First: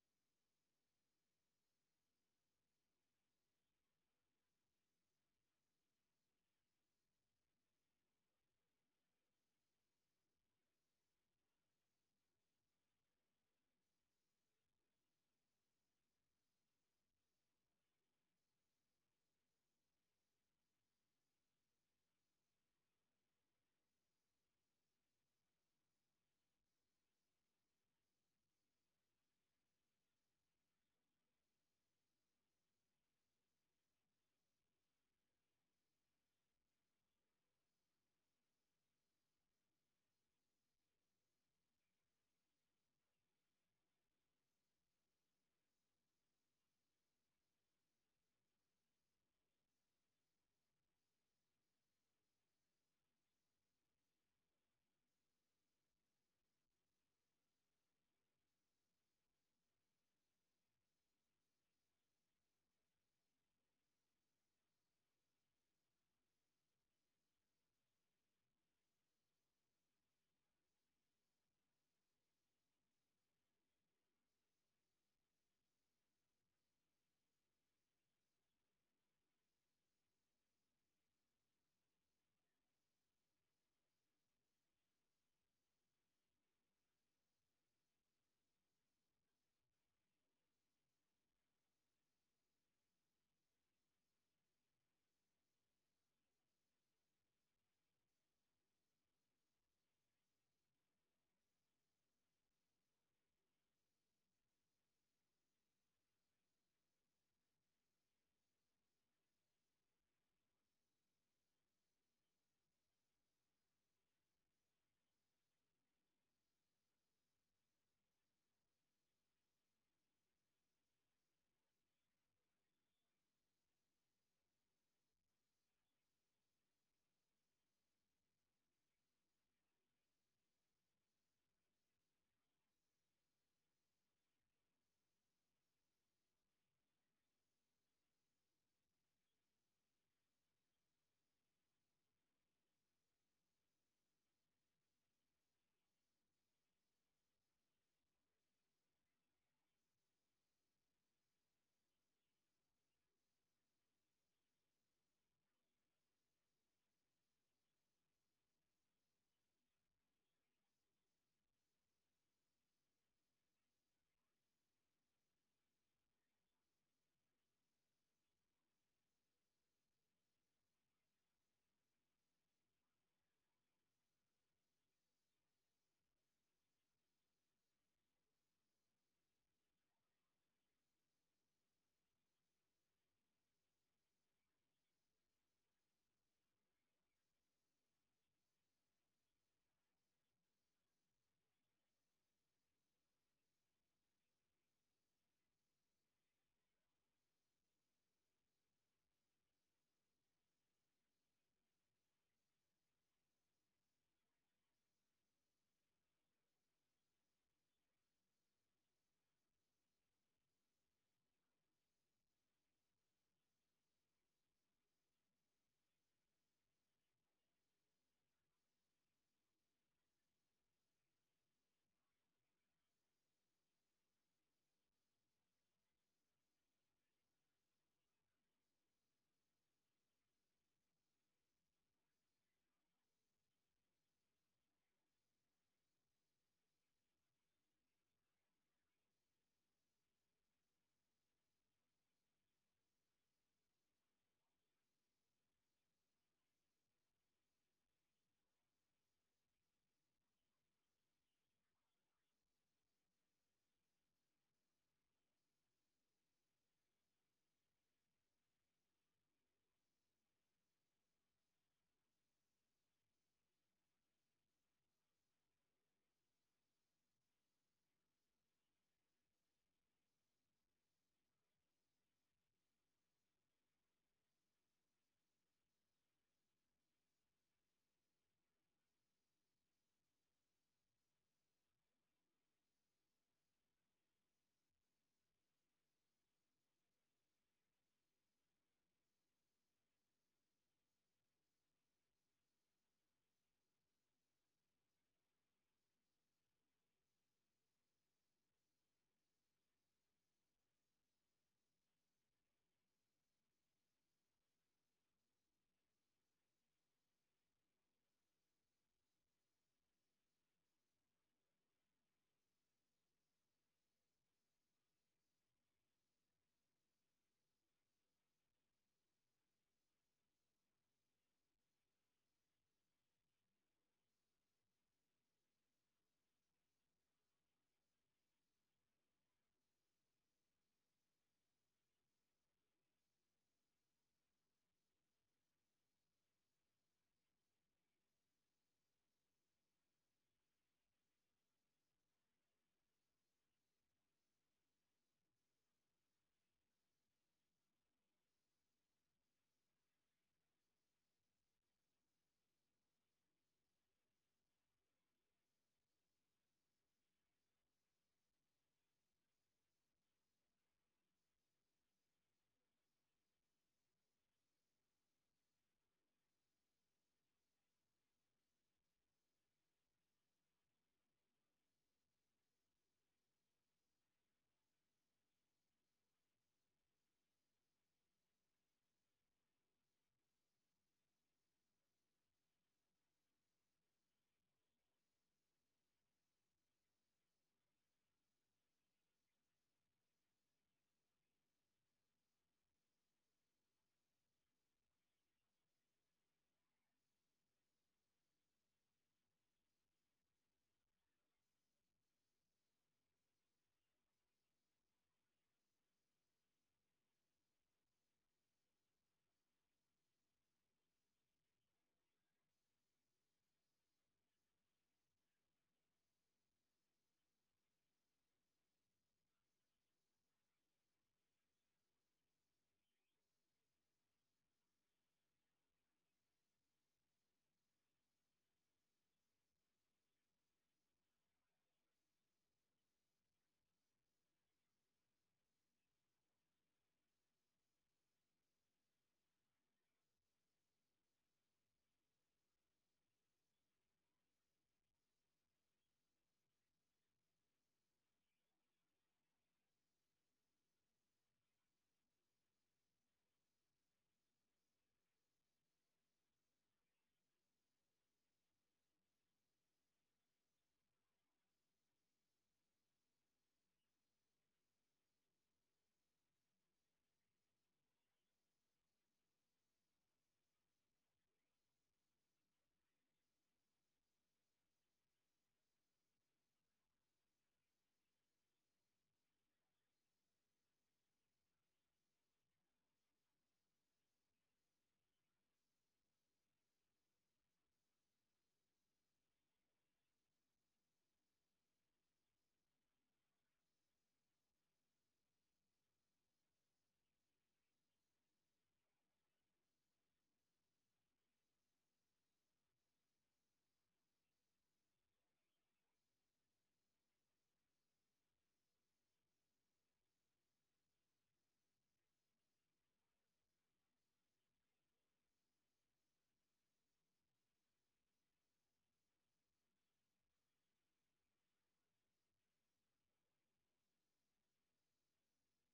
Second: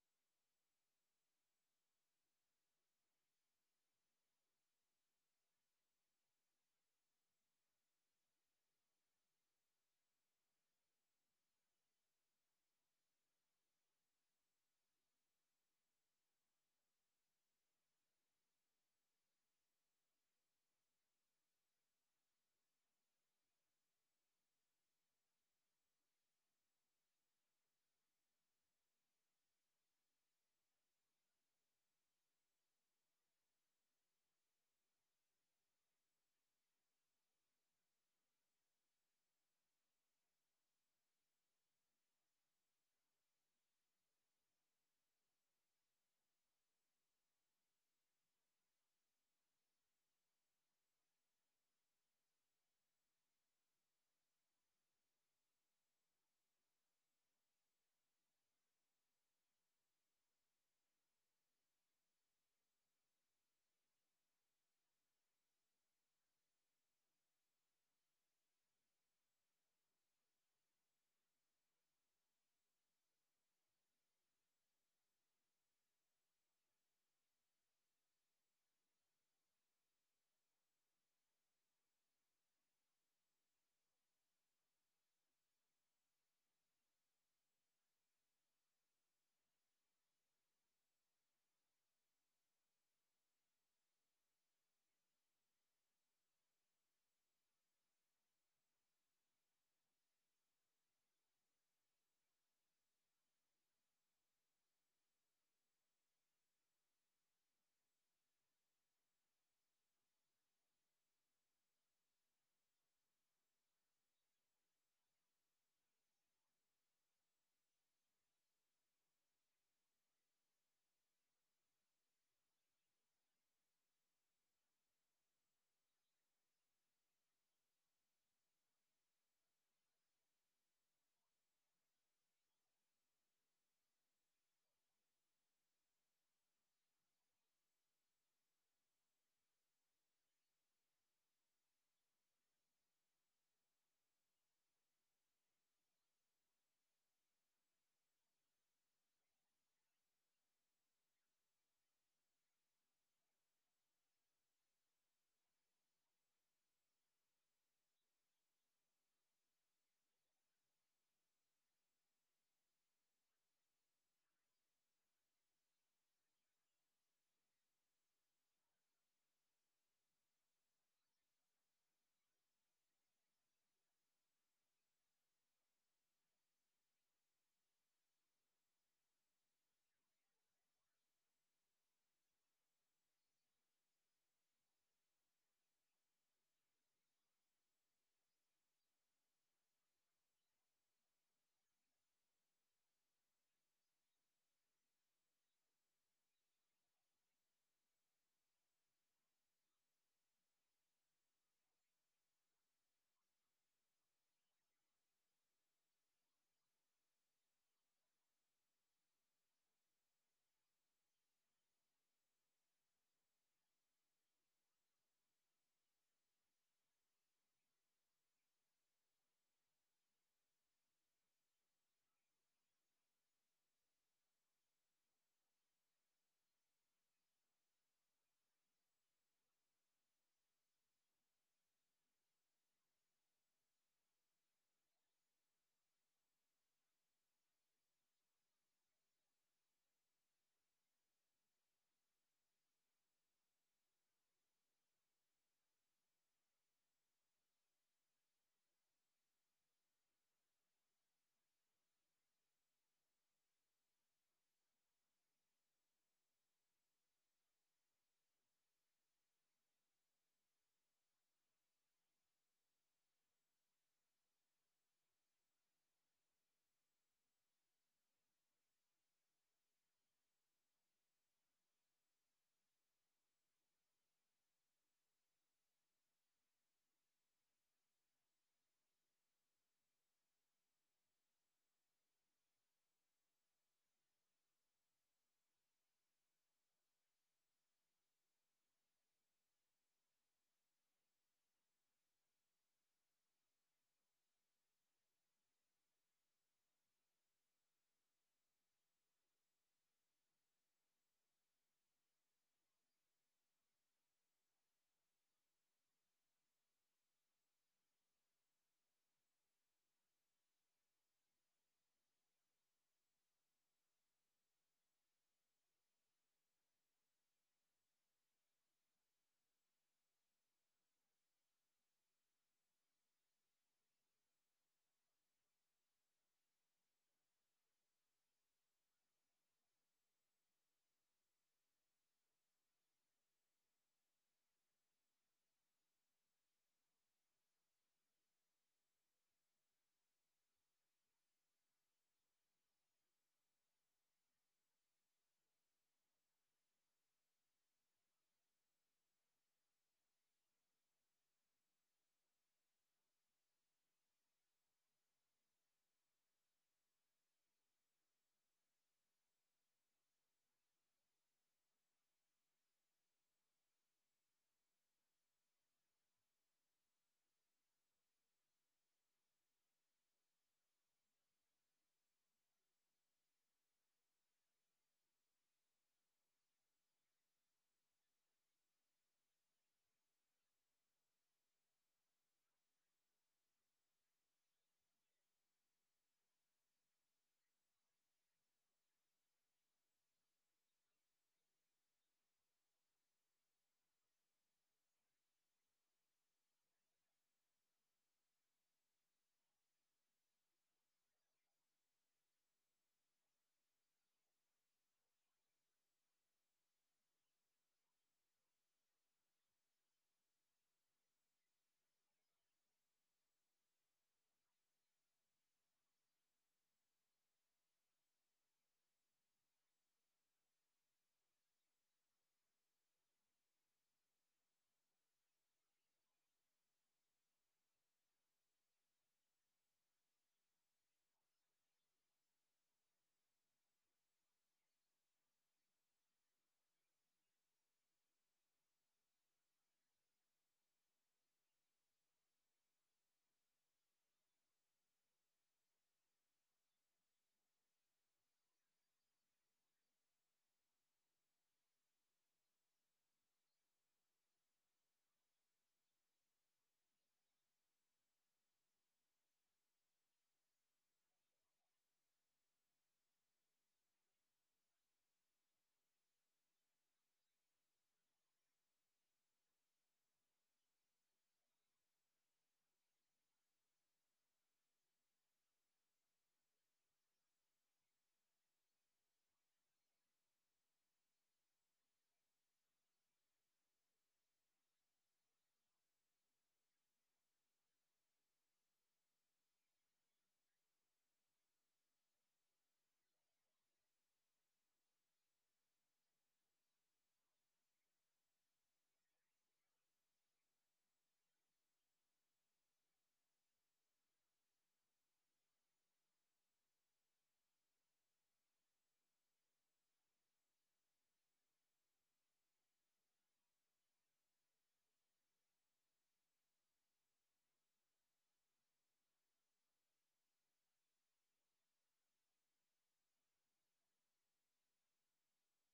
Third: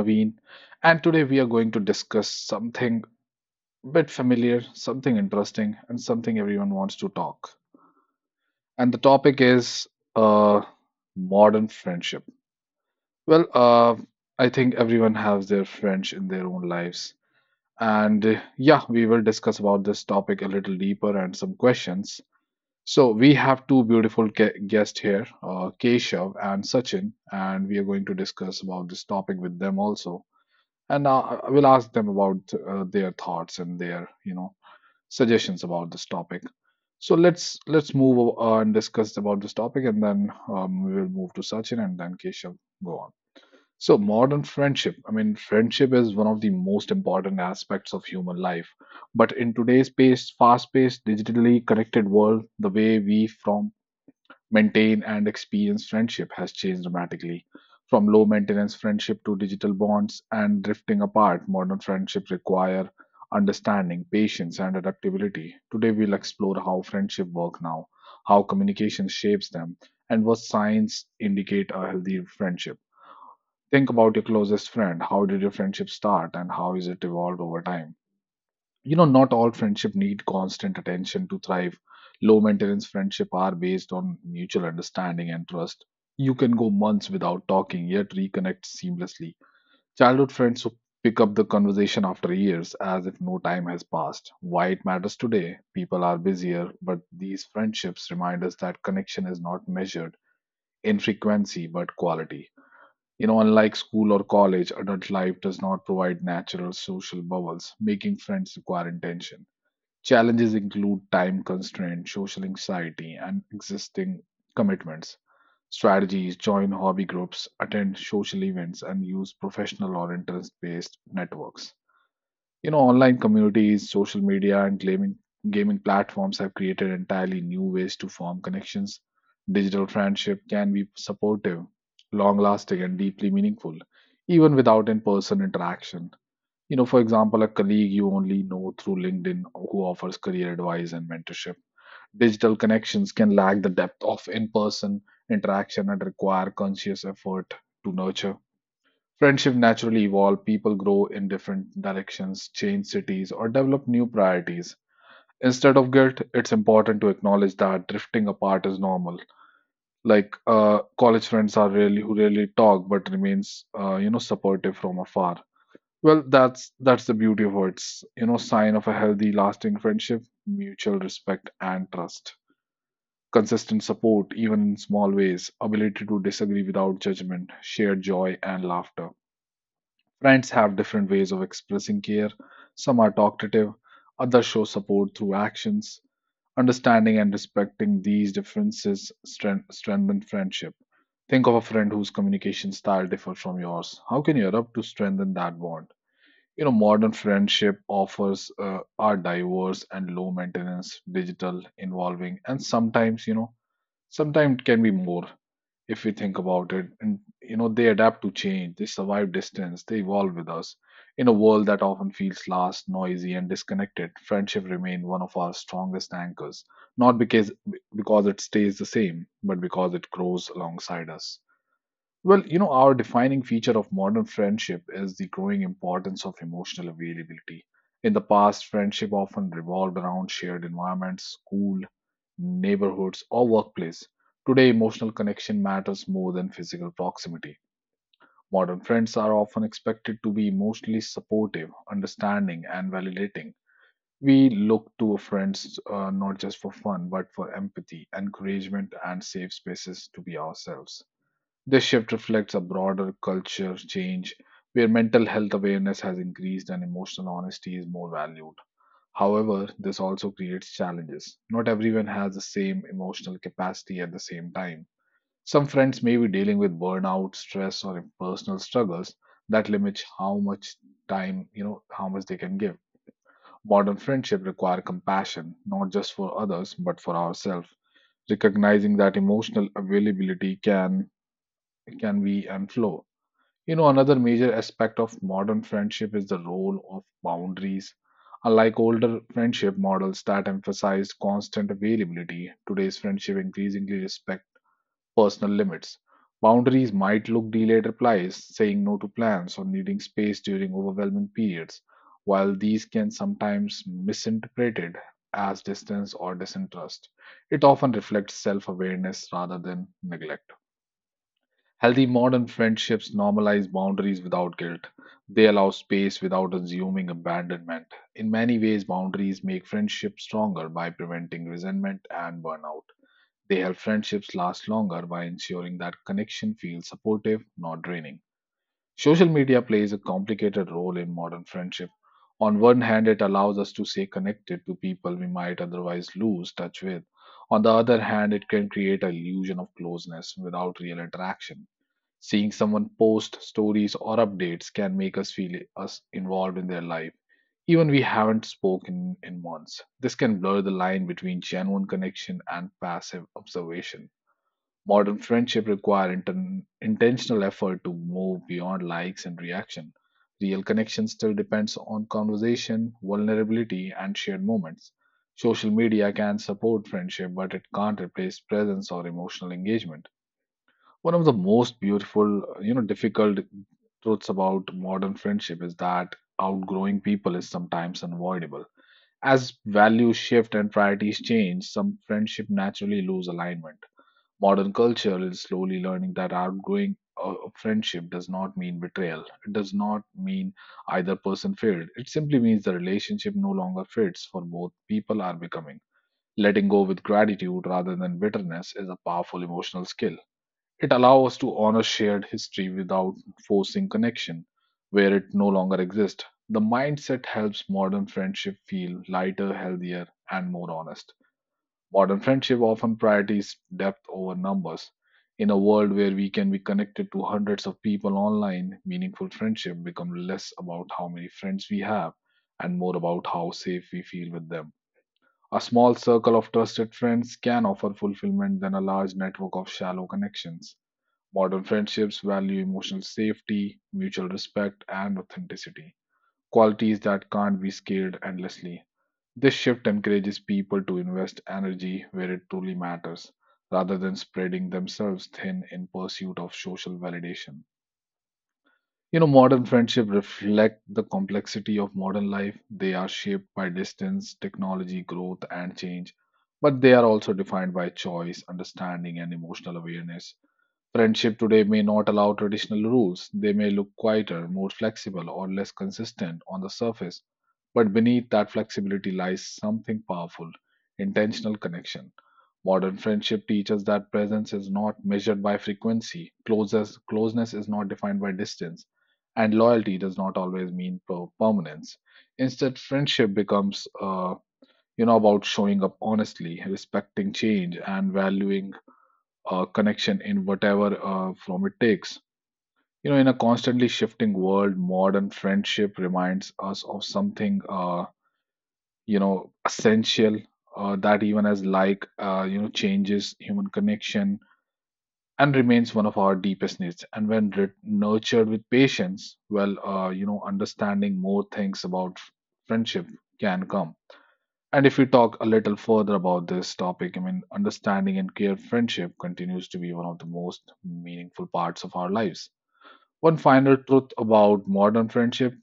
Naveen, and today we are going to discuss something a bit familiar, something interesting, and something everyone wants to talk. And the topic is uh, modern friendship. Well, uh, I think everyone has their friends in their own lives. And yeah, we will discuss about this topic a little deeper and some questions. So we have two beautiful guests here, Keshav and Sachin, and we are going to discuss about this topic with them also. And I will ask them about their thoughts and their suggestions about this topic. So let's move and discuss about this topic, and then we will move to Sachin and then Keshav. Go on. So modern friendship. I mean, friendship is one of the most important aspects of human life. But in today's paced, fast-paced, digitally connected world, the way we from maintain and experience friendship has changed dramatically. From low maintenance friendship to digital bonds and drifting apart, modern friendships require understanding, patience, and adaptability. Today, we'll explore how friendship work now, how communication shapes them, and what signs indicate a healthy friendship. Think about your closest friend. How did your friendship start, and how is it evolved over time? You know, not all friendship need constant attention to thrive. Low maintenance friendship are based on mutual understanding and trust. You can go months without talking yet reconnect seamlessly. Childhood friends who pick up the conversation after years as if no time has passed. Why it matters today: people are busier, but these friendships remind us that connection is not measured in frequency but quality. Unlike school or college, adult life does not provide natural social bubbles, making friends require intention. Challenges include time constraints, social anxiety, and existing commitments. Strategies: join hobby groups, attend social events, and use professional or interest based networks. Online communities, social media, and gaming platforms have created entirely new ways to form connections. Digital friendship can be supportive, long lasting, and deeply meaningful, even without in person interaction. For example, a colleague you only know through LinkedIn who offers career advice and mentorship. Digital connections can lack the depth of in person interaction and require conscious effort to nurture. Friendship naturally evolve, people grow in different directions, change cities, or develop new priorities. Instead of guilt, it's important to acknowledge that drifting apart is normal. Like college friends are really who really talk but remains, supportive from afar. Well, that's the beauty of it. It's, you know, sign of a healthy, lasting friendship, mutual respect and trust, consistent support, even in small ways, ability to disagree without judgment, shared joy and laughter. Friends have different ways of expressing care. Some are talkative, others show support through actions. Understanding and respecting these differences strength, strengthen friendship. Think of a friend whose communication style differs from yours. How can you adapt to strengthen that bond? You know, modern friendship offers are diverse and low maintenance, digital, involving, and sometimes, you know, sometimes it can be more if we think about it. And, you know, they adapt to change, they survive distance, they evolve with us. In a world that often feels lost, noisy, and disconnected, friendship remains one of our strongest anchors, not because it stays the same, but because it grows alongside us. Well, you know, our defining feature of modern friendship is the growing importance of emotional availability. In the past, friendship often revolved around shared environments, school, neighborhoods, or workplace. Today, emotional connection matters more than physical proximity. Modern friends are often expected to be emotionally supportive, understanding, and validating. We look to friends not just for fun, but for empathy, encouragement, and safe spaces to be ourselves. This shift reflects a broader culture change where mental health awareness has increased and emotional honesty is more valued. However, this also creates challenges. Not everyone has the same emotional capacity at the same time. Some friends may be dealing with burnout, stress, or personal struggles that limit how much time, you know, how much they can give. Modern friendship require compassion, not just for others, but for ourselves recognizing that emotional availability can be and flow. You know, another major aspect of modern friendship is the role of boundaries. Unlike older friendship models that emphasized constant availability, today's friendship increasingly respect personal limits. Boundaries might look delayed replies, saying no to plans, or needing space during overwhelming periods, while these can sometimes misinterpreted as distance or disinterest. It often reflects self-awareness rather than neglect. Healthy modern friendships normalize boundaries without guilt. They allow space without assuming abandonment. In many ways, boundaries make friendships stronger by preventing resentment and burnout. They help friendships last longer by ensuring that connection feels supportive, not draining. Social media plays a complicated role in modern friendship. On one hand, it allows us to stay connected to people we might otherwise lose touch with. On the other hand, it can create an illusion of closeness without real interaction. Seeing someone post stories or updates can make us feel us involved in their life, even we haven't spoken in months. This can blur the line between genuine connection and passive observation. Modern friendship require intentional effort to move beyond likes and reaction. Real connection still depends on conversation, vulnerability, and shared moments. Social media can support friendship, but it can't replace presence or emotional engagement. One of the most beautiful, you know, difficult truths about modern friendship is that outgrowing people is sometimes unavoidable. As values shift and priorities change, some friendship naturally lose alignment. Modern culture is slowly learning that outgrowing a friendship does not mean betrayal. It does not mean either person failed. It simply means the relationship no longer fits for both people are becoming. Letting go with gratitude rather than bitterness is a powerful emotional skill. It allows us to honor shared history without forcing connection where it no longer exists. The mindset helps modern friendship feel lighter, healthier, and more honest. Modern friendship often prioritizes depth over numbers. In a world where we can be connected to hundreds of people online, meaningful friendship becomes less about how many friends we have and more about how safe we feel with them. A small circle of trusted friends can offer fulfillment than a large network of shallow connections. Modern friendships value emotional safety, mutual respect, and authenticity, qualities that can't be scaled endlessly. This shift encourages people to invest energy where it truly matters, rather than spreading themselves thin in pursuit of social validation. You know, modern friendships reflect the complexity of modern life. They are shaped by distance, technology, growth, and change, but they are also defined by choice, understanding, and emotional awareness. Friendship today may not allow traditional rules. They may look quieter, more flexible, or less consistent on the surface. But beneath that flexibility lies something powerful intentional connection. Modern friendship teaches that presence is not measured by frequency, closeness is not defined by distance, and loyalty does not always mean permanence. Instead, friendship becomes, about showing up honestly, respecting change, and valuing connection in whatever form it takes. You know, in a constantly shifting world, modern friendship reminds us of something, essential that even as like, changes human connection and remains one of our deepest needs. And when nurtured with patience, well, understanding more things about friendship can come. And if we talk a little further about this topic, I mean, understanding and care friendship continues to be one of the most meaningful parts of our lives. One final truth about modern friendship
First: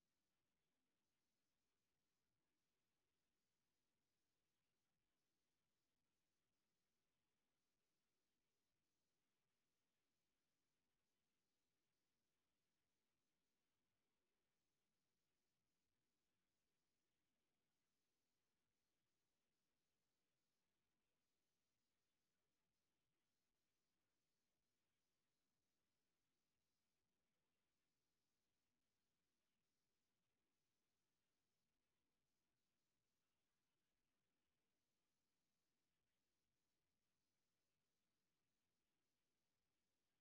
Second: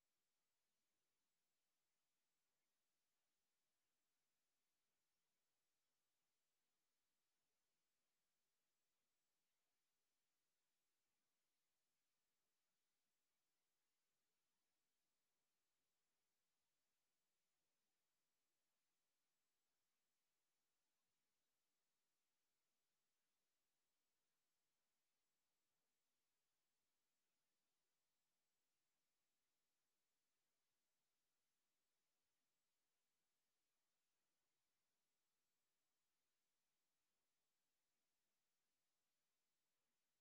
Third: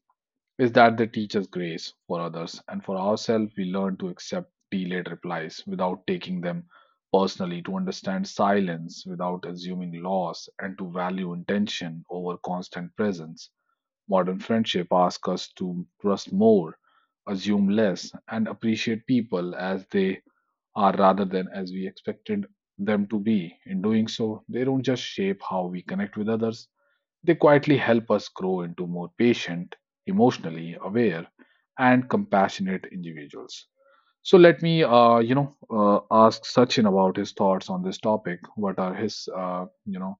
is that they teach us grace for others and for ourselves. We learn to accept delayed replies without taking them personally, to understand silence without assuming loss, and to value intention over constant presence. Modern friendship asks us to trust more, assume less, and appreciate people as they are rather than as we expected them to be. In doing so, they don't just shape how we connect with others, they quietly help us grow into more patient, emotionally aware, and compassionate individuals. So let me, ask Sachin about his thoughts on this topic. What are his,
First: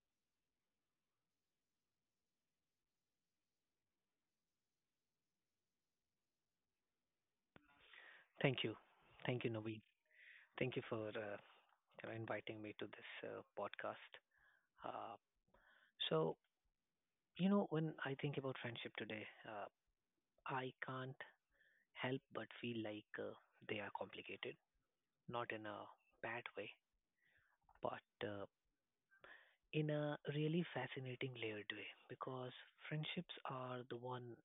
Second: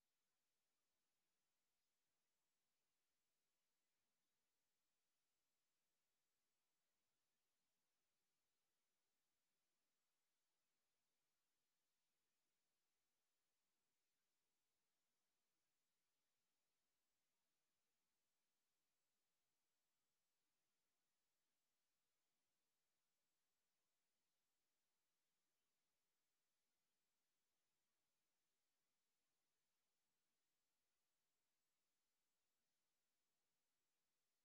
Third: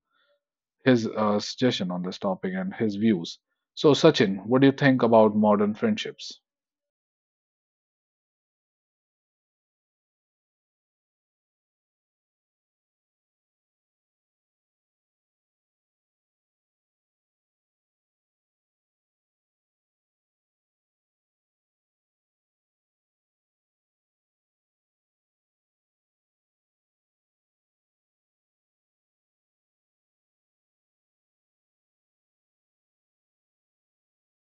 his suggestion on this topic and his views. So, Sachin, what do you think about modern friendships? Thank you. Thank you, Naveen. Thank you for inviting me to this podcast. Uh, so, when I think about friendship today, I can't help but feel like they are complicated, not in a bad way, but in a really fascinating layered way because friendships are the one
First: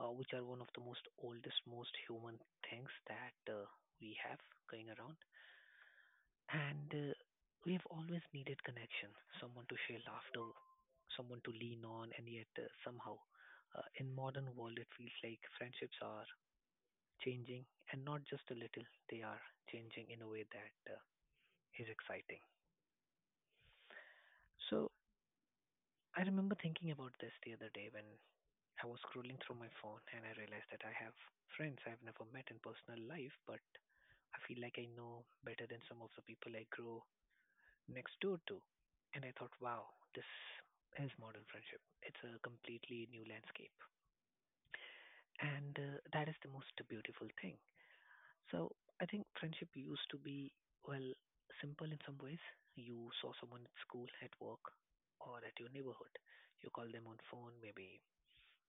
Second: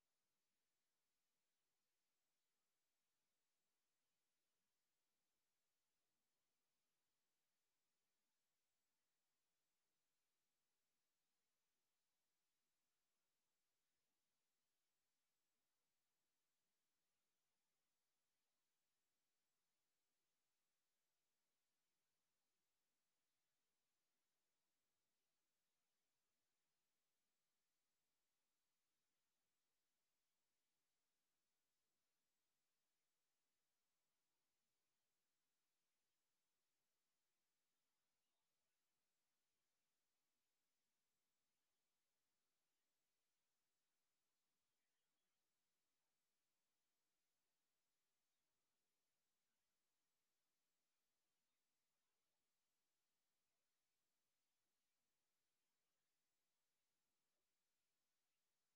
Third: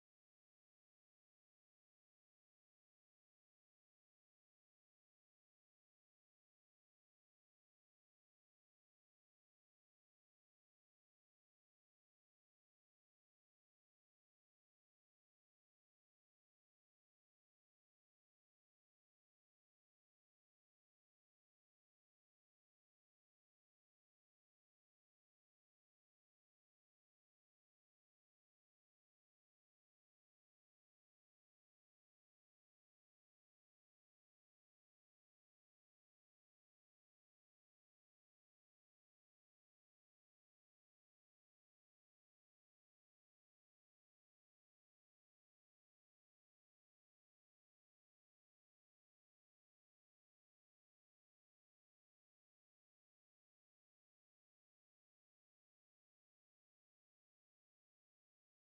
which are one of the most oldest, most human things that we have going around. And we've always needed connection, someone to share laughter, someone to lean on, and yet somehow, in modern world, it feels like friendships are changing, and not just a little. They are changing in a way that is exciting. So I remember thinking about this the other day when I was scrolling through my phone and I realized that I have friends I've never met in personal life, but I feel like I know better than some of the people I grew next door to. And I thought, wow, this is modern friendship. It's a completely new landscape. And that is the most beautiful thing. So I think friendship used to be, well, simple in some ways. You saw someone at school, at work, or at your neighborhood. You call them on phone, maybe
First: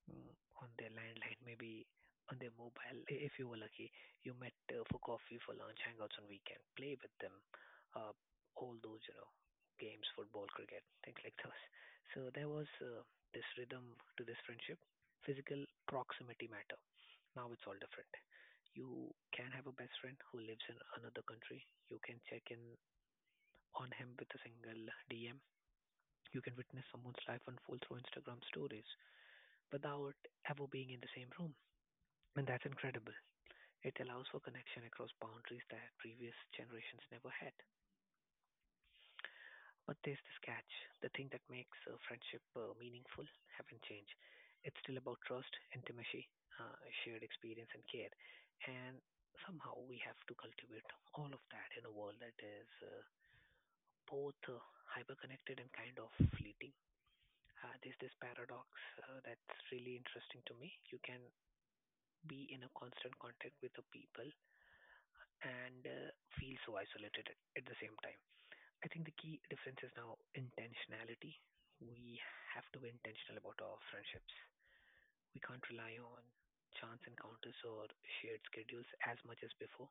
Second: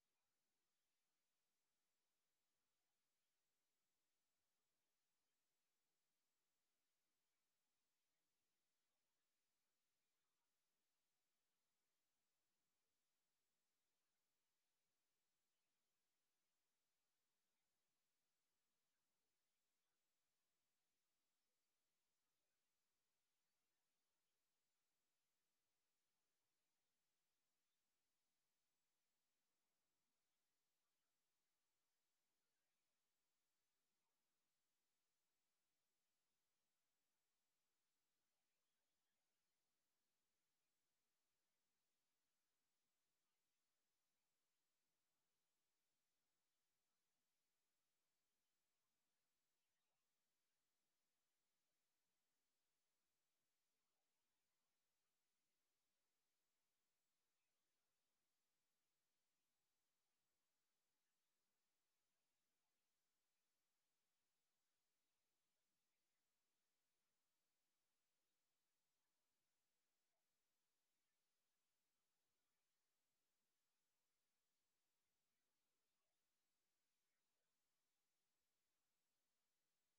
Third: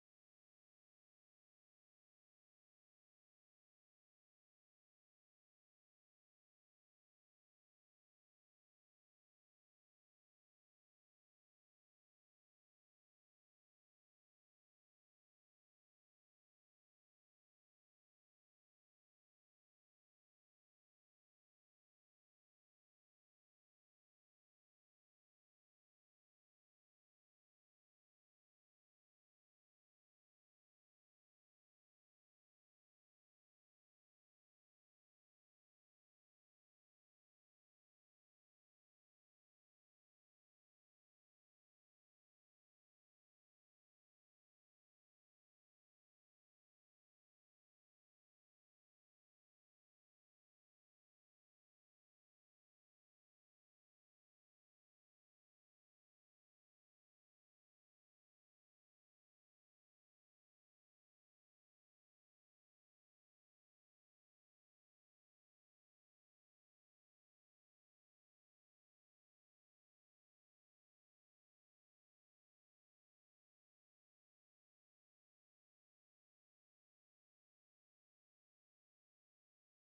mm, on their landline, maybe on their mobile, if you were lucky. You met for coffee, for lunch, hangouts on weekend, play with them, uh, all those, you know, games, football, cricket, things like those. So there was this rhythm to this friendship. Physical proximity matter. Now it's all different. You can have a best friend who lives in another country. You can check in on him with a single DM. You can witness someone's life unfold through Instagram stories without ever being in the same room. And that's incredible. It allows for connection across boundaries that previous generations never had. But there's this catch: the thing that makes a friendship meaningful haven't changed. It's still about trust, intimacy, uh, shared experience, and care. And somehow we have to cultivate all of that in a world that is both hyperconnected and kind of fleeting. There's this paradox that's really interesting to me. You can be in a constant contact with the people and feel so isolated at the same time. I think the key difference is now intentionality. We have to be intentional about our friendships. We can't rely on chance encounters or shared schedules as much as before.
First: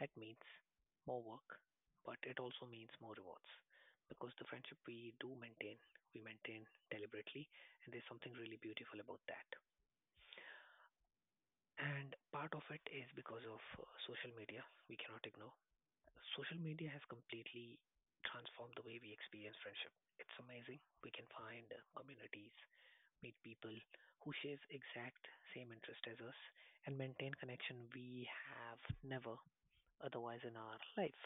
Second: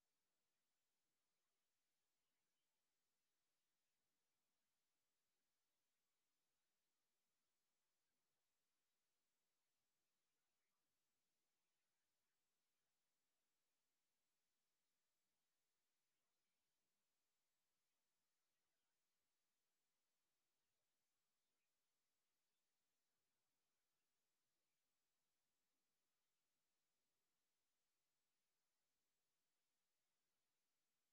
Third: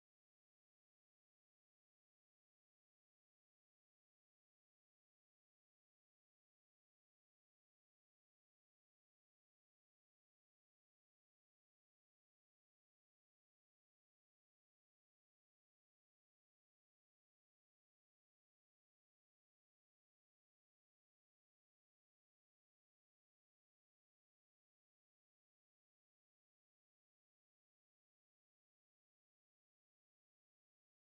That means more work, but it also means more rewards because the friendship we do maintain, we maintain deliberately, and there's something really beautiful about that. And part of it is because of social media, we cannot ignore social media has completely transformed the way we experience friendship. It's amazing. We can find communities, meet people who shares exact same interest as us, and maintain connection we have never otherwise in our life.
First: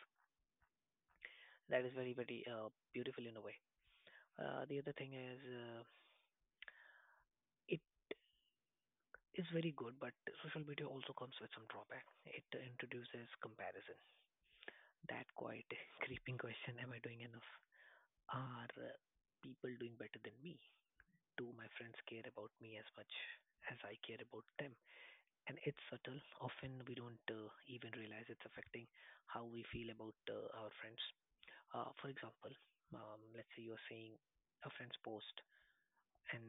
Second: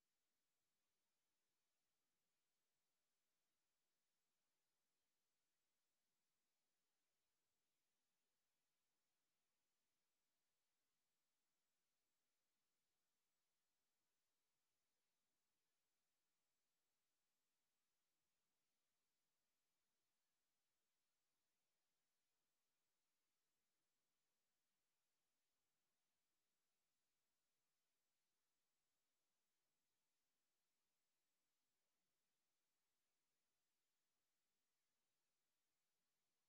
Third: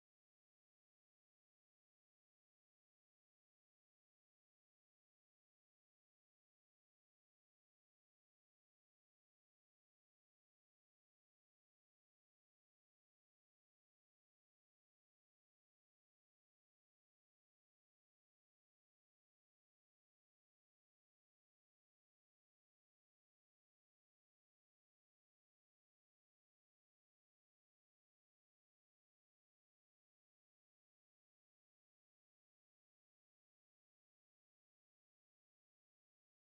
That is very very beautiful in a way. The other thing is it is very good, but social media also comes with some drawback. It introduces comparison. That quite creeping question: Am I doing enough? Are people doing better than me? Do my friends care about me as much as I care about them? And it's subtle. Often we don't even realize it's affecting how we feel about our friends. For example, let's say you're seeing a friend's post, and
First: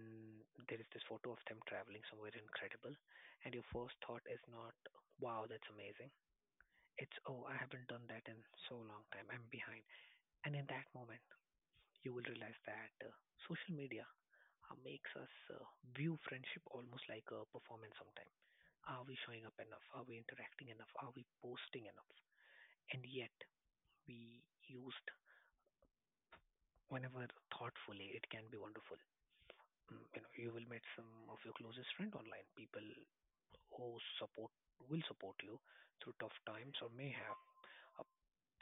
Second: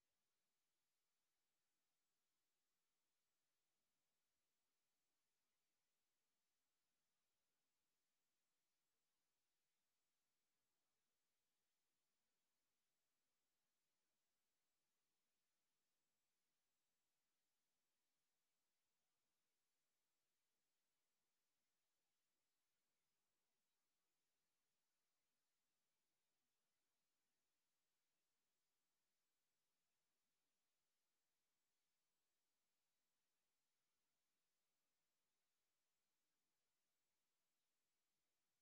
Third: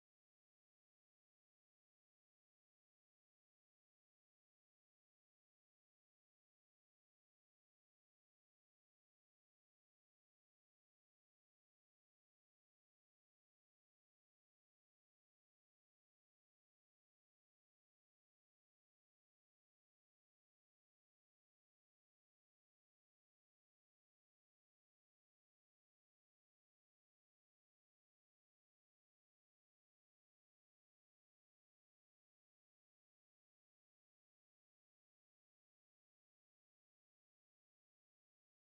there is this photo of them traveling somewhere incredible, and your first thought is not, wow, that's amazing. It's, oh, I haven't done that in so long time. I'm behind. And in that moment, you will realize that social media makes us view friendship almost like a performance sometimes. Are we showing up enough? Are we interacting enough? Are we posting enough? And yet, we used whenever thoughtfully, it can be wonderful. Mm. You know, you will meet some of your closest friend online, people who support will support you through tough times or may have uh,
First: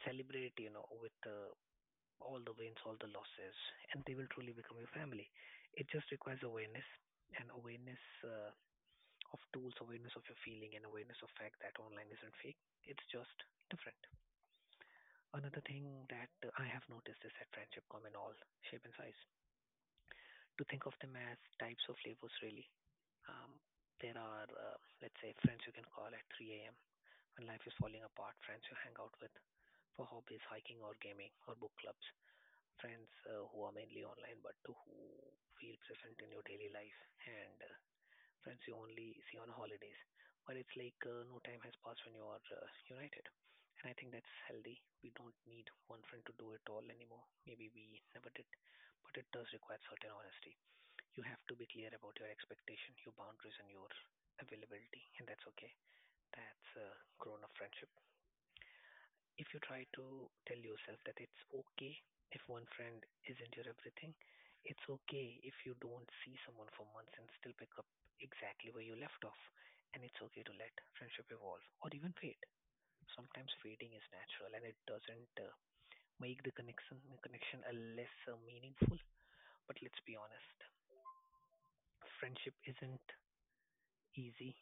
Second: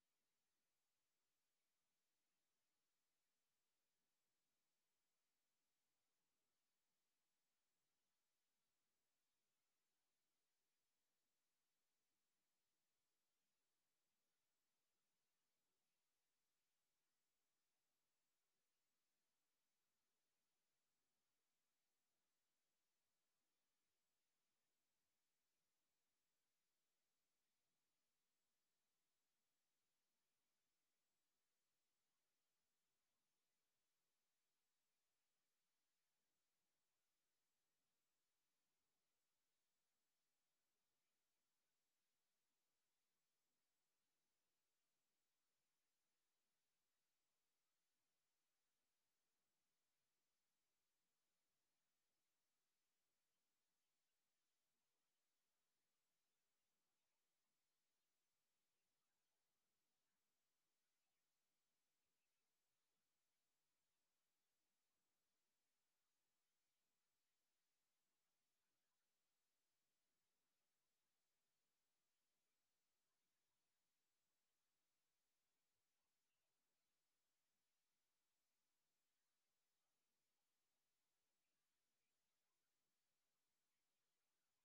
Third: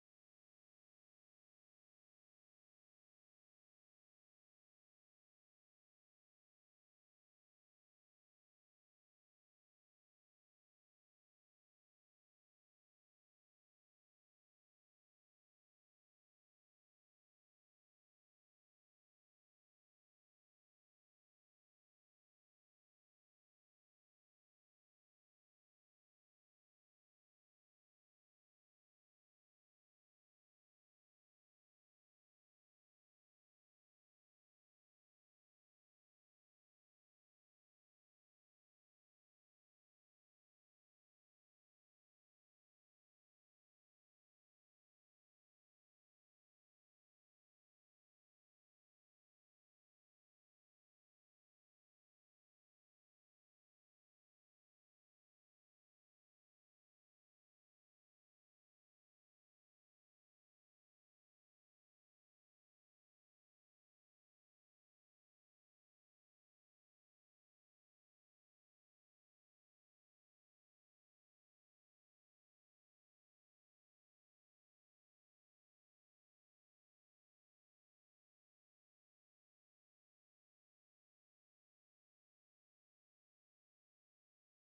celebrate you know with all the wins, all the losses, and they will truly become your family. It just requires awareness, and awareness of tools, awareness of your feeling, and awareness of fact that online isn't fake. It's just different. Another thing that I have noticed is that friendship come in all shape and size. To think of them as types of flavors, really. Um, there are, let's say, friends you can call at 3 a.m. when life is falling apart. Friends you hang out with for hobbies, hiking or gaming or book clubs. Friends who are mainly online but who feel present in your daily life, and friends you only see on holidays. But it's like no time has passed when you are united. And I think that's healthy. We don't need one friend to do it all anymore. Maybe we never did, but it does require certain honesty. You have to be clear about your expectation, your boundaries, and your availability, and that's okay. That's a grown up friendship. If you try to tell yourself that it's okay if one friend isn't your everything, it's okay if you don't see someone for months and still pick up exactly where you left off. And it's okay to let friendship evolve or even fade. Sometimes fading is natural and it doesn't make the connection a less meaningful. But let's be honest, friendship isn't easy.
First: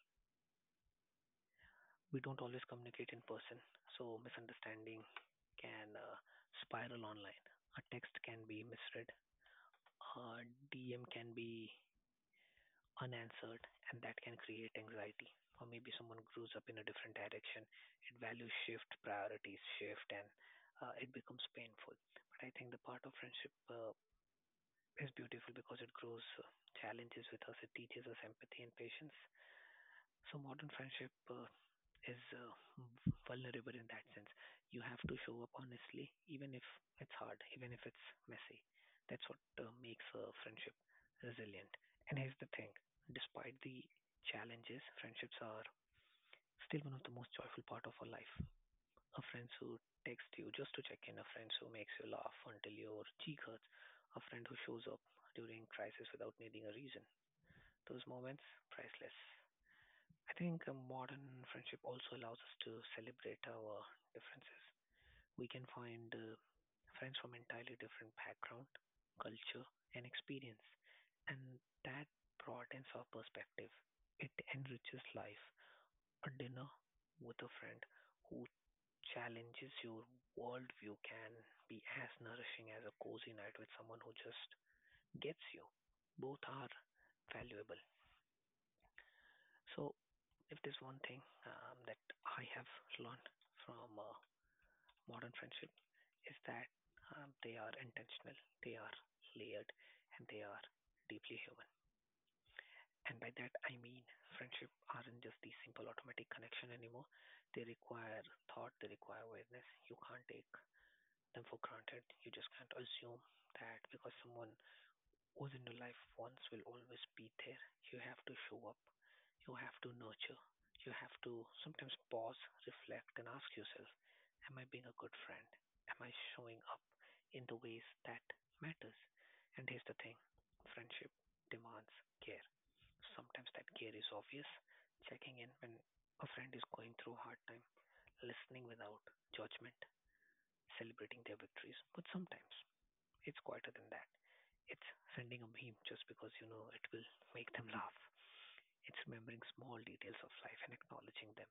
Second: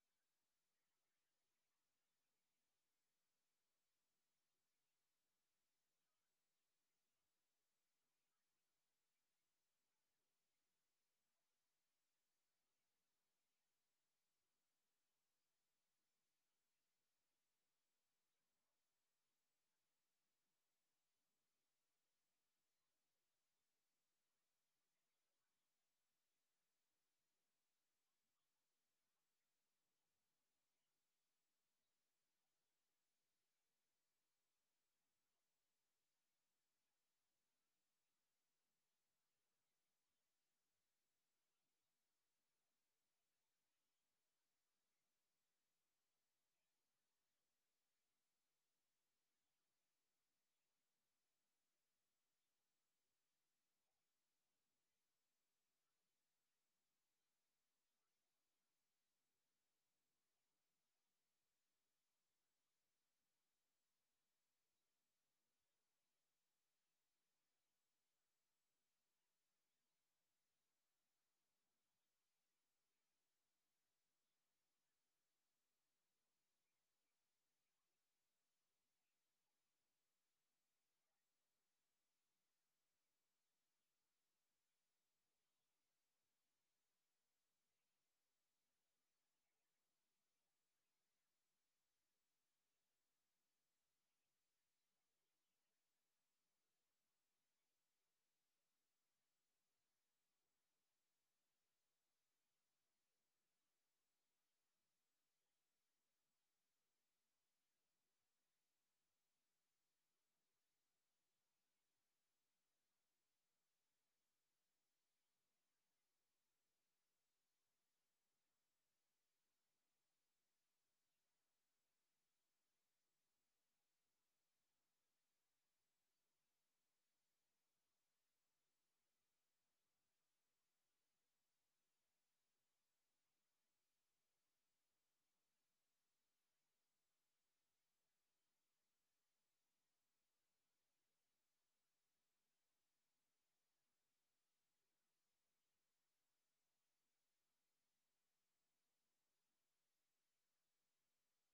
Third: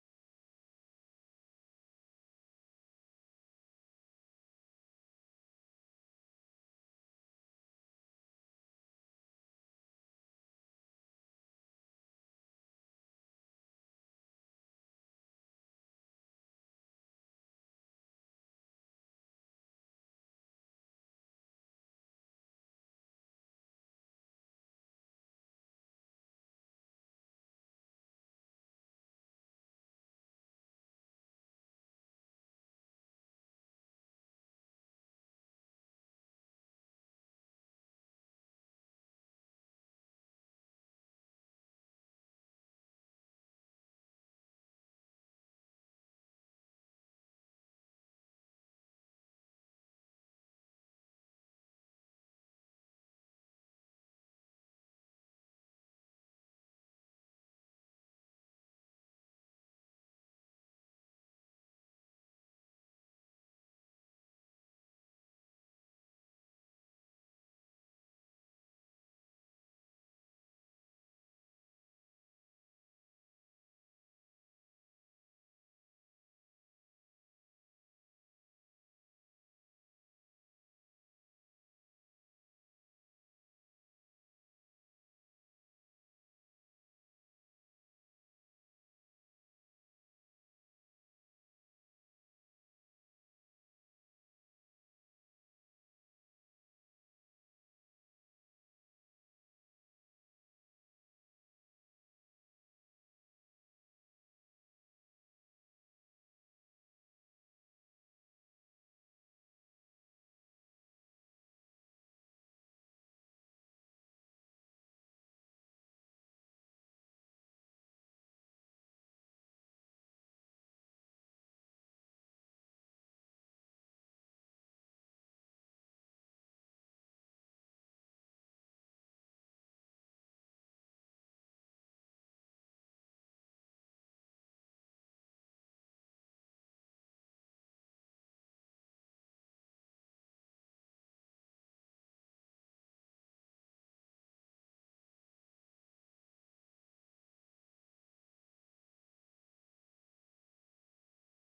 We don't always communicate in person, so misunderstanding can spiral online. A text can be misread, uh, DM can be unanswered, and that can create anxiety. Or maybe someone grows up in a different direction, it values shift, priorities shift, and it becomes painful. But I think the part of friendship is beautiful because it grows challenges with us, it teaches us empathy and patience. So modern friendship is vulnerable in that sense. You have to show up honestly, even if it's hard, even if it's messy. That's what makes a friendship resilient. And here's the thing: despite the challenges, friendships are still one of the most joyful part of our life. A friend who texts you just to check in, a friend who makes you laugh until your cheek hurts, a friend who shows up during crisis without needing a reason. Those moments, priceless. I think a modern friendship also allows us to celebrate our differences. We can find friends from entirely different background, culture, and experience, and that broadens our perspective. It enriches life. A dinner with a friend who challenges your worldview can be as nourishing as a cozy night with someone who just gets you. Both are valuable. So if there's one thing that I have learned from modern friendship is that they are intentional, they are layered, and they are deeply human. And by that I mean friendship aren't just the simple automatic connection anymore. They require thought, they require awareness. You can't take them for granted. You just can't assume that because someone who's in your life once will always be there. You have to show up, you have to nurture, you have to sometimes pause, reflect, and ask yourself: Am I being a good friend? Am I showing up in the ways that matters? And here's the thing: friendship demands care. Sometimes that care is obvious, checking in when a friend is going through a hard time, listening without judgment, celebrating their victories. But sometimes it's quieter than that. It's sending a meme just because you know it will make them laugh. It's remembering small details of life and acknowledging them.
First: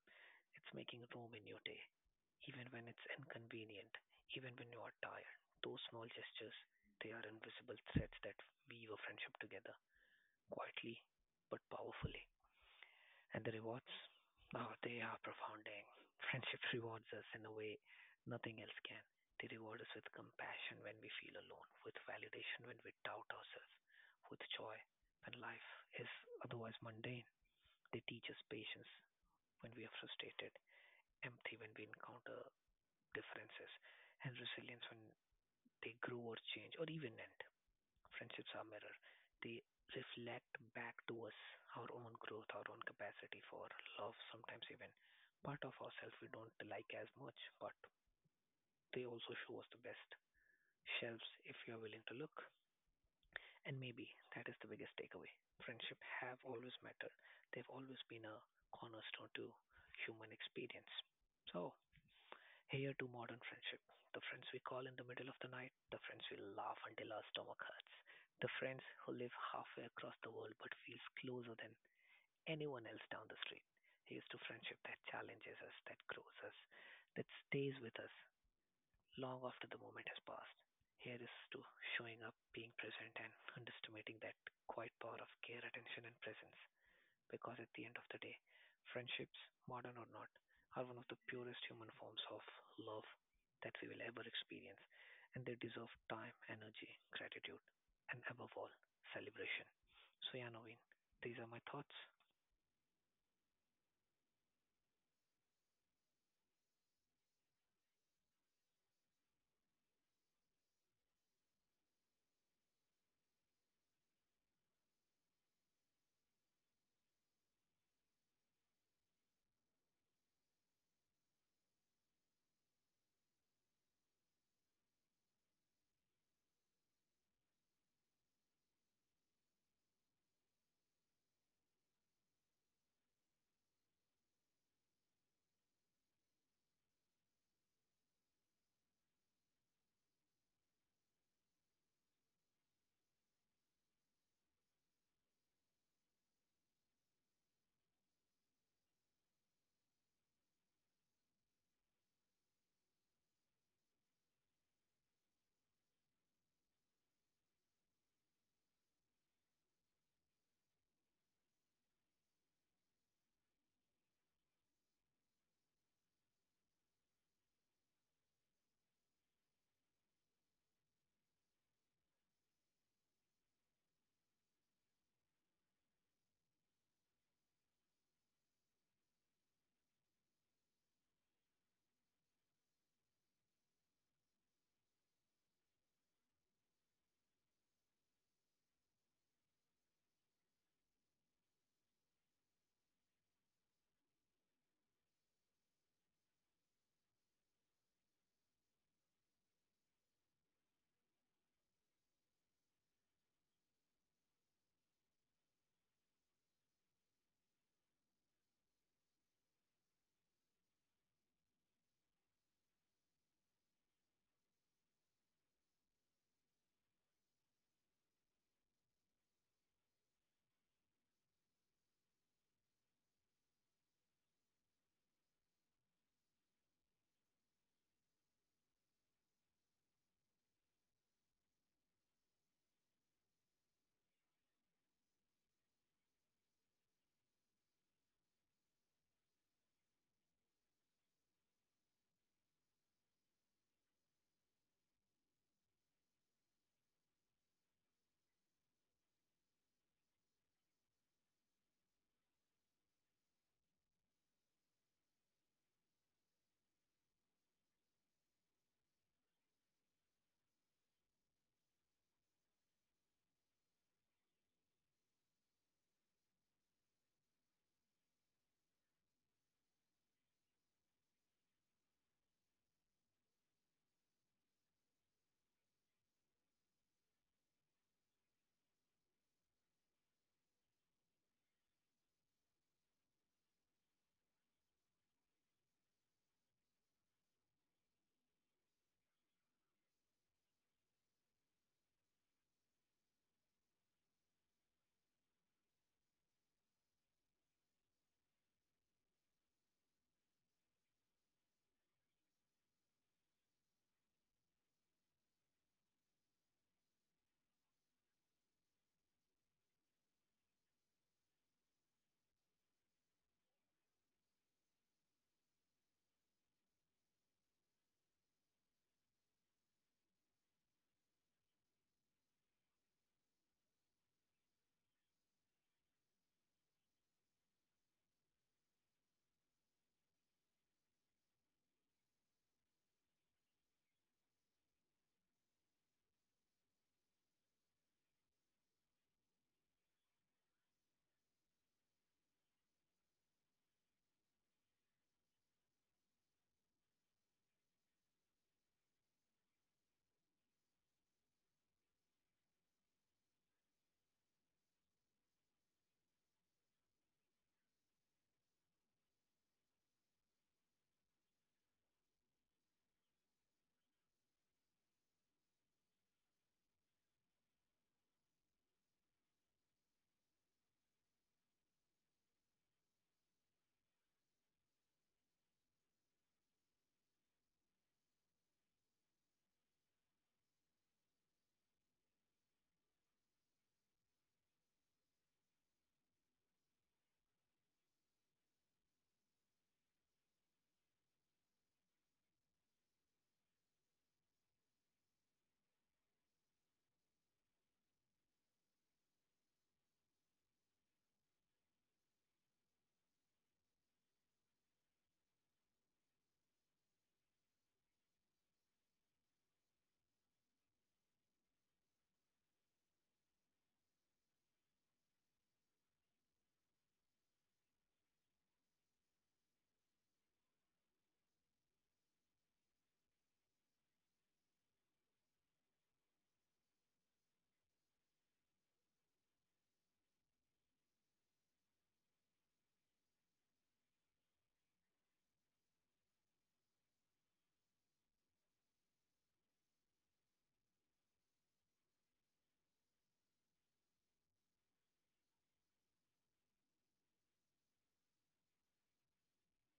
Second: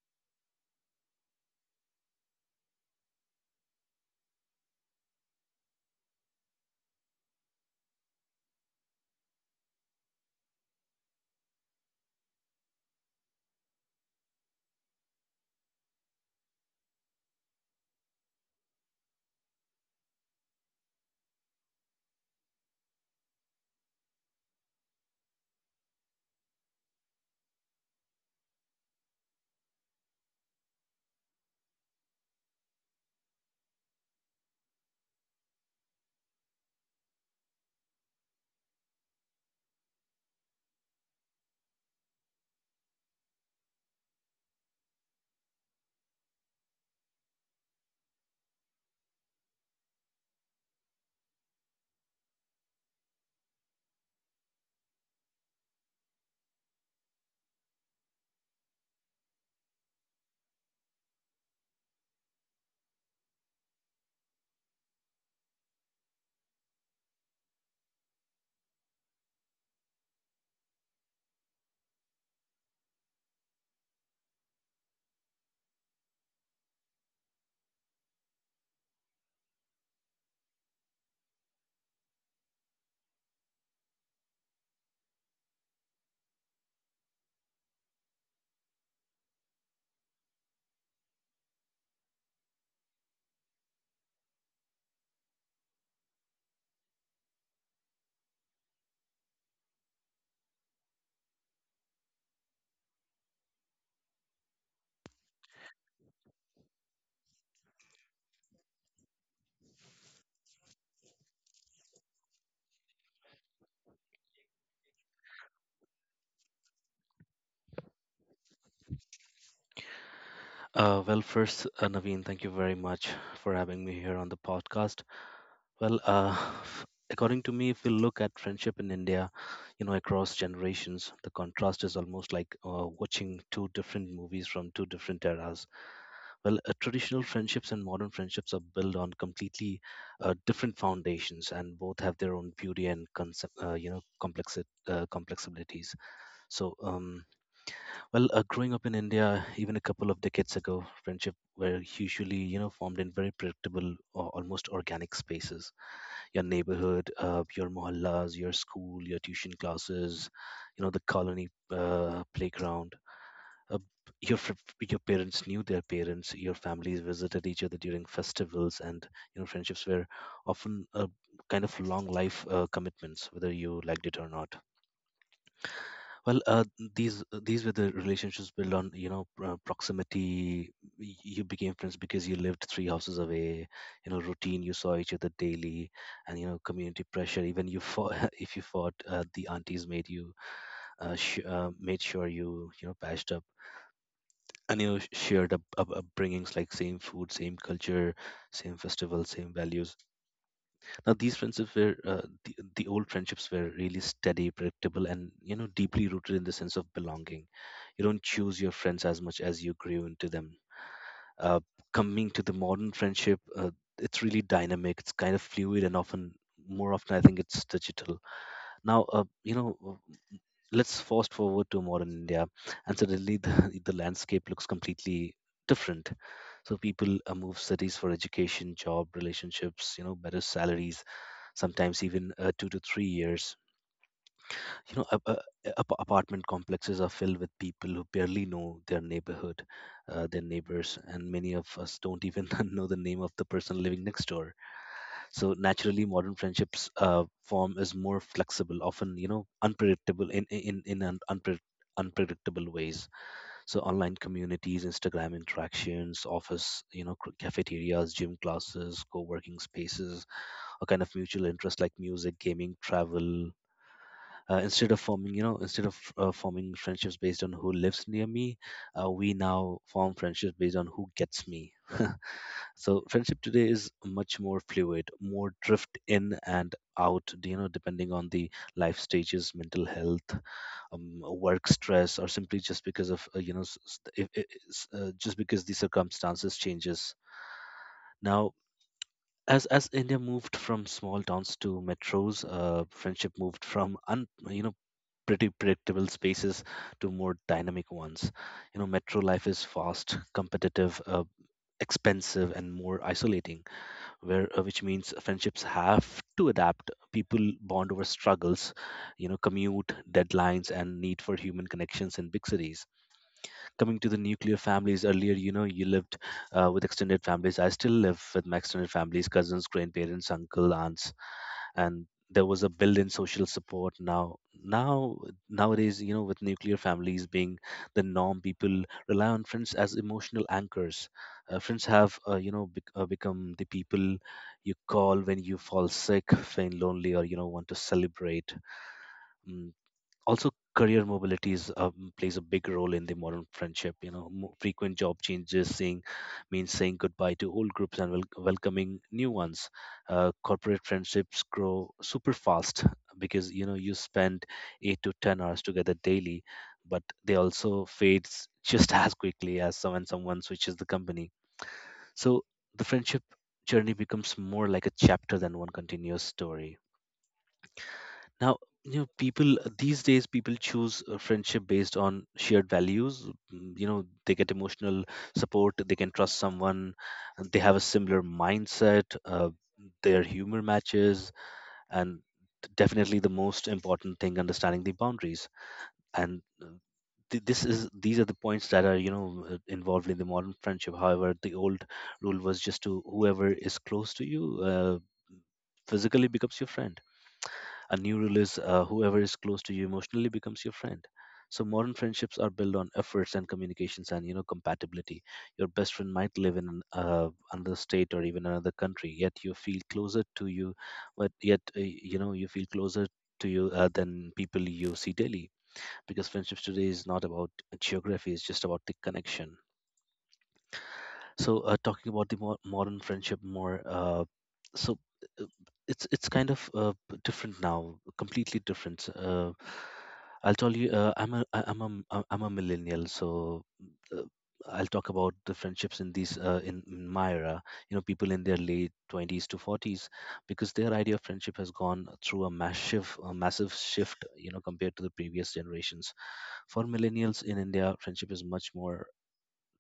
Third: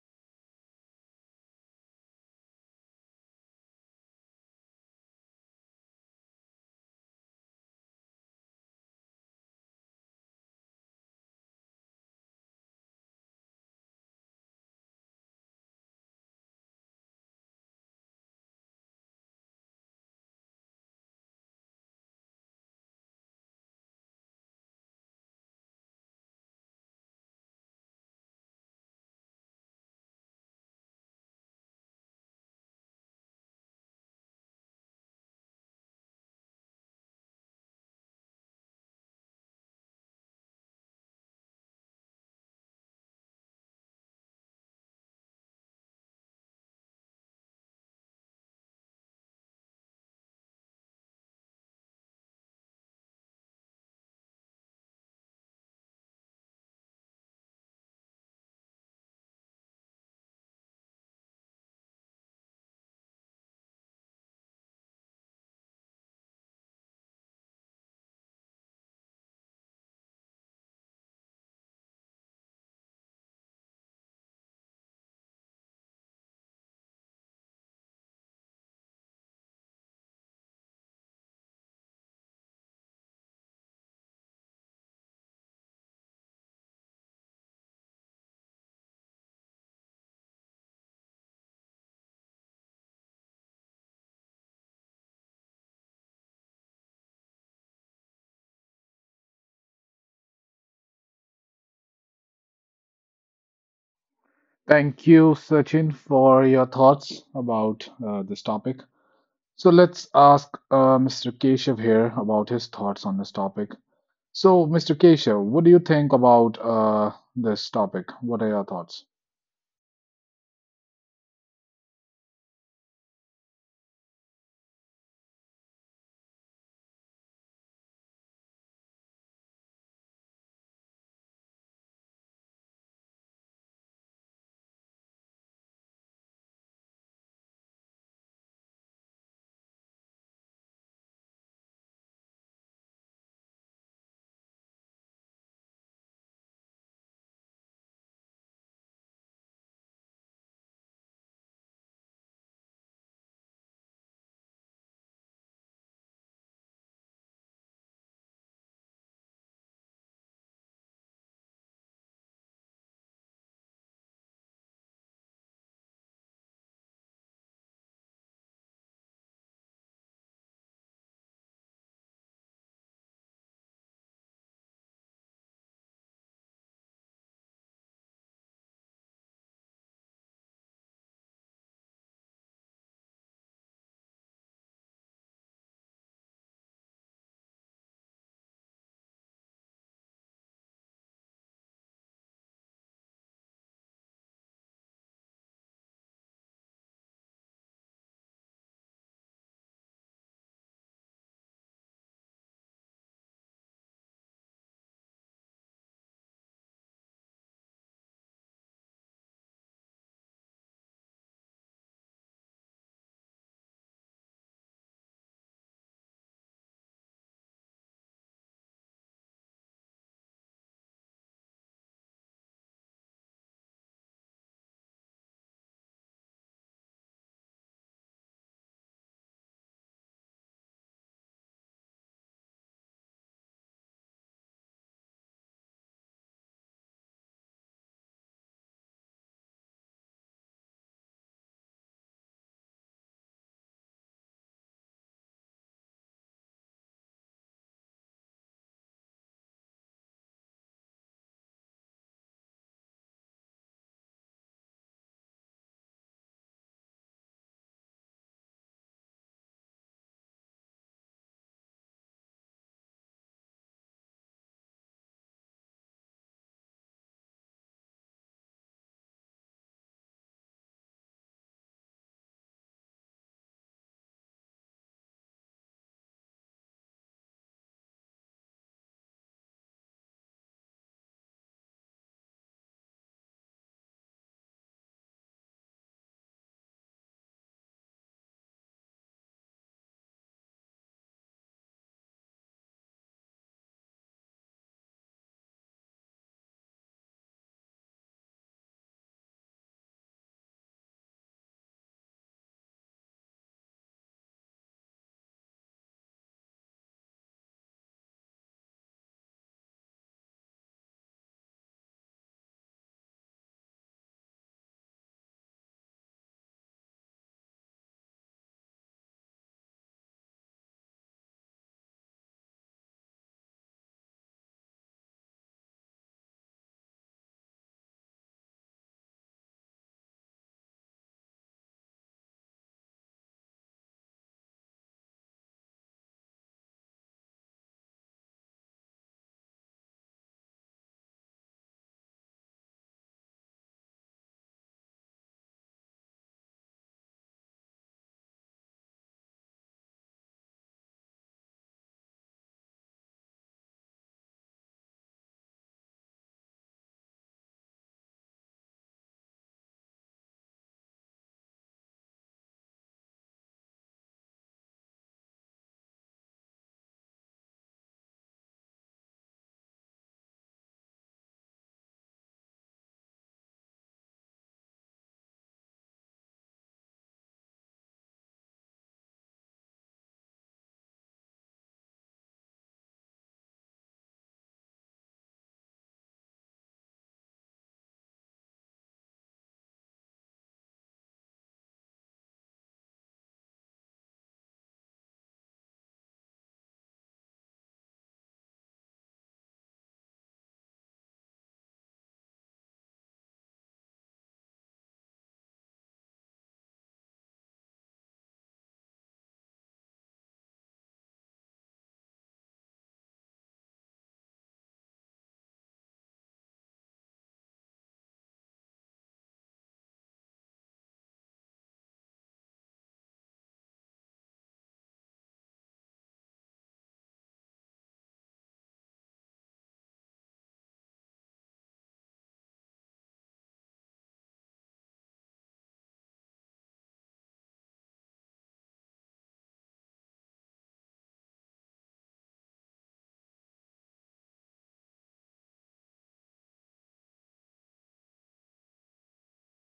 It's making room in your day, even when it's inconvenient, even when you are tired. Those small gestures, they are invisible threads that weave a friendship together, quietly but powerfully. And the rewards? Oh, they are profounding. Friendship rewards us in a way nothing else can. They reward us with compassion when we feel alone, with validation when we doubt ourselves, with joy when life is otherwise mundane. They teach us patience when we are frustrated, empathy when we encounter differences, and resilience when they grow or change or even end. Friendships are mirror. They reflect back to us our own growth, our own capacity for love, sometimes even part of ourselves we don't like as much, but they also show us the best shelves if you are willing to look. And maybe that is the biggest takeaway. Friendship have always mattered. They've always been a cornerstone to human experience. So here to modern friendship, the friends we call in the middle of the night, the friends we laugh until our stomach hurts, the friends who live halfway across the world but feels closer than anyone else down the street. Here's to friendship that challenges us, that grows us, that stays with us long after the moment has passed. Here is to showing up, being present, and underestimating that quiet power of care, attention, and presence because at the end of the day, friendships, modern or not, are one of the purest human forms of love that we will ever experience, and they deserve time, energy, gratitude, and above all, celebration. So, yeah, Naveen, these are my thoughts. Thank you, Sachin, for your thoughts about this topic. So, let's ask Mr. Keshav here about his thoughts on this topic. So, Mr. Keshav, what do you think about this topic? What are your thoughts? Well, first, Naveen, thank you very much for having me here on the podcast. Well, f- according to me, if we look at friendship in India, you know, across generations, the contrast is almost like watching two different movies from two different eras. Well, traditional friendships and modern friendships are built on completely different foundations, and both have their own beauty and concept, you know, complexibilities. So. Well, growing up in India, even a couple of decades ago, friendship were usually, you know, formed in very predictable or almost organic spaces. Your neighborhood, your mohallas, your school, your tuition classes, you know, the colony playground. Uh, your your parents knew their parents. Your families visited each other during festivals, and you know, friendships were often a kind of long life commitments, whether you liked it or not. Well, these were the relationships built on you know proximity. You became friends because you lived three houses away. You know, routine. You saw each other daily, and you know, community pressure. Even you fought if you fought, the aunties made you made sure you you know patched up and you know, shared up, upbringings like same food, same culture, same festival, same values. Now, these friendships were uh, the, the old friendships were really steady, predictable, and you know deeply rooted in the sense of belonging. You don't choose your friends as much as you grew into them. Uh, Coming to the modern friendship, it's really dynamic. It's kind of fluid and often more often I think it's digital. Now, you know, let's fast forward to modern India, and suddenly the landscape looks completely different. So people move cities for education, job, relationships, you know, better salaries sometimes even 2 to 3 years. You know, apartment complexes are filled with people who barely know their neighbors, and many of us don't even know the name of the person living next door. So naturally, modern friendships form is more flexible, often you know unpredictable in an unpredictable ways. So online communities, Instagram interactions, office, you know, cafeterias, gym classes, co-working spaces. A kind of mutual interest like music, gaming, travel. Instead of forming friendships based on who lives near me, we now form friendships based on who gets me. So friendship today is much more fluid, more drift in and out, you know, depending on the life stages, mental health, work stress, or simply just because of you know just because the circumstances changes. Now as India moved from small towns to metros, friendship moved from you know, pretty predictable spaces to more dynamic ones. You know, metro life is fast, competitive, expensive, and more isolating, where which means friendships have to adapt. People bond over struggles, you know, commute, deadlines, and need for human connections in big cities. Coming to the nuclear families earlier, you know, you lived with extended families. I still live with my extended families, cousins, grandparents, uncle, aunts, and there was a built-in social support. Now nowadays, you know, with nuclear families being the norm, people rely on friends as emotional anchors. Friends have you know become the people you call when you fall sick, feel lonely, or you know want to celebrate. Mm, Also, career mobility plays a big role in the modern friendship. You know, frequent job changes saying means saying goodbye to old groups and welcoming new ones. Corporate friendships grow super fast because you know you spend 8 to 10 hours together daily, but they also fades just as quickly as someone switches the company. So the friendship journey becomes more like a chapter than one continuous story. Now, you know, people these days people choose a friendship based on shared values. You know, they get emotional support, they can trust someone, and they have a similar mindset, their humor matches, and definitely the most important thing, understanding the boundaries. And th- this is these are the points that are you know involved in the modern friendship. However, the old rule was just to whoever is close to you uh, physically becomes your friend. A new rule is whoever is close to you emotionally becomes your friend. So modern friendships are built on efforts and communications and you know compatibility. Your best friend might live in another state or even another country, yet you know you feel closer to you than people you see daily, because friendships today is not about geography; it's just about the connection. So talking about the more modern friendship more, so uh, it's kind of different now, completely different. So, I'll tell you, I'm a millennial, so uh, I'll talk about the friendships in my era. You know, people in their late 20s to 40s, because their idea of friendship has gone through a massive shift. You know, compared to the previous generations. For millennials in India, friendship is much more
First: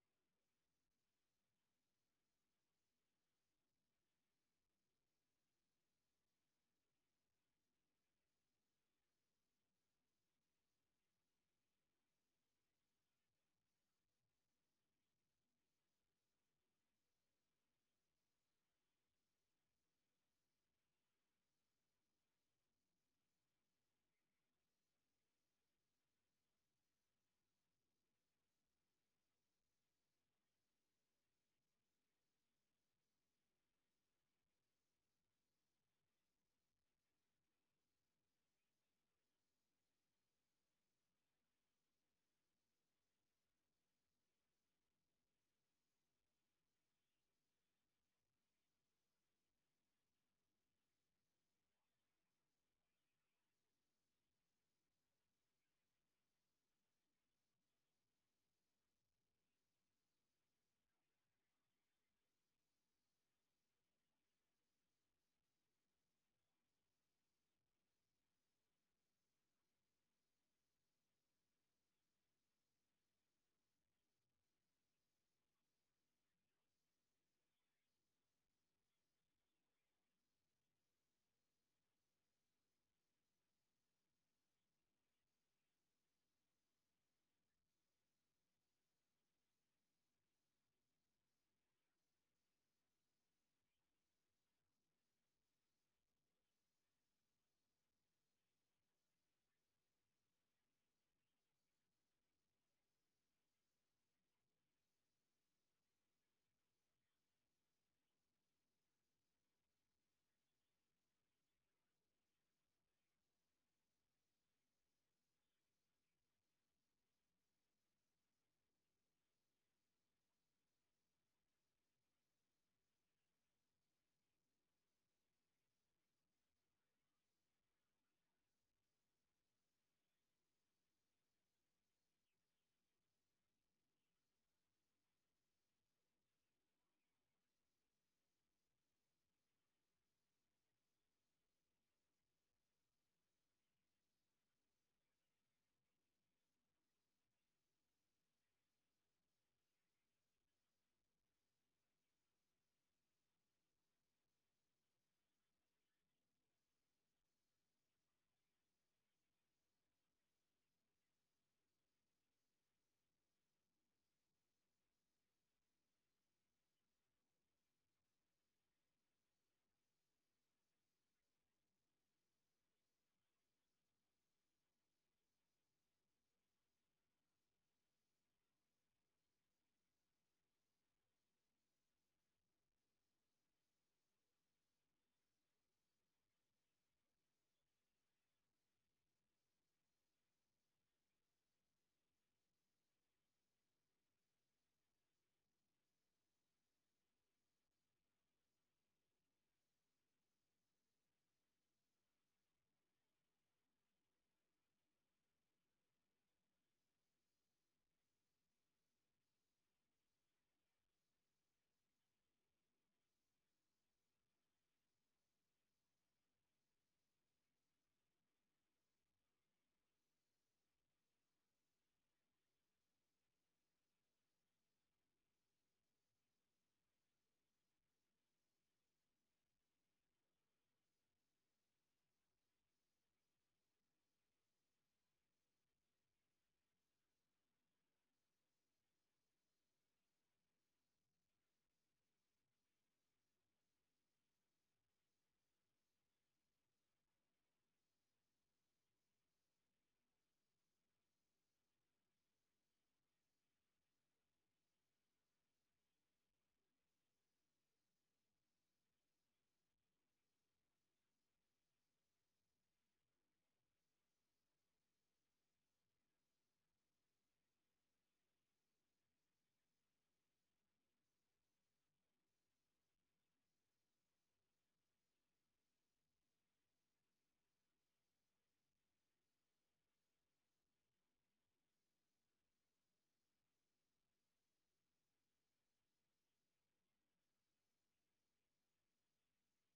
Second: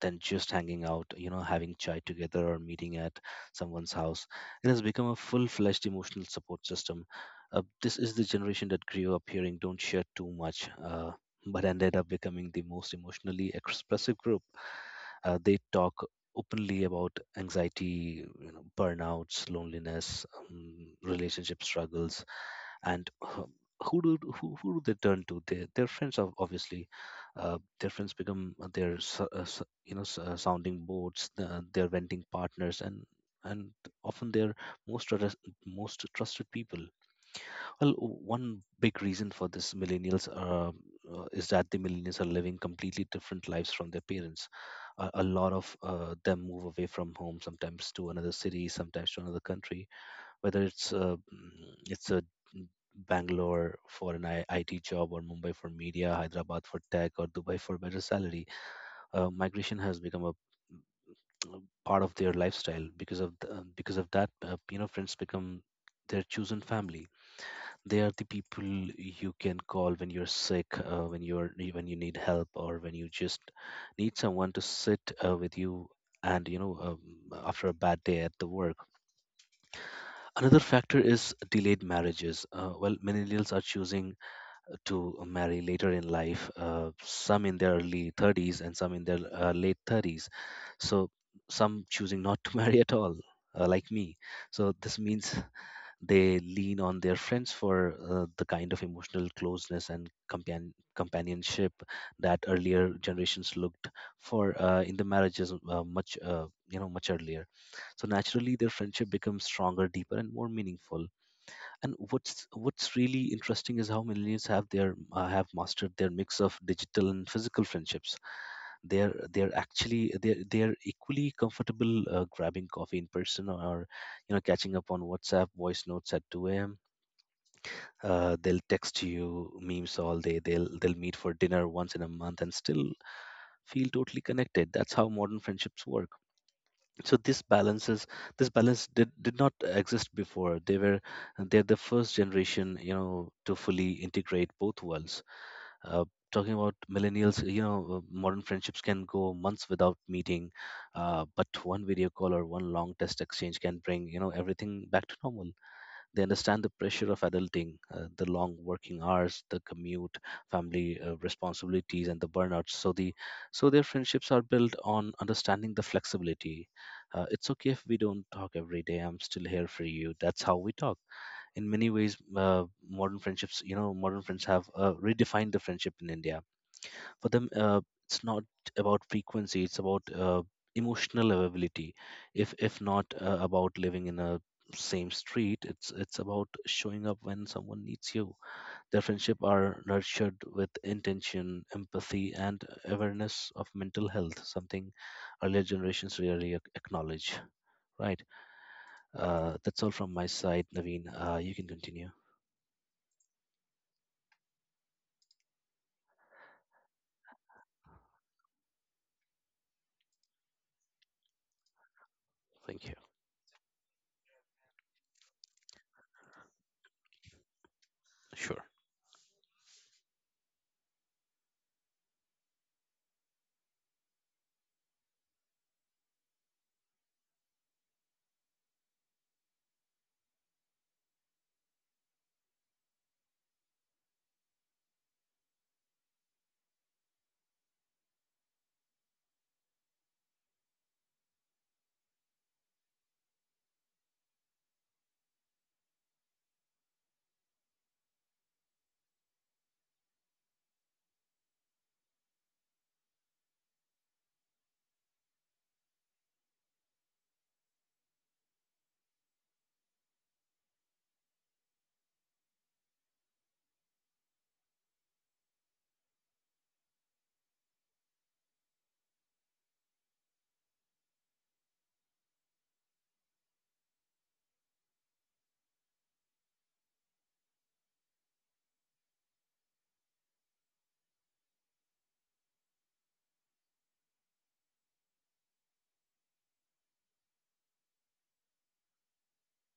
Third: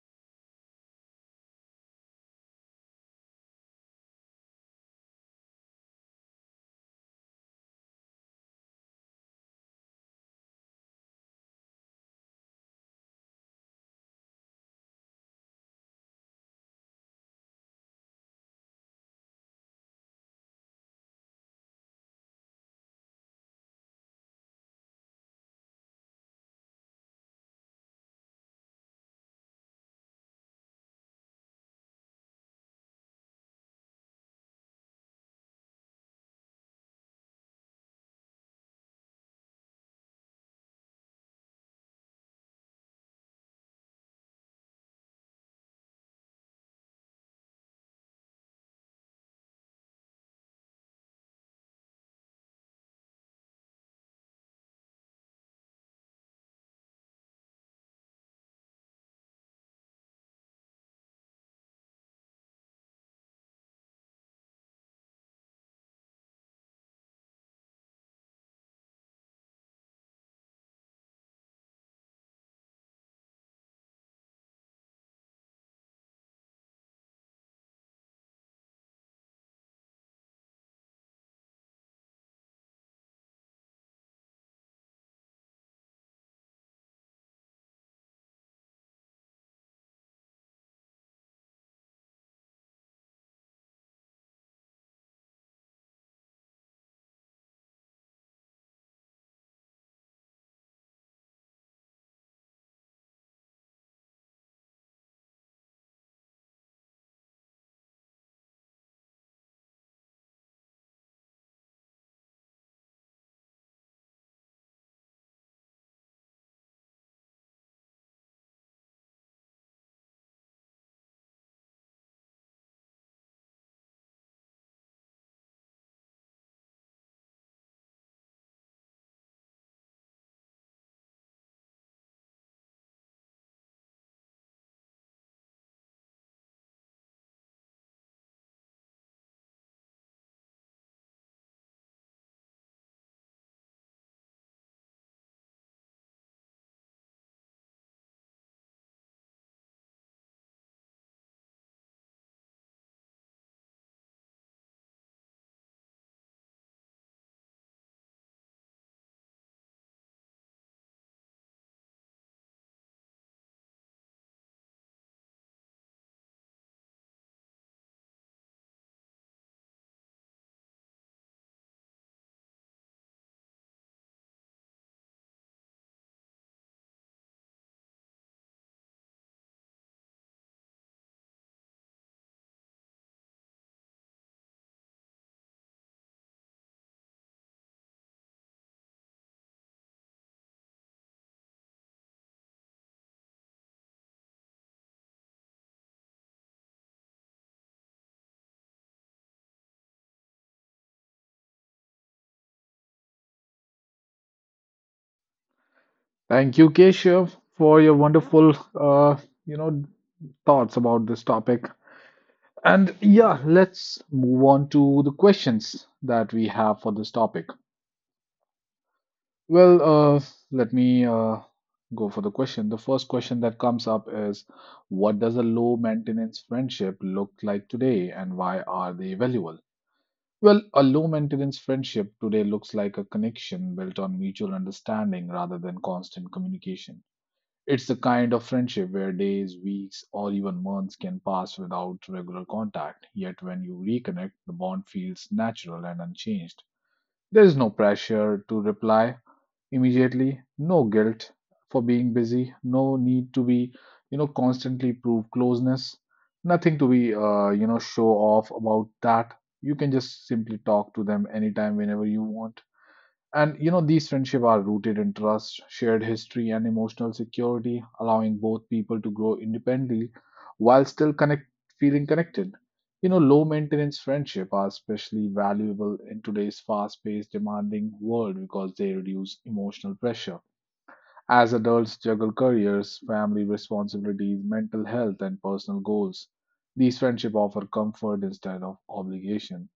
than just hanging out, you know, having chai together or meeting at someone's house. It has become a full fledged emotional support system. This is the generation that grew up hearing, don't share too much, but ended up becoming the most emotionally expressive group. They talk openly about anxiety, you know, burnouts, loneliness, relationship struggles, and who do they turn to? Their friends, obviously. Their friends become their sounding boards, their venting partners, and and often their most trus- most trusted people. Well, one big reason for this millennials is that the millennials are living completely different lives from their parents. A lot of them move away from home, sometimes to another city, sometimes to another country. Whether it's mm, Bangalore for an IT job, or Mumbai for media, Hyderabad for tech, or Dubai for better salary, migration has become a part of their lifestyle. Because of that, you know, friends become their chosen family. They are the people you can call when you're sick, when you need help, or when you just need someone to sit with you. And you know, after a bad day at the work, another factor is delayed marriages. Well, millennials are choosing to marry later in life, some in their early 30s and some in their late 30s. So some choosing not to marry at all, like me. So this means they lean on their friends for the kind of emotional closeness and companionship that earlier generations looked for in the marriages, much you know, much earlier. So naturally, their friendship becomes stronger, deeper, and more meaningful. And what's really interesting is how millennials have mastered their mix of digital and physical friendships. They're they're actually they're they're equally comfortable grabbing coffee in person, or you know catching up on WhatsApp voice notes at 2 a.m. They'll text you memes all day, they'll meet for dinner once in a month and still feel totally connected. That's how modern friendships work. So this balance did not exist before. They're the first generation you know to fully integrate both worlds. uh, Talking about millennials, you know, modern friendships can go months without meeting. But one video call or one long text exchange can bring you know everything back to normal. They understand the pressure of adulting, the long working hours, the commute, family responsibilities, and the burnouts. So their friendships are built on understanding the flexibility. It's okay if we don't talk every day, I'm still here for you. That's how we talk. In many ways, modern friends have redefined the friendship in India. For them, it's not about frequency, it's about emotional availability. If not about living in a same street, it's about showing up when someone needs you. Their friendship are nurtured with intention, empathy, and awareness of mental health. Something earlier generations rarely acknowledge. Right. That's all from my side, Naveen. You can continue. Thank you, Keshav, for your wonderful, you know, thoughts about this topic. Thank And you. yeah, let's move on to the questions that we have for this topic. Sure. Well, uh, let me go for the question. The first question that comes up is, what does a low maintenance friendship look like today, and why are they valuable? Well, a low maintenance friendship today looks like a connection built on mutual understanding rather than constant communication. It's the kind of friendship where days, weeks, or even months can pass without regular contact, yet when you reconnect, the bond feels natural and unchanged. There is no pressure to reply immediately, no guilt for being busy, no need to be, constantly prove closeness, nothing to be, show off about that. You can just simply talk to them anytime, whenever you want. And you know, these friendships are rooted in trust, shared history, and emotional security, allowing both people to grow independently while still connect, feeling connected. You know, low maintenance friendships are especially valuable in today's fast paced, demanding world because they reduce emotional pressure. As adults juggle careers, family responsibilities, mental health, and personal goals, these friendships offer comfort instead of obligation.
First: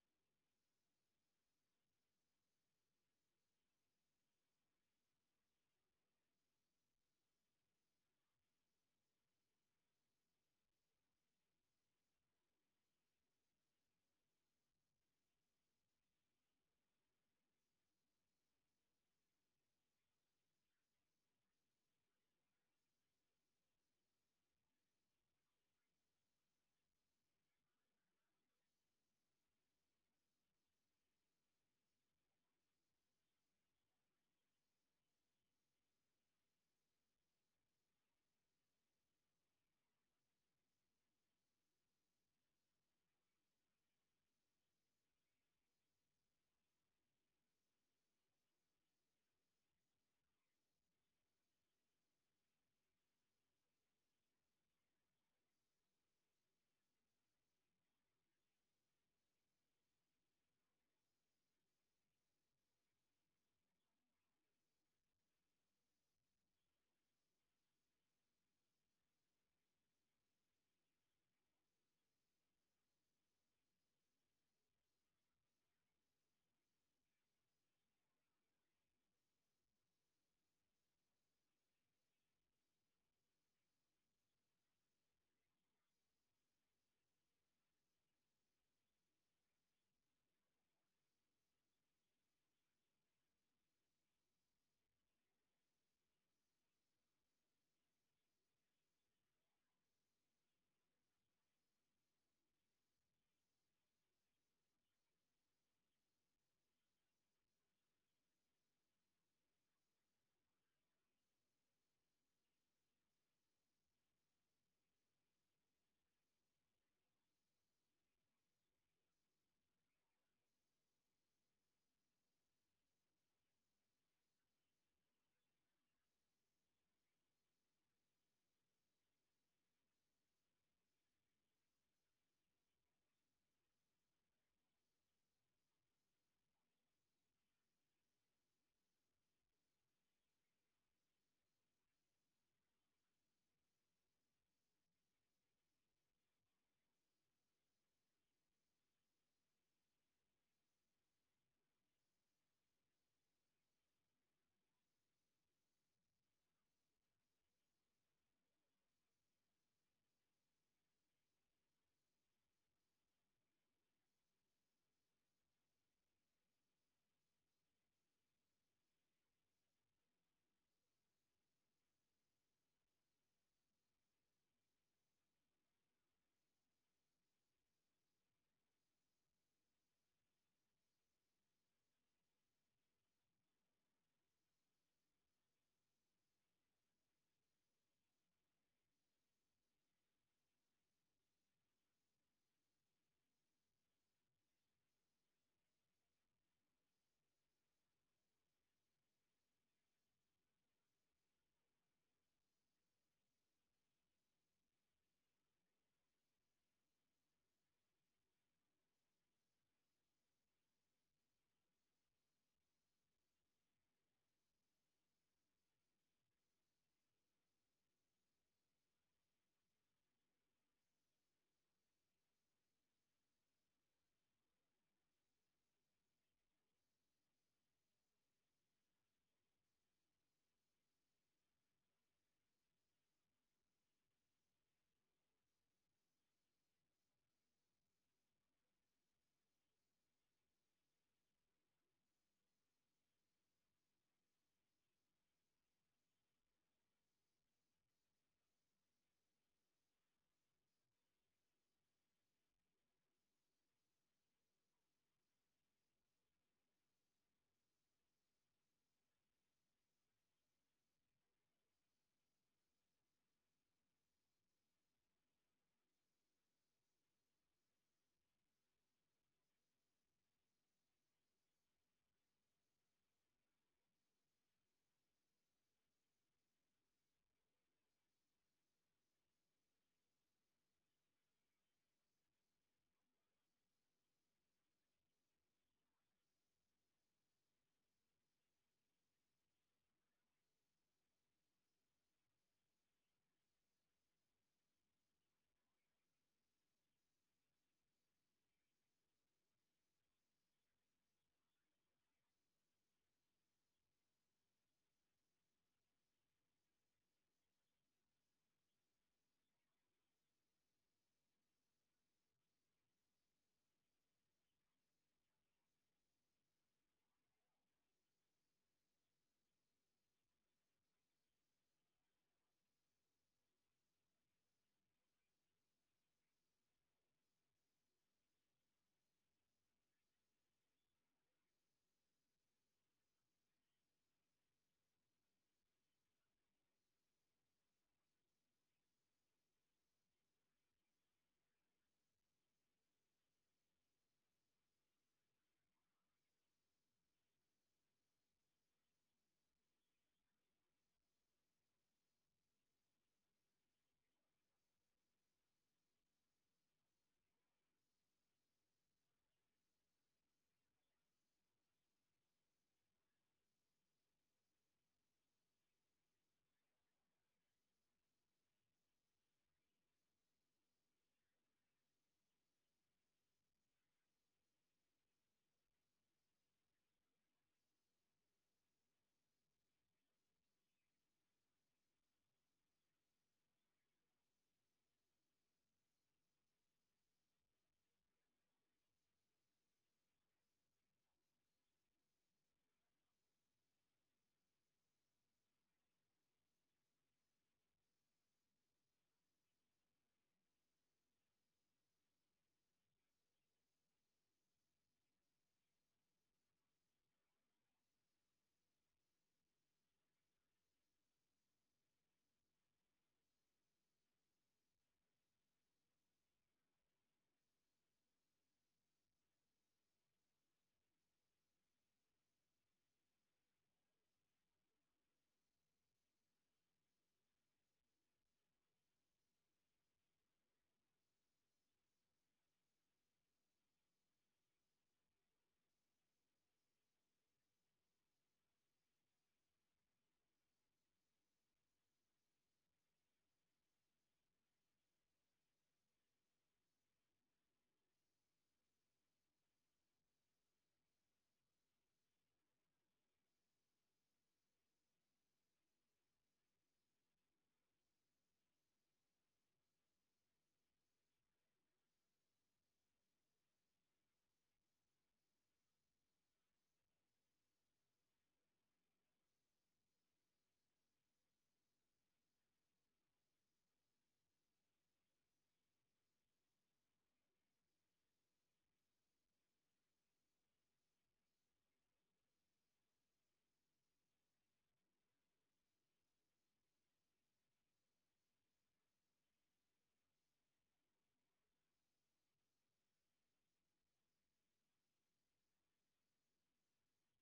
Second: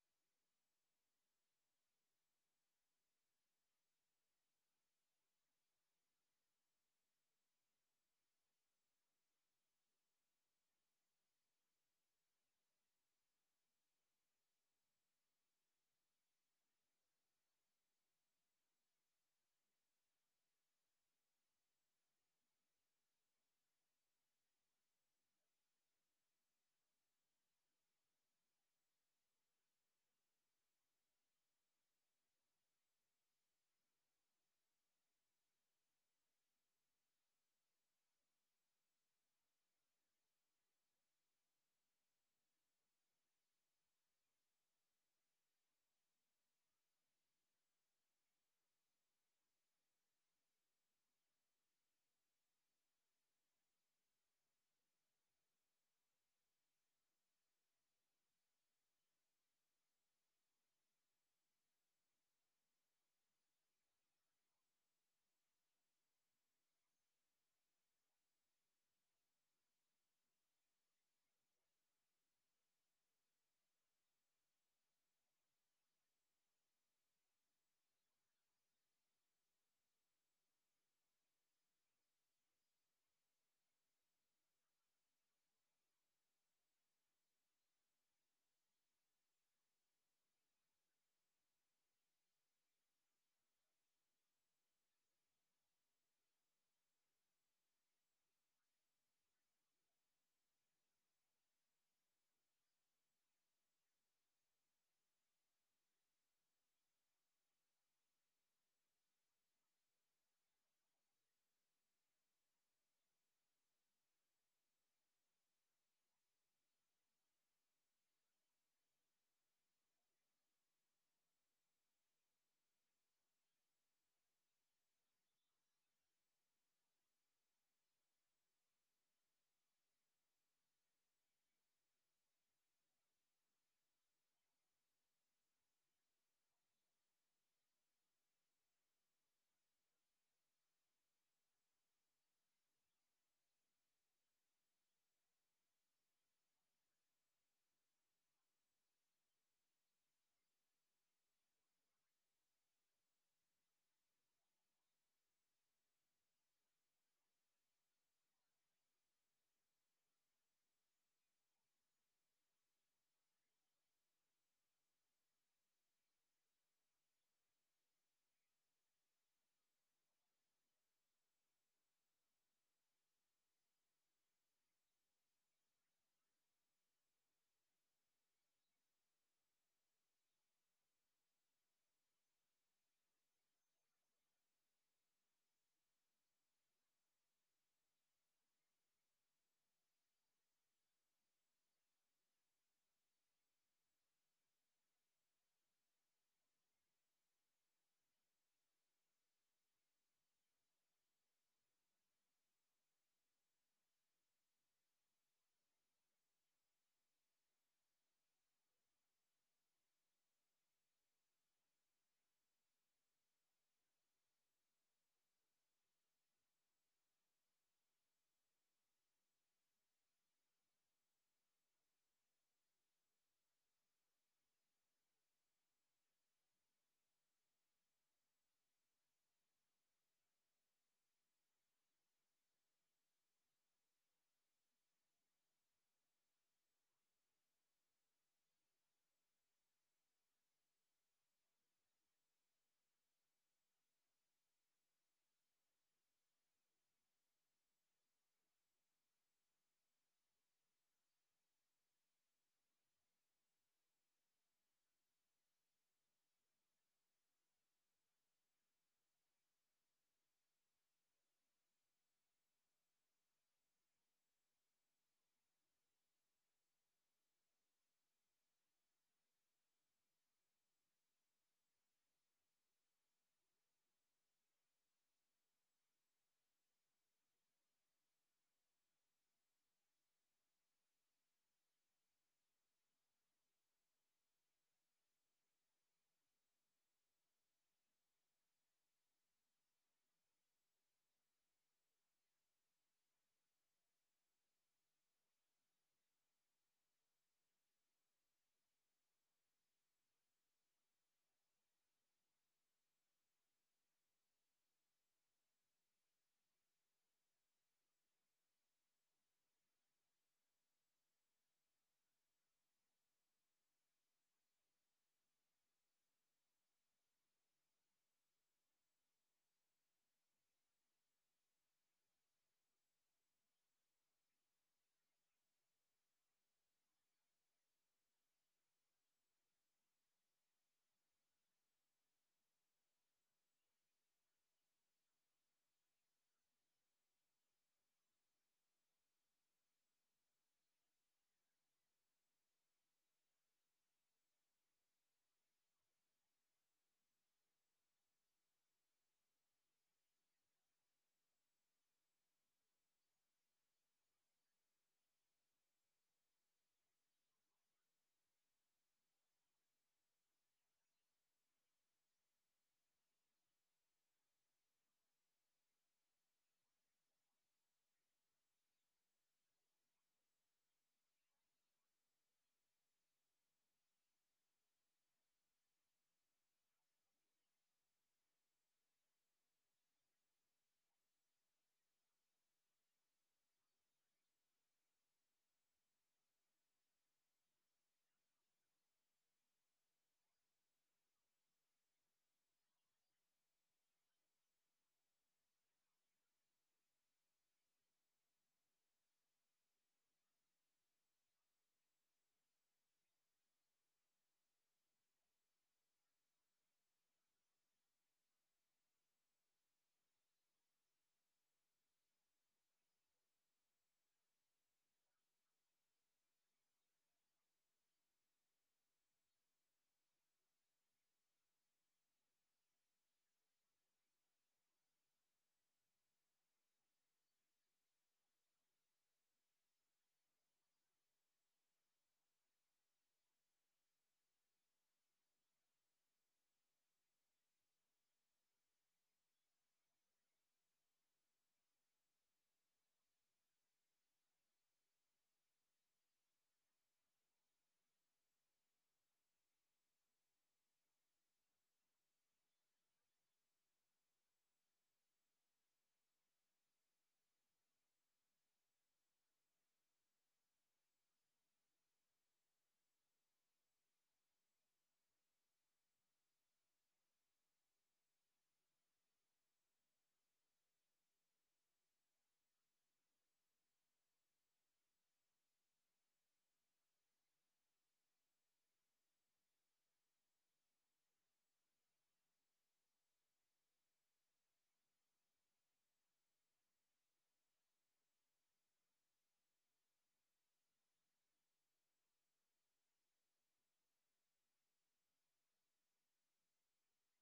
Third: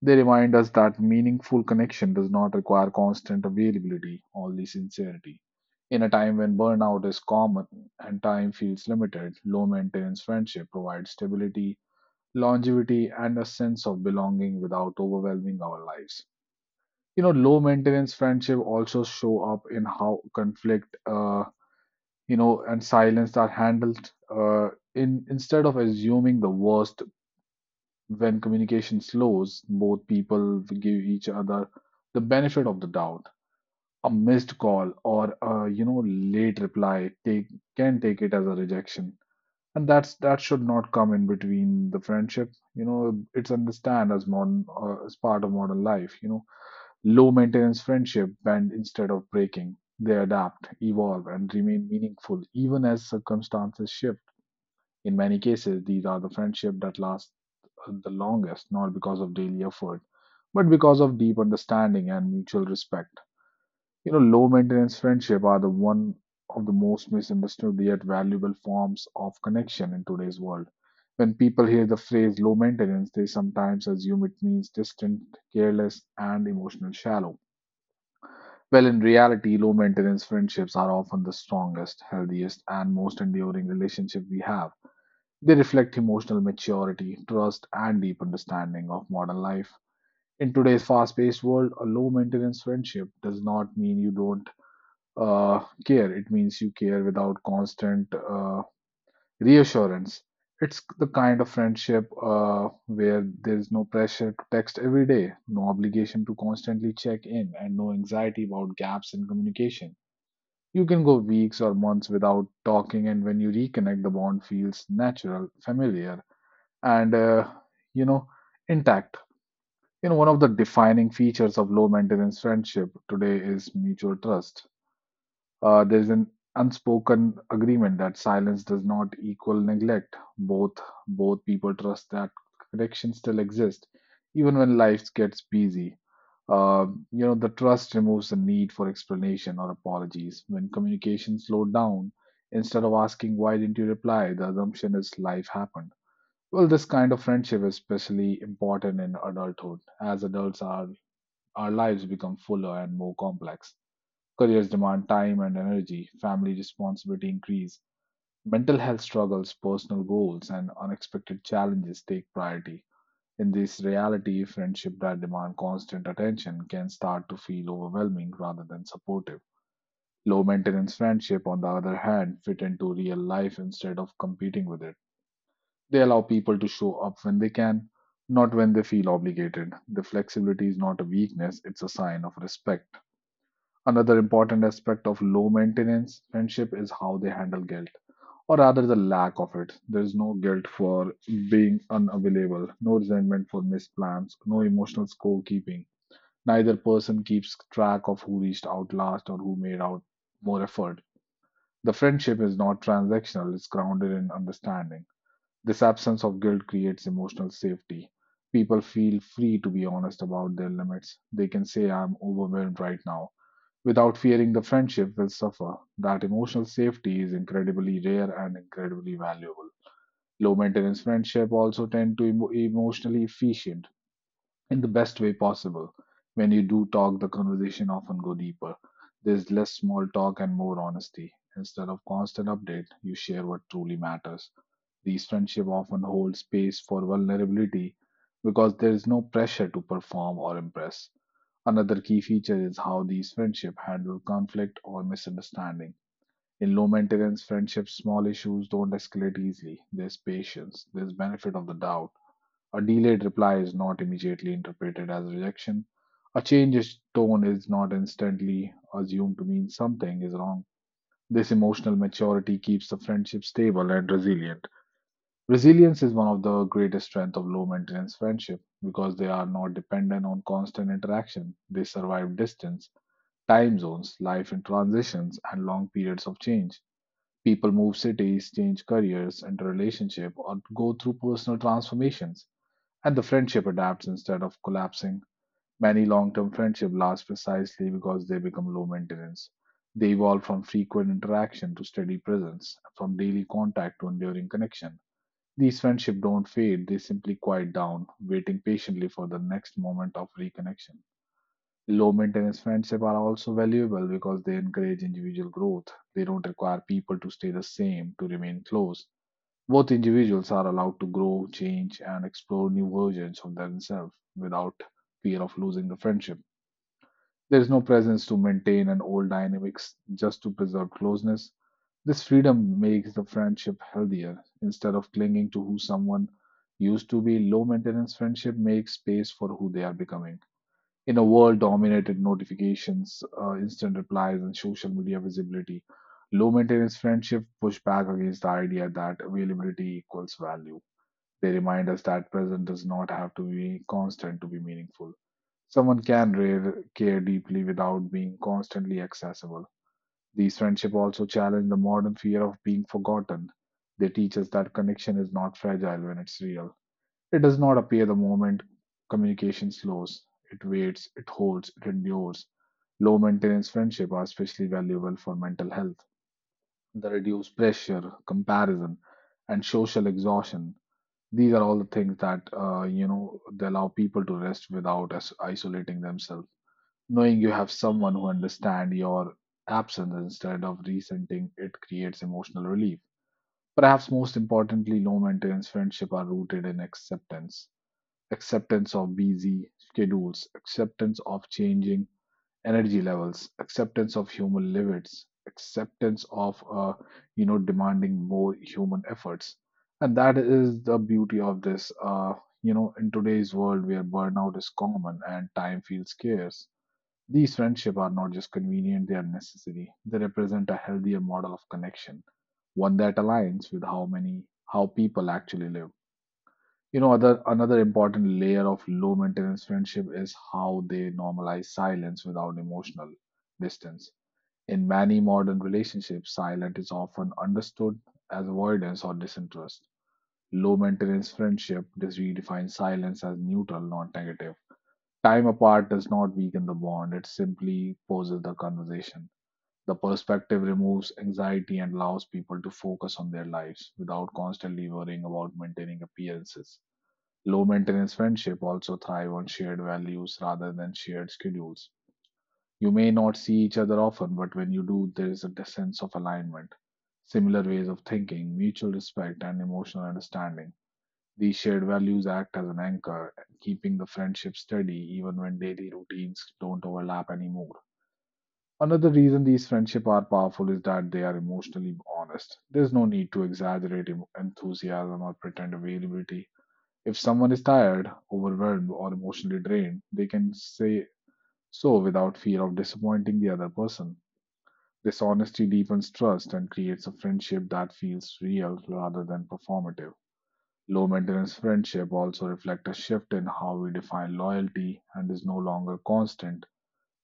They remind us that meaningful connection does not require constant availability, only sincerity. In a time when burnout is common and time feels limited, low maintenance friendship provides stability, longevity, and a sense of belonging without overwhelming our lives. You know, low maintenance friendship also show up in how conflict, and silence are handled. In Instead of assuming the worst when communication slows, both people give each other the benefit of the doubt. A missed call or a, late reply take can take it as a rejection. And that should not come in between the friendship. You know, it's understand as modern as part of modern life. You know, low maintenance friendship bend instead of breaking. They adapt, evolve, and remain meaningful even as circumstances shift. In many cases, these are the friendship that last the longest, not because of daily effort, but because of deep understanding and mutual respect. You know, low maintenance friendship are the one of the most misunderstood yet valuable forms of connection in today's world. When people hear the phrase low maintenance, they sometimes assume it means distant, careless, and emotional shallow. Well, in reality, low maintenance friendships are often the strongest, healthiest, and most enduring relationship we have. They reflect emotional maturity, trust, and deep understanding of modern life in today's fast-paced world. A low-maintenance friendship does not mean you don't care. It means you care without constant reassurance. It's the kind of friendship where there's no pressure to text every day, no obligation to constantly check in, and no anxiety about gaps in communication. You can go weeks or months without talking, and when you reconnect, the bond feels natural, familiar, and you know intact. You know, one of the defining features of low maintenance friendship today is mutual trust. There's an unspoken agreement that silence does not equal neglect. Both people trust that connection still exists, even when life gets busy. You know, the trust removes the need for explanation or apologies. When communication slowed down, instead of asking why didn't you reply, the assumption is life happened. Well, this kind of friendship is especially important in adulthood, as adults are our lives become fuller and more complex. Careers demand time and energy, family responsibility increase, mental health struggles, personal goals, and unexpected challenges take priority. In this reality, friendship that demand constant attention can start to feel overwhelming rather than supportive. Low maintenance friendship, on the other hand, fit into real life instead of competing with it. They allow people to show up when they can, not when they feel obligated. The flexibility is not a weakness, it's a sign of respect. Another important aspect of low maintenance friendship is how they handle guilt, or rather, the lack of it. There is no guilt for being unavailable, no resentment for missed plans, no emotional scorekeeping. Neither person keeps track of who reached out last or who made out more effort. The friendship is not transactional, it's grounded in understanding. This absence of guilt creates emotional safety. People feel free to be honest about their limits. They can say, I'm overwhelmed right now, without fearing the friendship will suffer. That emotional safety is incredibly rare and incredibly valuable. Low maintenance friendship also tend to emotionally efficient in the best way possible. When you do talk, the conversation often go deeper. There's less small talk and more honesty. Instead of constant update, you share what truly matters. These friendships often hold space for vulnerability because there is no pressure to perform or impress. Another key feature is how these friendships handle conflict or misunderstanding. In low maintenance friendships, small issues don't escalate easily. There's patience, there's benefit of the doubt. A delayed reply is not immediately interpreted as rejection. A change in tone is not instantly assumed to mean something is wrong. This emotional maturity keeps the friendship stable and resilient. Resilience is one of the greatest strengths of low maintenance friendship because they are not dependent on constant interaction. They survive distance, time zones, life in transitions, and long periods of change. People move cities, change careers, enter relationship, or go through personal transformations, and the friendship adapts instead of collapsing. Many long-term friendships last precisely because they become low maintenance. They evolve from frequent interaction to steady presence, from daily contact to enduring connection. These friendships don't fade, they simply quiet down, waiting patiently for the next moment of reconnection. Low maintenance friendships are also valuable because they encourage individual growth. They don't require people to stay the same to remain close. Both individuals are allowed to grow, change, and explore new versions of themselves without fear of losing the friendship. There is no presence to maintain an old dynamics just to preserve closeness. This freedom makes the friendship healthier. Instead of clinging to who someone used to be, low maintenance friendship makes space for who they are becoming. In a world dominated notifications, instant replies, and social media visibility, low maintenance friendship push back against the idea that availability equals value. They remind us that presence does not have to be constant to be meaningful. Someone can care deeply without being constantly accessible. These friendships also challenge the modern fear of being forgotten. They teach us that connection is not fragile when it's real. It does not appear the moment communication slows. It waits, it holds, it endures. Low maintenance friendships are especially valuable for mental health. The reduced pressure, comparison, and social exhaustion. These are all the things that they allow people to rest without isolating themselves. Knowing you have someone who understands your absence instead of resenting it creates emotional relief. Perhaps most importantly, low maintenance friendships are rooted in acceptance. Acceptance of busy schedules, acceptance of changing energy levels, acceptance of human limits, acceptance of demanding more human efforts. And that is the beauty of this. In today's world where burnout is common and time feels scarce, these friendships are not just convenient, they are necessary. They represent a healthier model of connection, one that aligns with how many how people actually live. You know, other another important layer of low maintenance friendship is how they normalize silence without emotional distance. In many modern relationships, silence is often understood as avoidance or disinterest. Low maintenance friendship just redefines silence as neutral, not negative. Time apart does not weaken the bond, it simply poses the conversation. The perspective removes anxiety and allows people to focus on their lives without constantly worrying about maintaining appearances. Low maintenance friendship also thrive on shared values rather than shared schedules. You may not see each other often, but when you do, there is a sense of alignment, similar ways of thinking, mutual respect, and emotional understanding. These shared values act as an anchor, keeping the friendship steady even when daily routines don't overlap anymore. Another reason these friendships are powerful is that they are emotionally honest. There's no need to exaggerate enthusiasm or pretend availability. If someone is tired, overwhelmed, or emotionally drained, they can say so without fear of disappointing the other person. This honesty deepens trust and creates a friendship that feels real rather than performative. Low maintenance friendship also reflect a shift in how we define loyalty, and is no longer constant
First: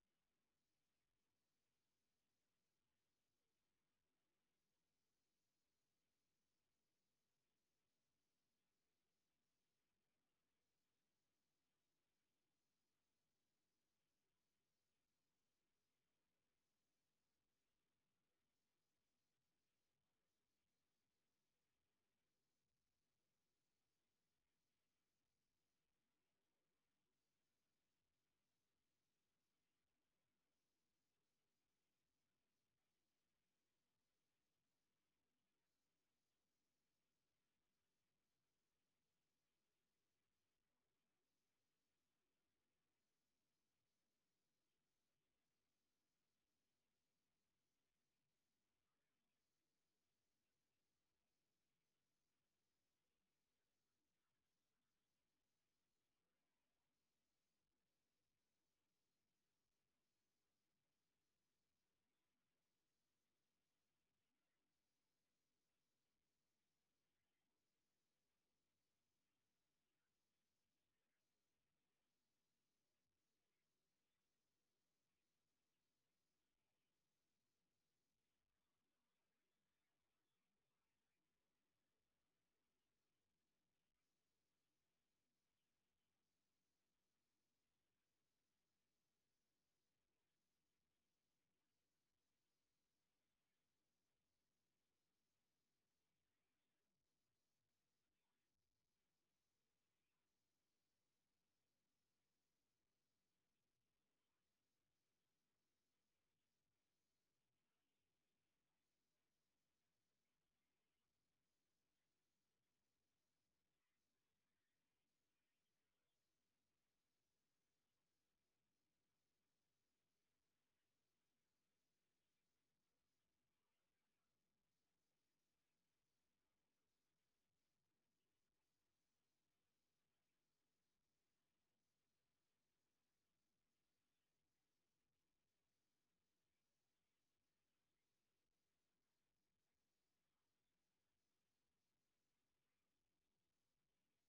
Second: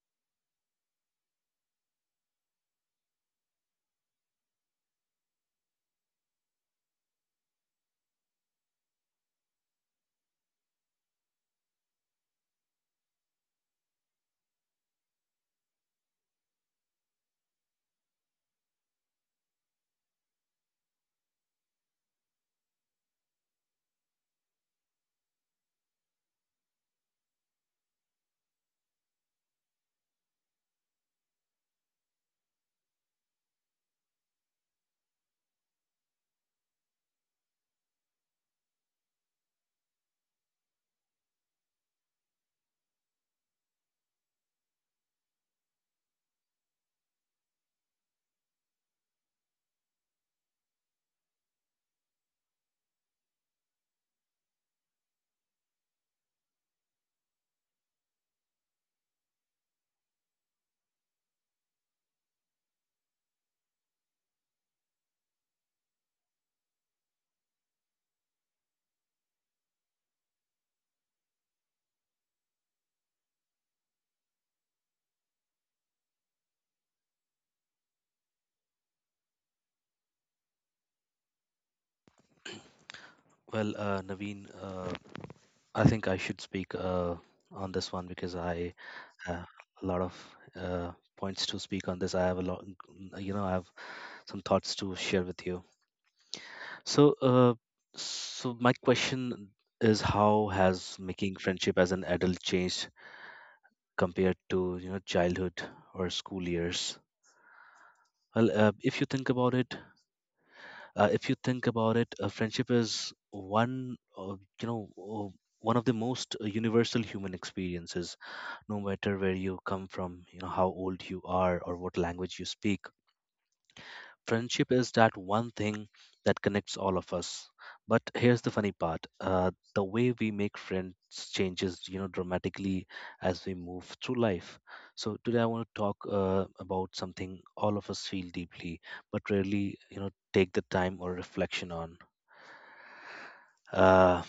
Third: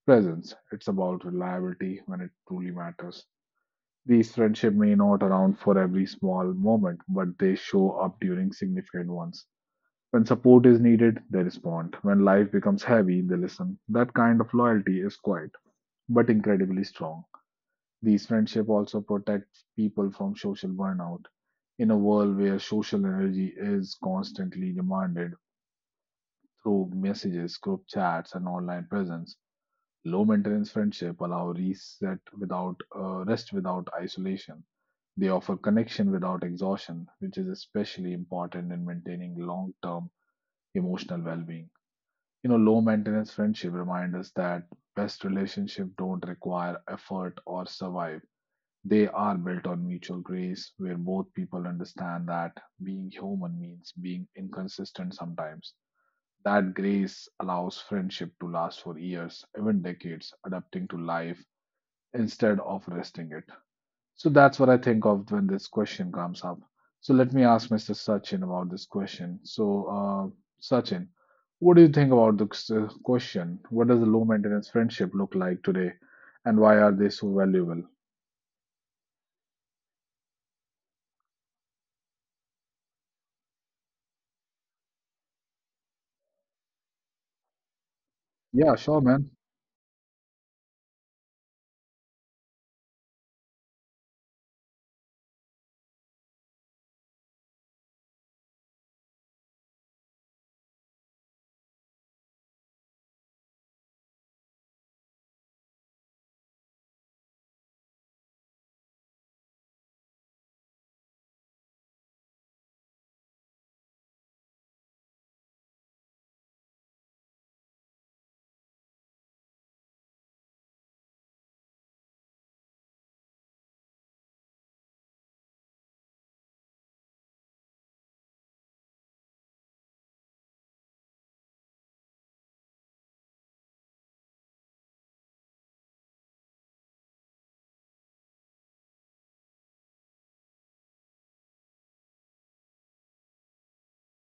presence. It's about reliability when it truly matters. These friendships may not around for every small moment, but they show up during significant ones. When support is needed, they respond. When life becomes heavy, they listen. That kind of loyalty is quiet, but incredibly strong. These friendships also protect people from social burnout. In a world where social energy is constantly demanded through messages, group chats, and online presence, low maintenance friendship allow reset without rest without isolation. They offer connection without exhaustion, which is especially important in maintaining long term emotional well being. You know, low maintenance friendship remind us that best relationships don't require effort or survive. They are built on mutual grace, where both people understand that being human means being inconsistent sometimes. That grace allows friendship to last for years, even decades, adapting to life instead of resting it. So that's what I think of when this question comes up. So let me ask Mr. Sachin about this question. So, Sachin, what do you think about this question? What does a low maintenance friendship look like today, and why are they so valuable? Well, Naveen, I think I should speak on this one because I Yeah, sure, man. have a lot of points to speak on this. I have a lot, I have some thoughts to share with you. So, uh, so my question is, how has making friendship as an adult changed compared to, childhood or school years? Well, if you think about it, If you think about it, friendship is you know, uh, one of the most universal human experiences. No matter where you come from, how old you are, or what language you speak, friendship is that one thing that connects all of us. But here's the funny part, the way we make friends changes, dramatically, as we move through life. So today I want to talk about something all of us feel deeply, but rarely take the time or reflection on. uh,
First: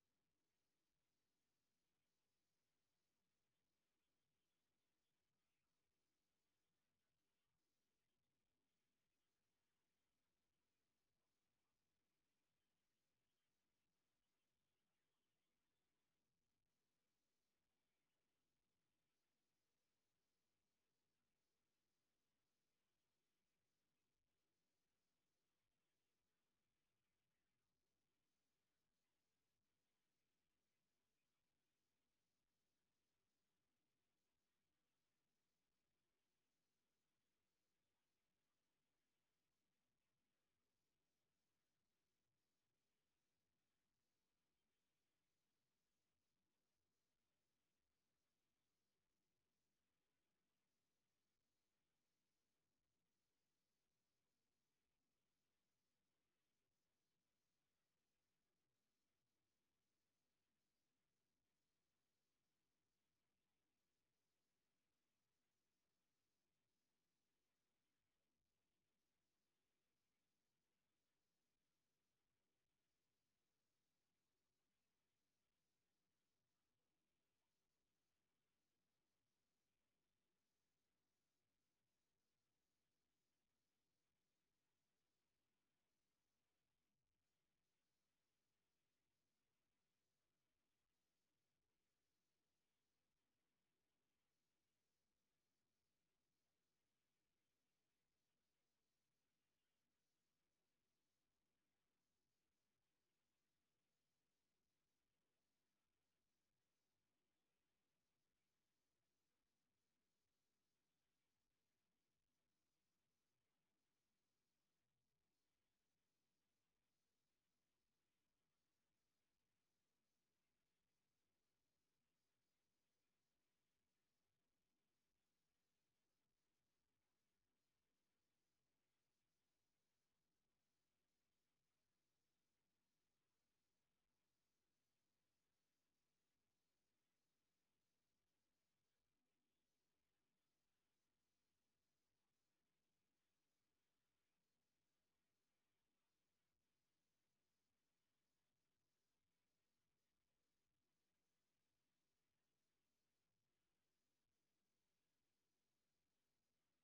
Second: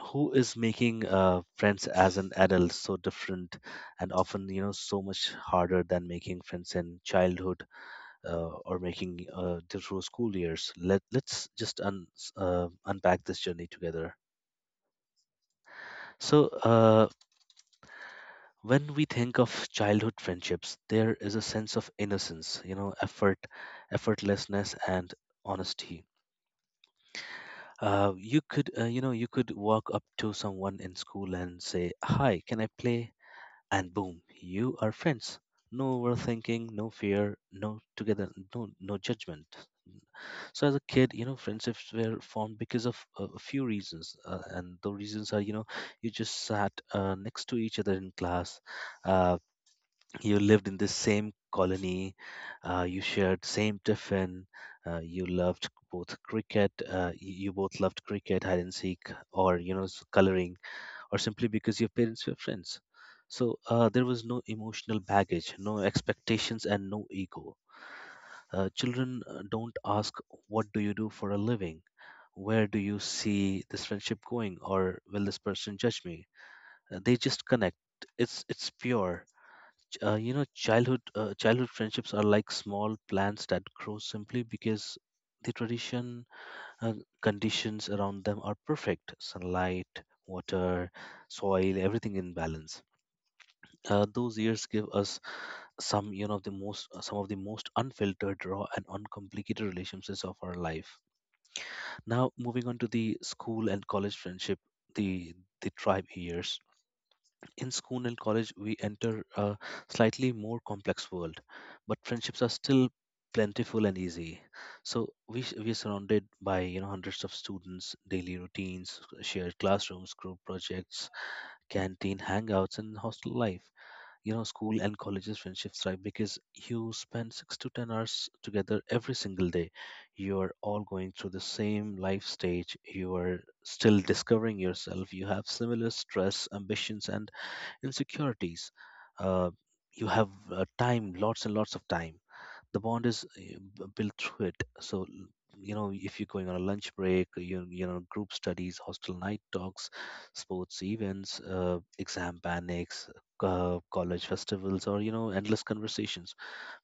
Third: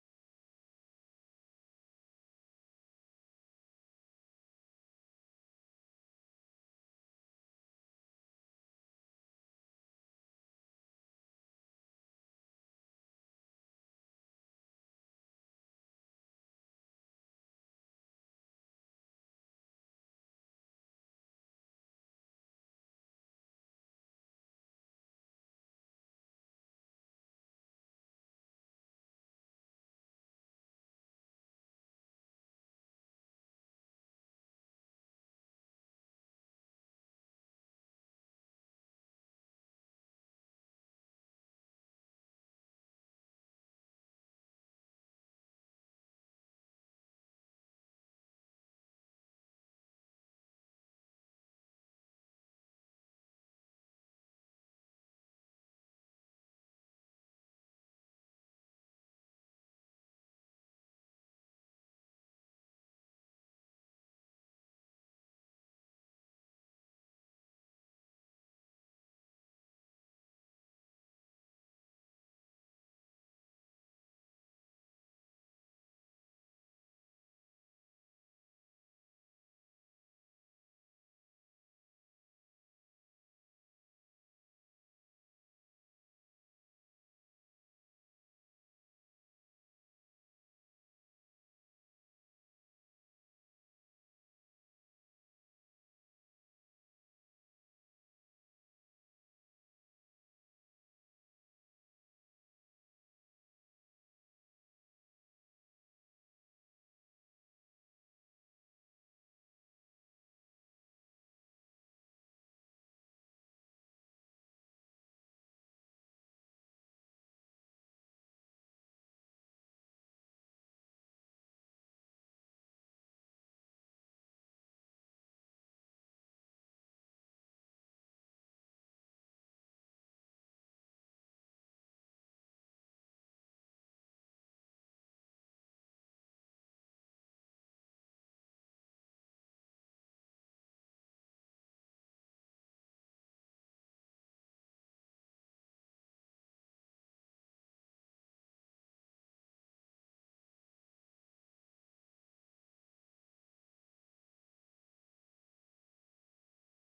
who is making friends as an adult so different, and often, so much harder than making friends in childhood, or making the through school years. Let's just unpack this journey together. So, when we think of childhood friendships, there is a sense of innocence, effortlessness, and honesty. You could walk up to someone in school and say, "Hi, can I play?" And boom, you are friends. No overthinking, no fear, no together, no judgment. So as a kid, friendships were formed because of a few reasons, and the reasons are, you just sat next to each other in class, uh, you lived in the same colony, you shared same tiffin, you both loved cricket, hide and seek, or coloring, or simply because your parents were friends. So, there was no emotional baggage, no expectations, and no ego. Children don't ask, "What do you do for a living?" Where do you see this friendship going, or will this person judge me? They just connect. It's pure. Childhood friendships are like small plants that grow simply because the tradition uh, conditions around them are perfect: sunlight, water, soil, everything in balance. Those years give us some of the most unfiltered, raw, and uncomplicated relationships of our life. Now, moving on to the school and college friendship, the the tribe years. In school and college, we enter a slightly more complex world, but friendships are still plentiful and easy. So we are surrounded by, hundreds of students, daily routines, shared classrooms, group projects, canteen hangouts, and hostel life. School and colleges friendships thrive because you spend 6 to 10 hours together every single day. You are all going through the same life stage, you are still discovering yourself, you have similar stress, ambitions, and insecurities. uh, you have time, lots and lots of time. The bond is built through it. So, if you're going on a lunch break, group studies, hostel night talks, sports events, exam panics, college festivals, or endless conversations.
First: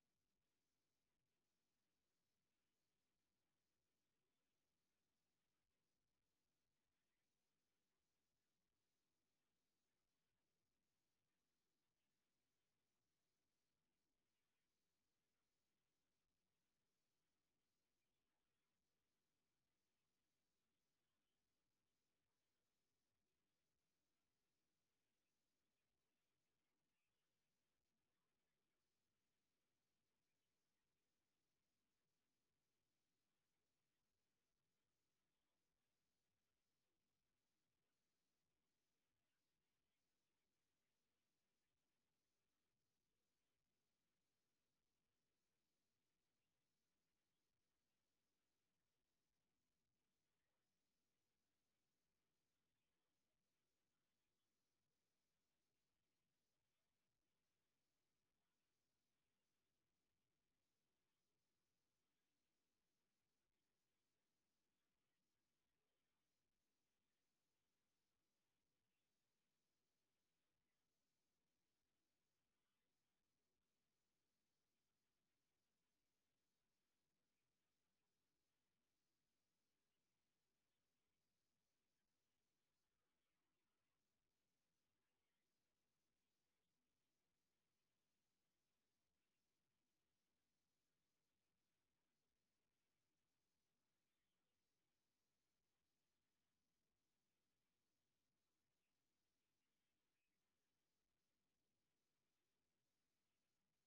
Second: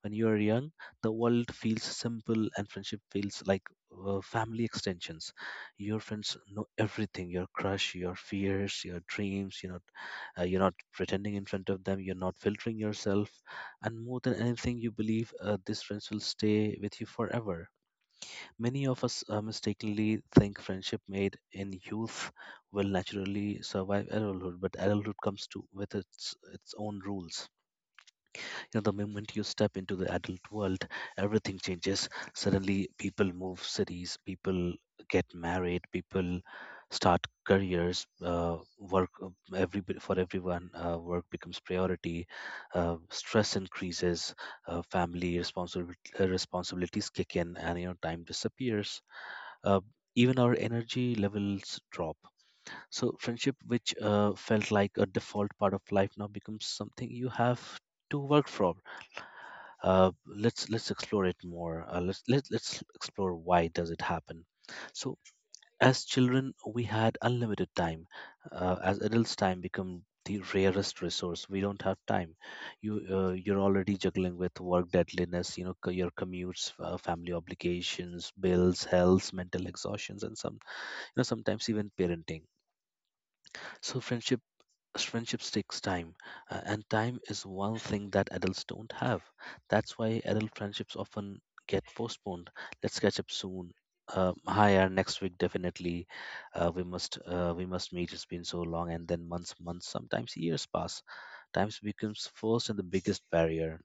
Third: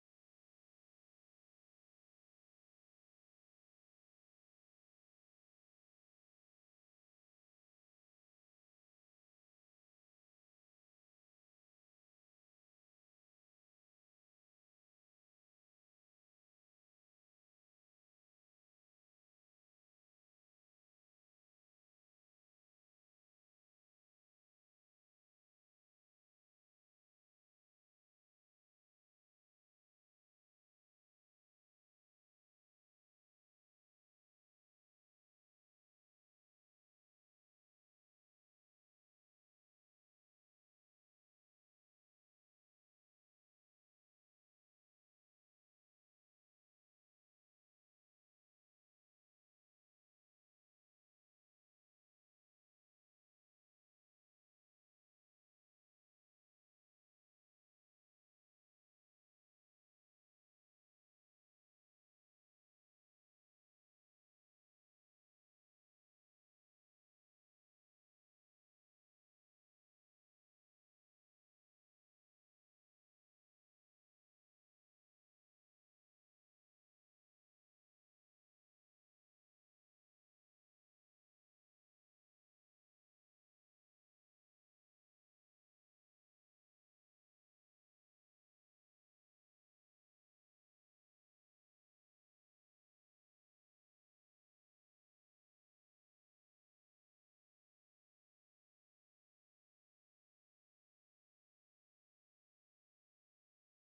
When you are young, the world feels simple, and friendship feels like family extensions. Your friends know everything: your crush, your fears, your dreams. You're not pretending in front of them, you're not filtering yourself. And more than anything, you believe these friends will stay with you forever. Many of us mistakenly think friendship made in youth will naturally survive adulthood, but adulthood comes to with its own rules. The moment you step into the adult world, everything changes. Suddenly, people move cities, people get married, people start careers. Work, every for everyone, work becomes priority. Stress increases. Family responsibilities kick in, and time disappears. uh, Even our energy levels drop. So friendship, which felt like a default part of life, now becomes something you have to work from. Let's explore it more. Let's explore why does it happen. So, as children, we had unlimited time. As adults, time become the rarest resource. We don't have time. You're already juggling with work deadliness, your commutes, family obligations, bills, health, mental exhaustions, and sometimes even parenting. So friendships takes time, and time is one thing that adults don't have. That's why adult friendships often get postponed. "Let's catch up soon." "Hi, next week definitely." We must meet, it's been so long." And then months, sometimes years pass. Times becomes first and the biggest barrier.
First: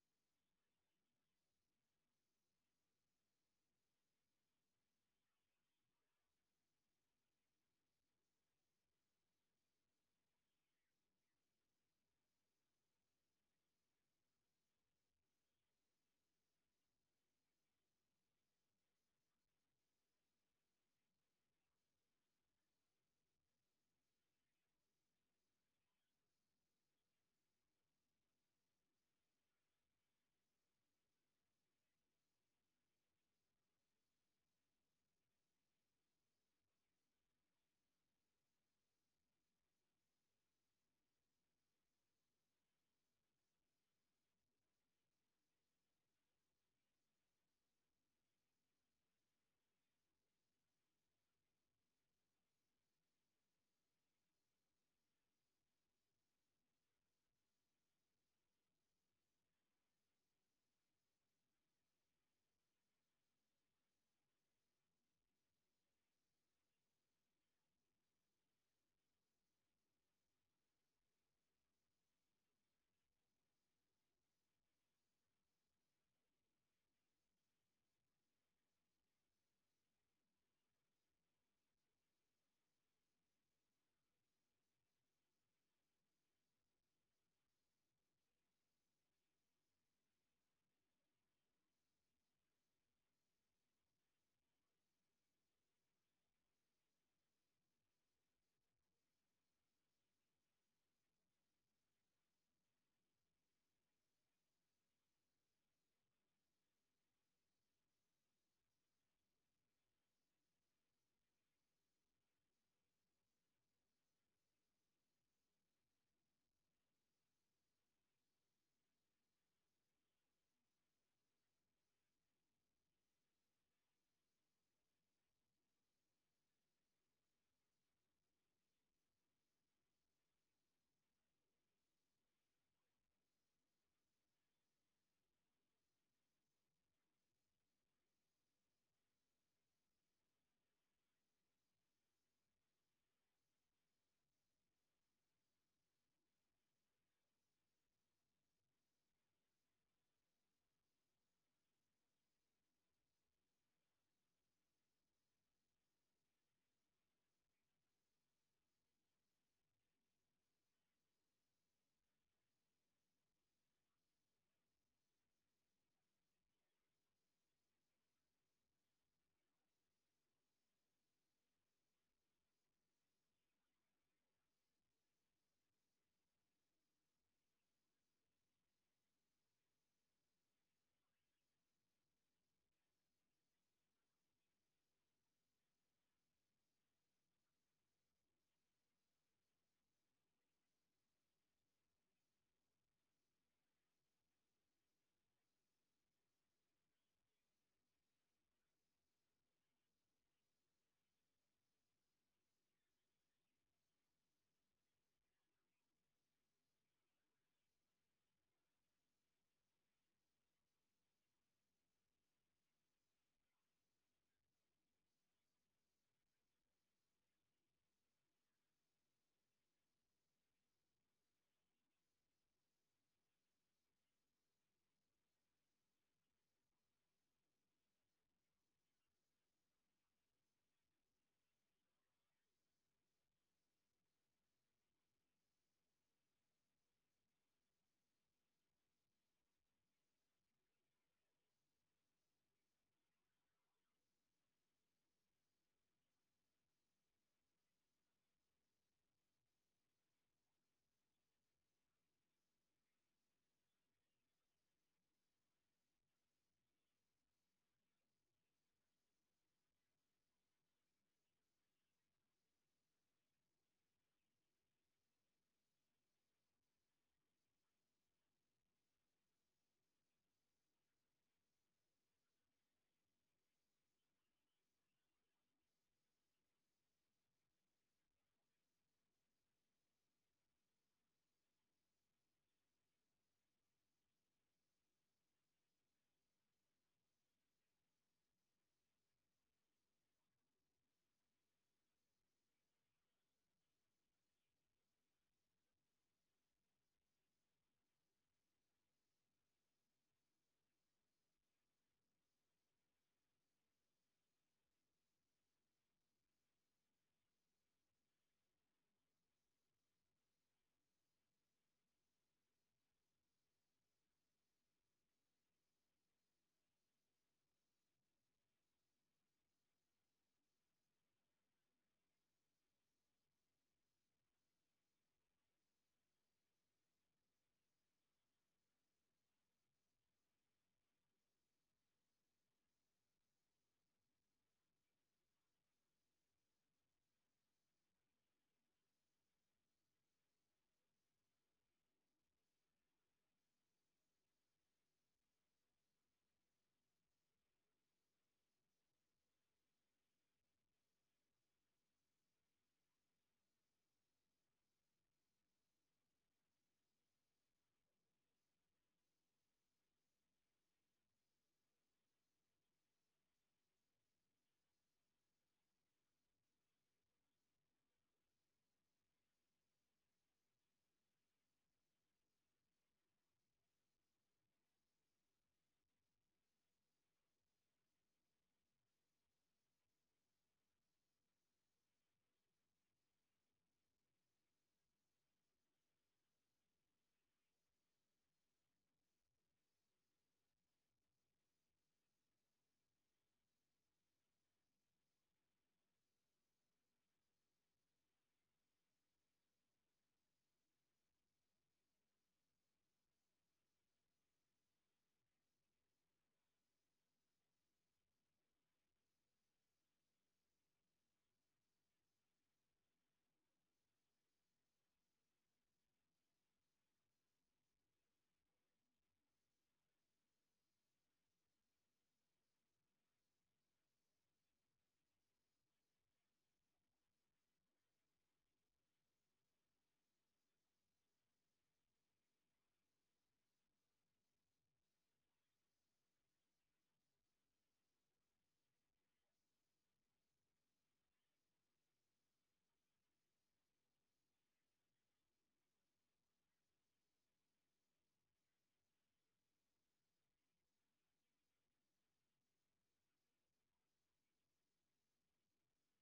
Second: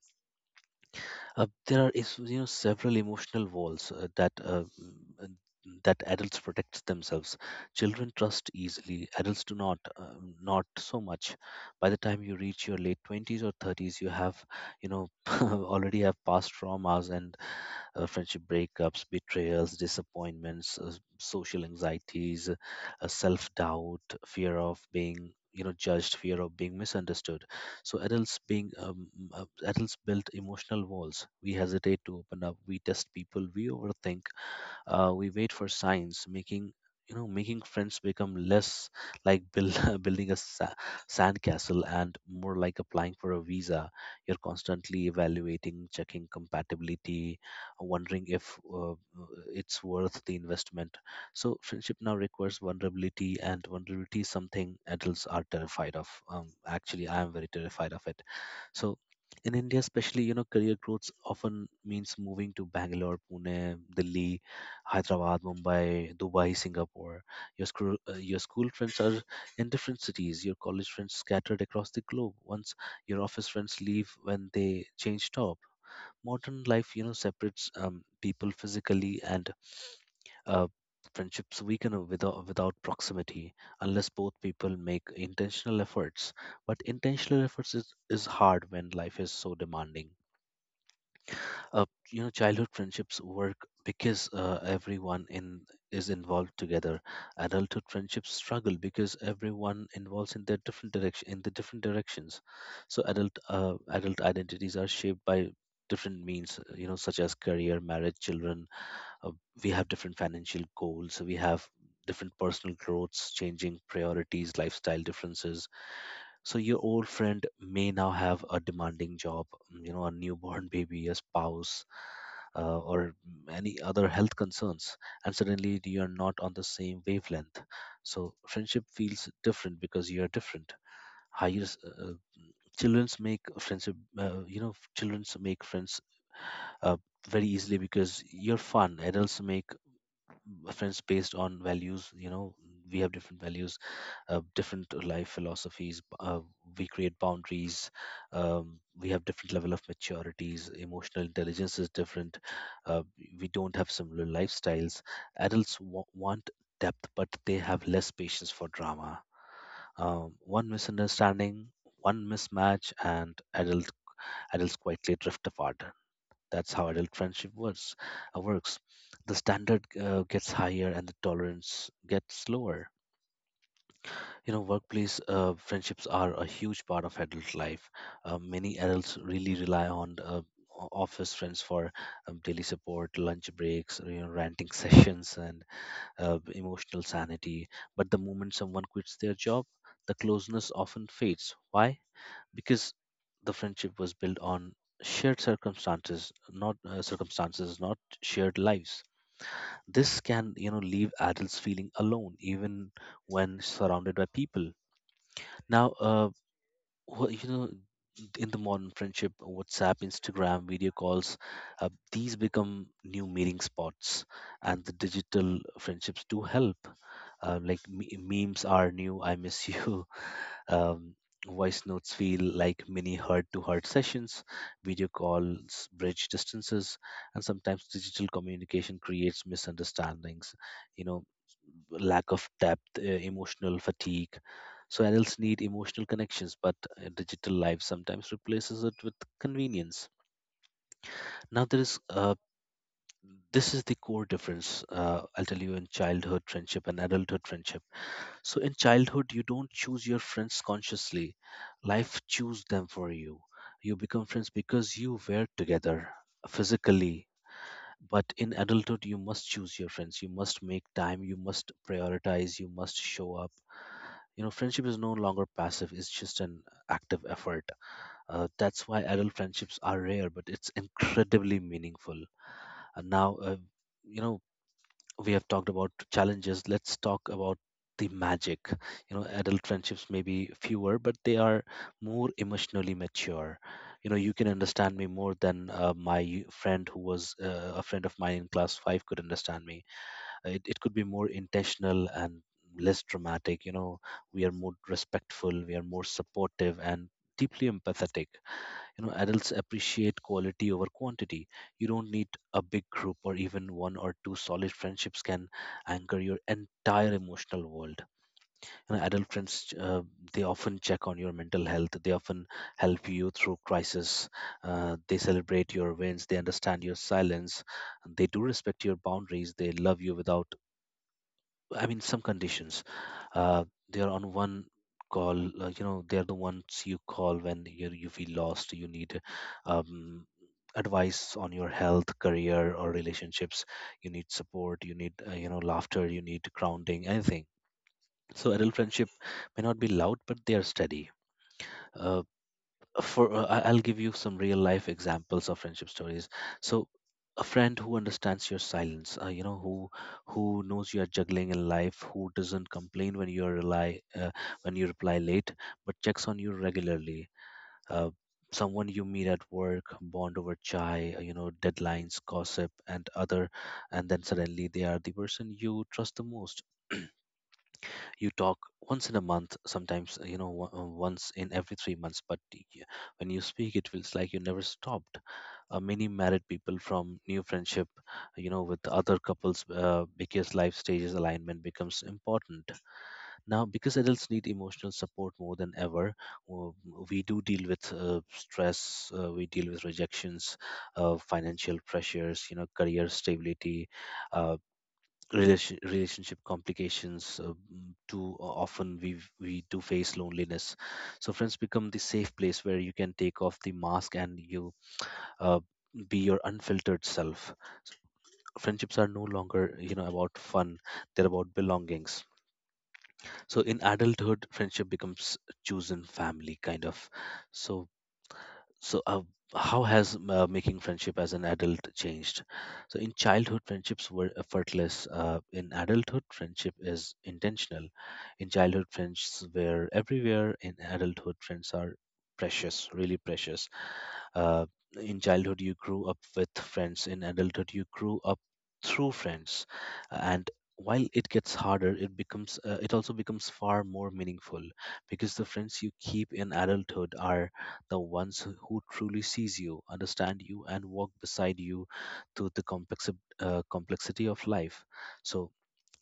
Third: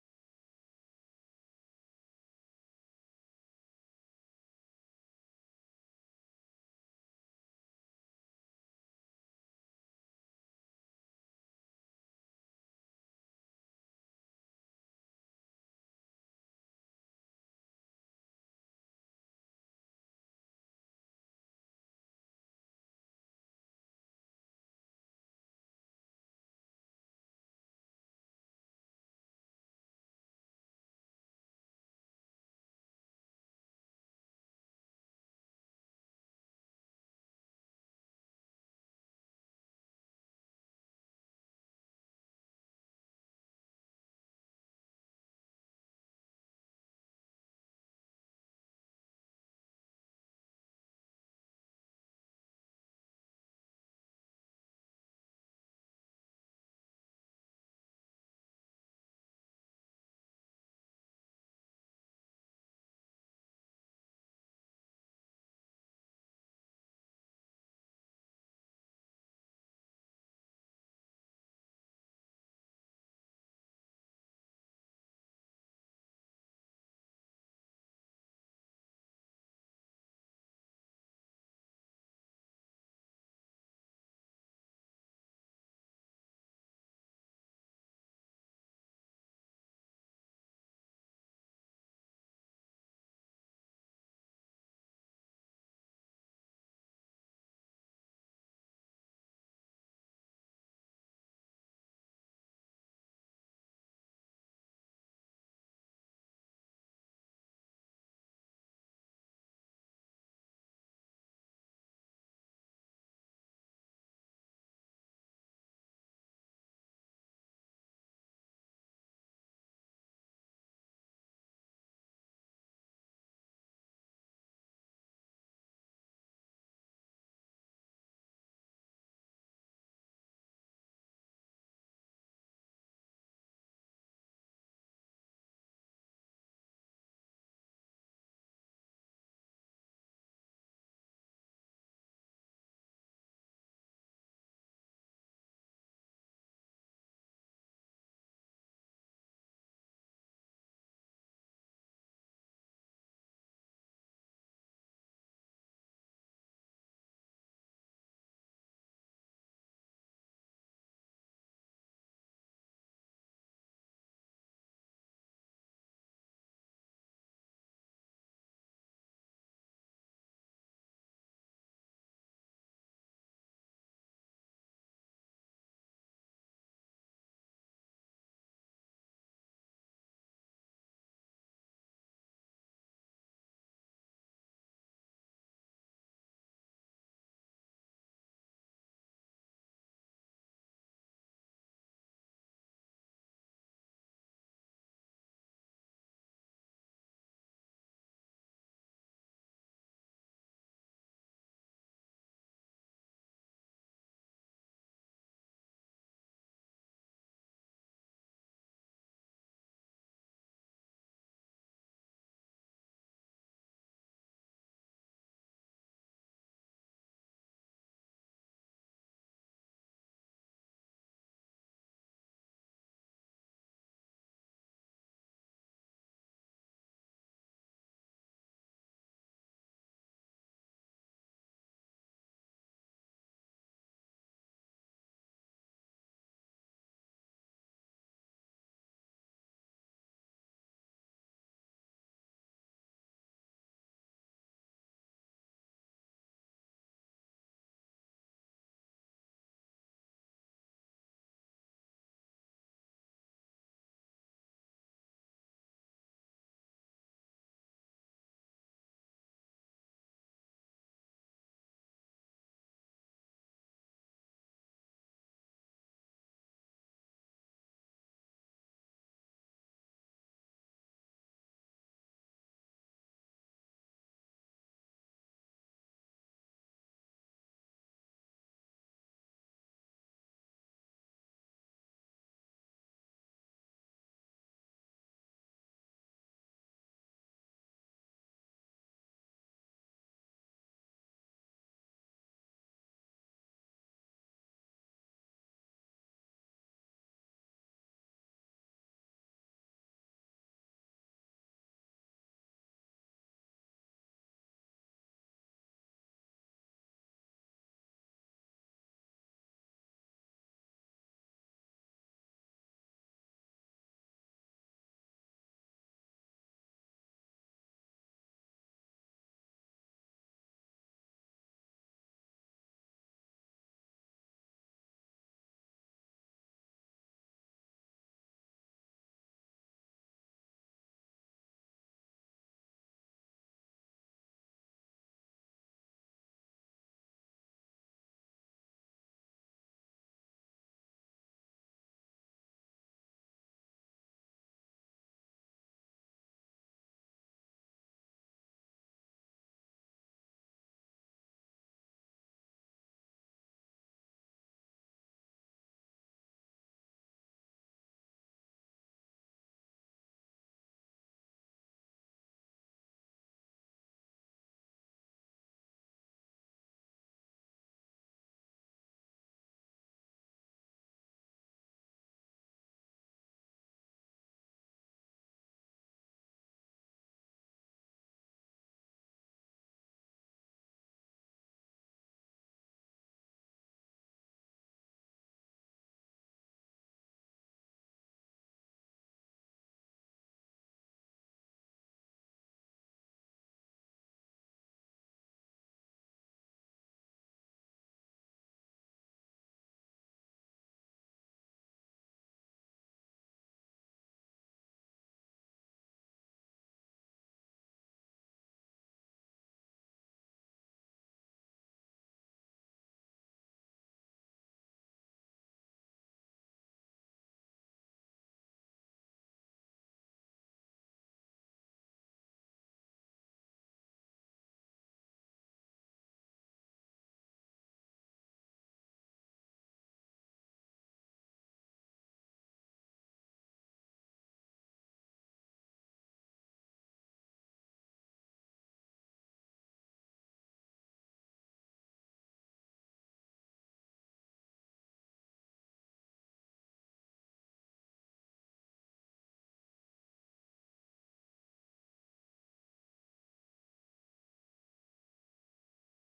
There are several emotional walls, uh, that adults protect themselves. Children trust easily. Adults do not, not so much. By the time you reach your late 20s or 30s, you have you know already have past traumas and friendship breakups, betrayals, disappointments, social anxieties, self doubt, fear of being judged, fear of being misunderstood. So adults built emotional walls. We hesitate to open up, we test people, we overthink. We wait for signs. Making you know making friends become less like building a sandcastle, and more like applying for a visa. You're constantly evaluating, checking compatibility, wondering if it's worth the investment. So friendship now requires vulnerability, and vulnerability is something adults are terrified of. Actually, I am very terrified of it. So in India, especially, career growth often means moving to Bangalore, Pune, Delhi, Hyderabad, Mumbai, Dubai, Singapore. Your school friends are in different cities. Your college friends scattered across the globe. Once your office friends leave when they change jobs, modern life, separates people physically, and uh, friendships weaken without proximity, unless both people make intentional efforts. But intentional efforts is hard when life is so demanding. uh, Childhood friendships work because, everyone in is involved together. Adulthood friendships struggle because everyone involves in their different direction, in the different directions. So adult identities are shaped by different means, such as career, marriage, children. uh, we have different financial goals, we have different personal growths, changing priorities, lifestyle differences. So your old friend may now have a demanding job, a newborn baby, a spouse, or any other health concerns, and suddenly you are not on the same wavelength. So friendship feels different because you are different. higher s- uh, children's make friendship uh, you know Children's make friends uh, very easily because you're fun. Adults make friends based on values. We have different values, different life philosophies. We create boundaries. We have different level of maturities. Emotional intelligence is different. uh, we don't have similar lifestyles. Adults want depth, but they have less patience for drama. One misunderstanding, one mismatch, and adults quietly drift apart. That's how adult friendship works. The standard gets higher and the tolerance gets lower. You know, workplace friendships are a huge part of adult life. Many adults really rely on office friends for daily support, lunch breaks, ranting sessions, and emotional sanity. But the moment someone quits their job, the closeness often fades. Why? Because the friendship was built on shared circumstances, not circumstances not shared lives. This can, leave adults feeling alone, even when surrounded by people. Now uh wh- you know in the modern friendship, WhatsApp, Instagram, video calls, these become new meeting spots. And the digital friendships do help. Like, memes are new, I miss you. um, Voice notes feel like mini heart to heart sessions, video calls bridge distances, and sometimes digital communication creates misunderstandings, you know, lack of depth, emotional fatigue. So adults need emotional connections, but, digital life sometimes replaces it with convenience. Now there is this is the core difference. I'll tell you in childhood friendship and adulthood friendship. So in childhood, you don't choose your friends consciously. Life choose them for you. You become friends because you were together physically. But in adulthood, you must choose your friends. You must make time. You must prioritize. You must show up. You know, friendship is no longer passive. It's just an active effort. That's why adult friendships are rare, but it's incredibly meaningful. And now, you know, we have talked about challenges. Let's talk about the magic. You know, adult friendships may be fewer, but they are more emotionally mature. You know, you can understand me more than my friend who was a friend of mine in class 5 could understand me. It could be more intentional and less dramatic, you know. We are more respectful, we are more supportive and deeply empathetic. You know, adults appreciate quality over quantity. You don't need a big group, or even one or two solid friendships can anchor your entire emotional world. You know, adult friends, they often check on your mental health, they often help you through crisis. They celebrate your wins, they understand your silence, they do respect your boundaries, they love you without, I mean, some conditions. Uh, they are on one call. You know, they are the ones you call when you feel lost. You need um, advice on your health, career, or relationships. You need support. You need you know, laughter. You need grounding. Anything. So adult friendship may not be loud, but they are steady. Uh, I'll give you some real life examples of friendship stories. So a friend who understands your silence, you know, who knows you are juggling in life, who doesn't complain when you rely when you reply late, but checks on you regularly. Uh, Someone you meet at work, bond over chai, you know, deadlines, gossip, and other, and then suddenly they are the person you trust the most. You talk once in a month, sometimes you know once in every 3 months, when you speak it feels like you never stopped. Many married people from new friendship, you know, with other couples, because life stages alignment becomes important now, because adults need emotional support more than ever. We do deal with stress, we deal with rejections, financial pressures, you know, career stability, uh, relationship complications, too often we do face loneliness. So friends become the safe place where you can take off the mask and you, uh, be your unfiltered self. Friendships are no longer, you know, about fun, they're about belongings. So in adulthood friendship becomes chosen family kind of. So so, uh, how has making friendship as an adult changed? So in childhood, friendships were effortless. In adulthood, friendship is intentional. In childhood, friends were everywhere. In adulthood, friends are precious, really precious. uh, in childhood you grew up with friends, in adulthood you grew up through friends. And while it gets harder, it becomes it also becomes far more meaningful, because the friends you keep in adulthood are the ones who truly sees you, understand you and walk beside you through the complexity of life. So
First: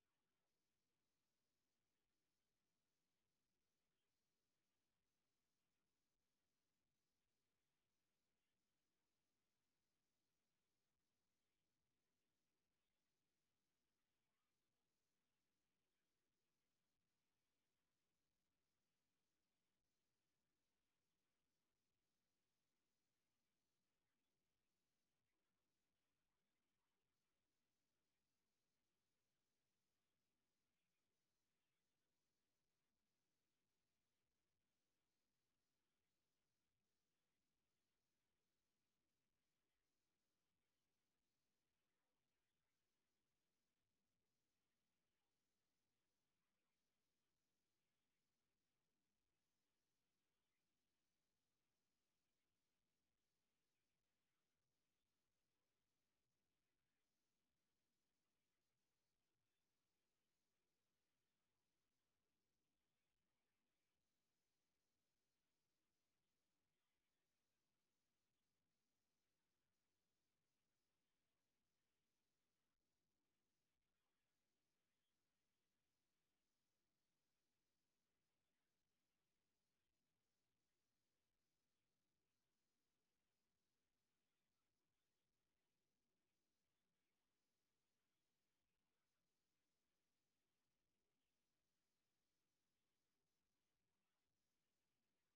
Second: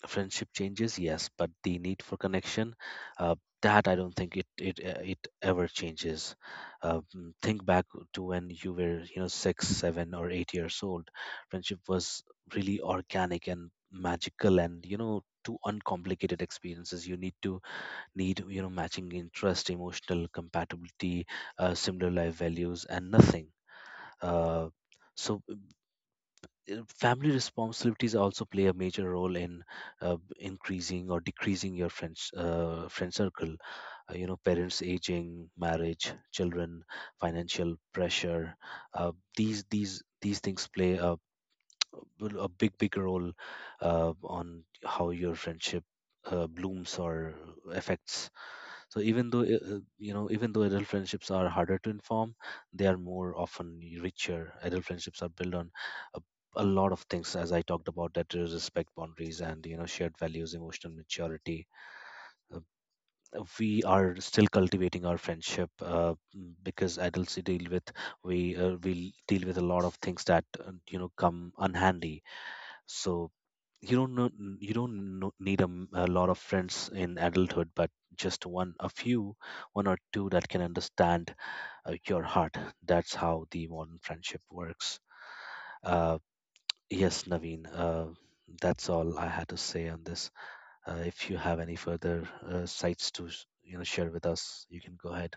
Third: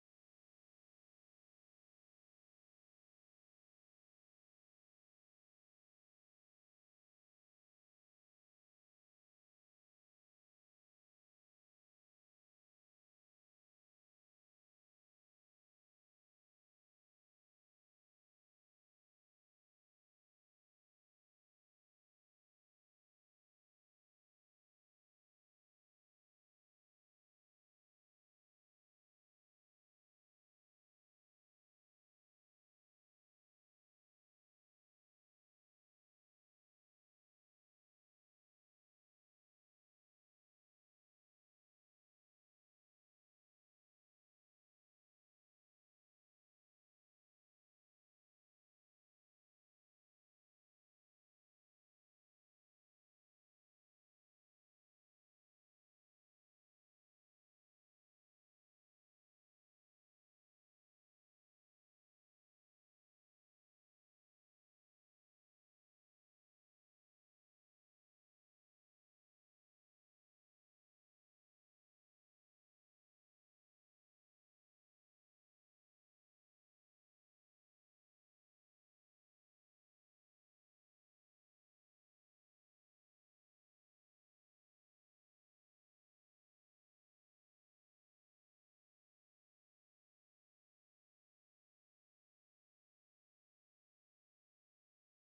friendship changes, yes, but the need for connection, uh, that I don't think it ever changes. Think back to when you were, you know, 6 7 or 8 years old. Friendship was really organic and magical, and you know, two uncomplicated experiences. You need, you know, matching interest, emotional compatibility, similar life values and nothing. Uh, so uh, family responsibilities also play a major role in increasing or decreasing your friend circle. You know, parents aging, marriage, children, financial pressure, these things play a big big role on how your friendship blooms or affects. So even though you know, even though adult friendships are harder to inform, they are more often richer. Adult friendships are built on a, a lot of things, as I talked about, that is respect, boundaries, and you know, shared values, emotional maturity. Uh, we are still cultivating our friendship, because adults deal with, we deal with a lot of things that, you know, come unhandy. So you don't know, you don't know, need a lot of friends in adulthood, but just one a few, one or two that can understand your heart. That's how the modern friendship works. uh, yes Naveen, that's all I had to say on this. If you have any further you know, share with us, you can go ahead.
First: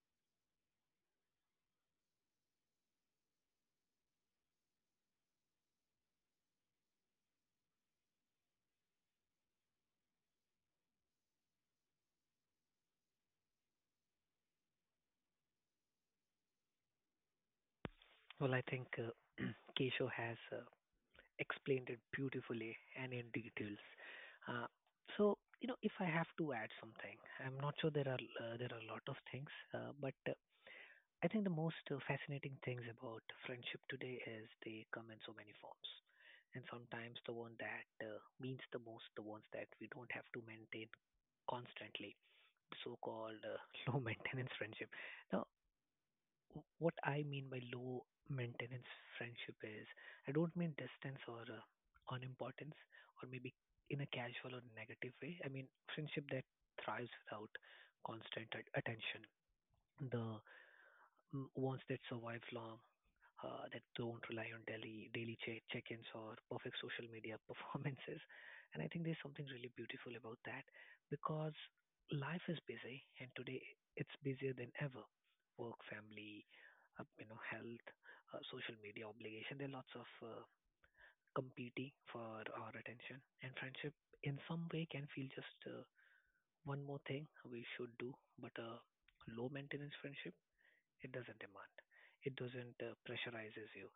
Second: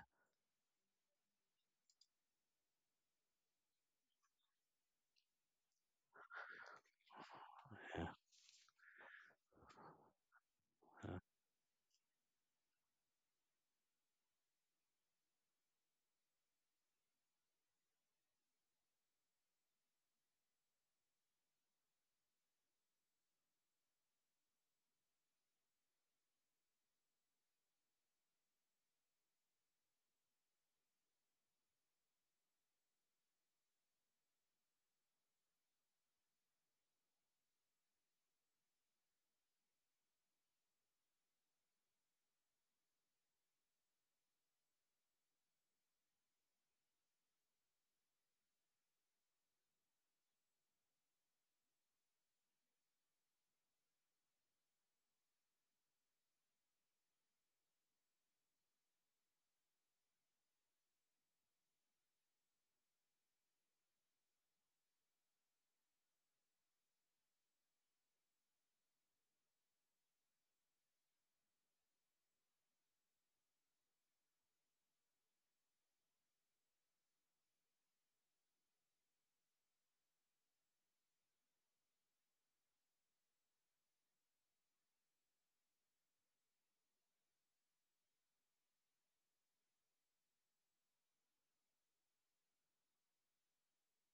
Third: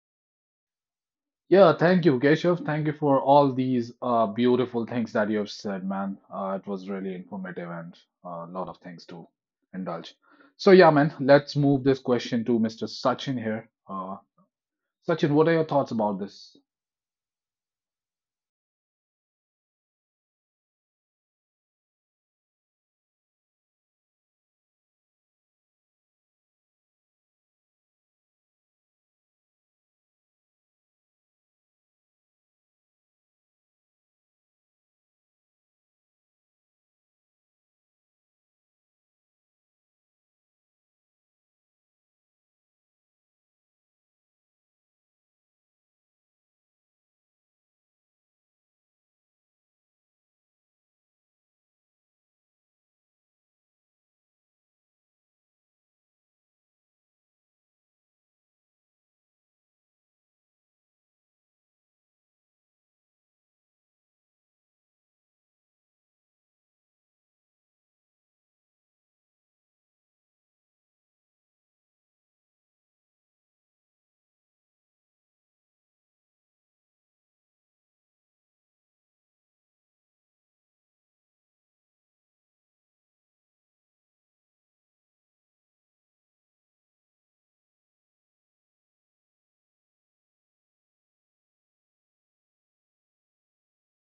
Yeah, thank you, Keshav. Thank you for all these beautiful things that you have said, man. It was really informative and Yeah. a lot of things to indulge. So, yeah, man, let's move this question to Mr. Sachin here. Sachin, what are your thoughts about this? Well, I think Kesho has explained it beautifully and in details. Uh, so, you know, if I have to add something, I'm not sure there are a lot of things, but I think the most fascinating things about friendship today is they come in so many forms. And sometimes the one that means the most, the ones that we don't have to maintain constantly, so called low maintenance friendship. Now, what I mean by low maintenance friendship is I don't mean distance or unimportance or maybe in a casual or negative way. I mean friendship that thrives without constant attention. The ones that survive long that don't rely on daily check-ins or perfect social media performances. And I think there's something really beautiful about that because life is busy, and today it's busier than ever. Work, family, you know, health, social media obligation. There are lots of competing for our attention, and friendship in some way can feel just one more thing we should do, but a low maintenance friendship it doesn't demand. It doesn't pressurizes you.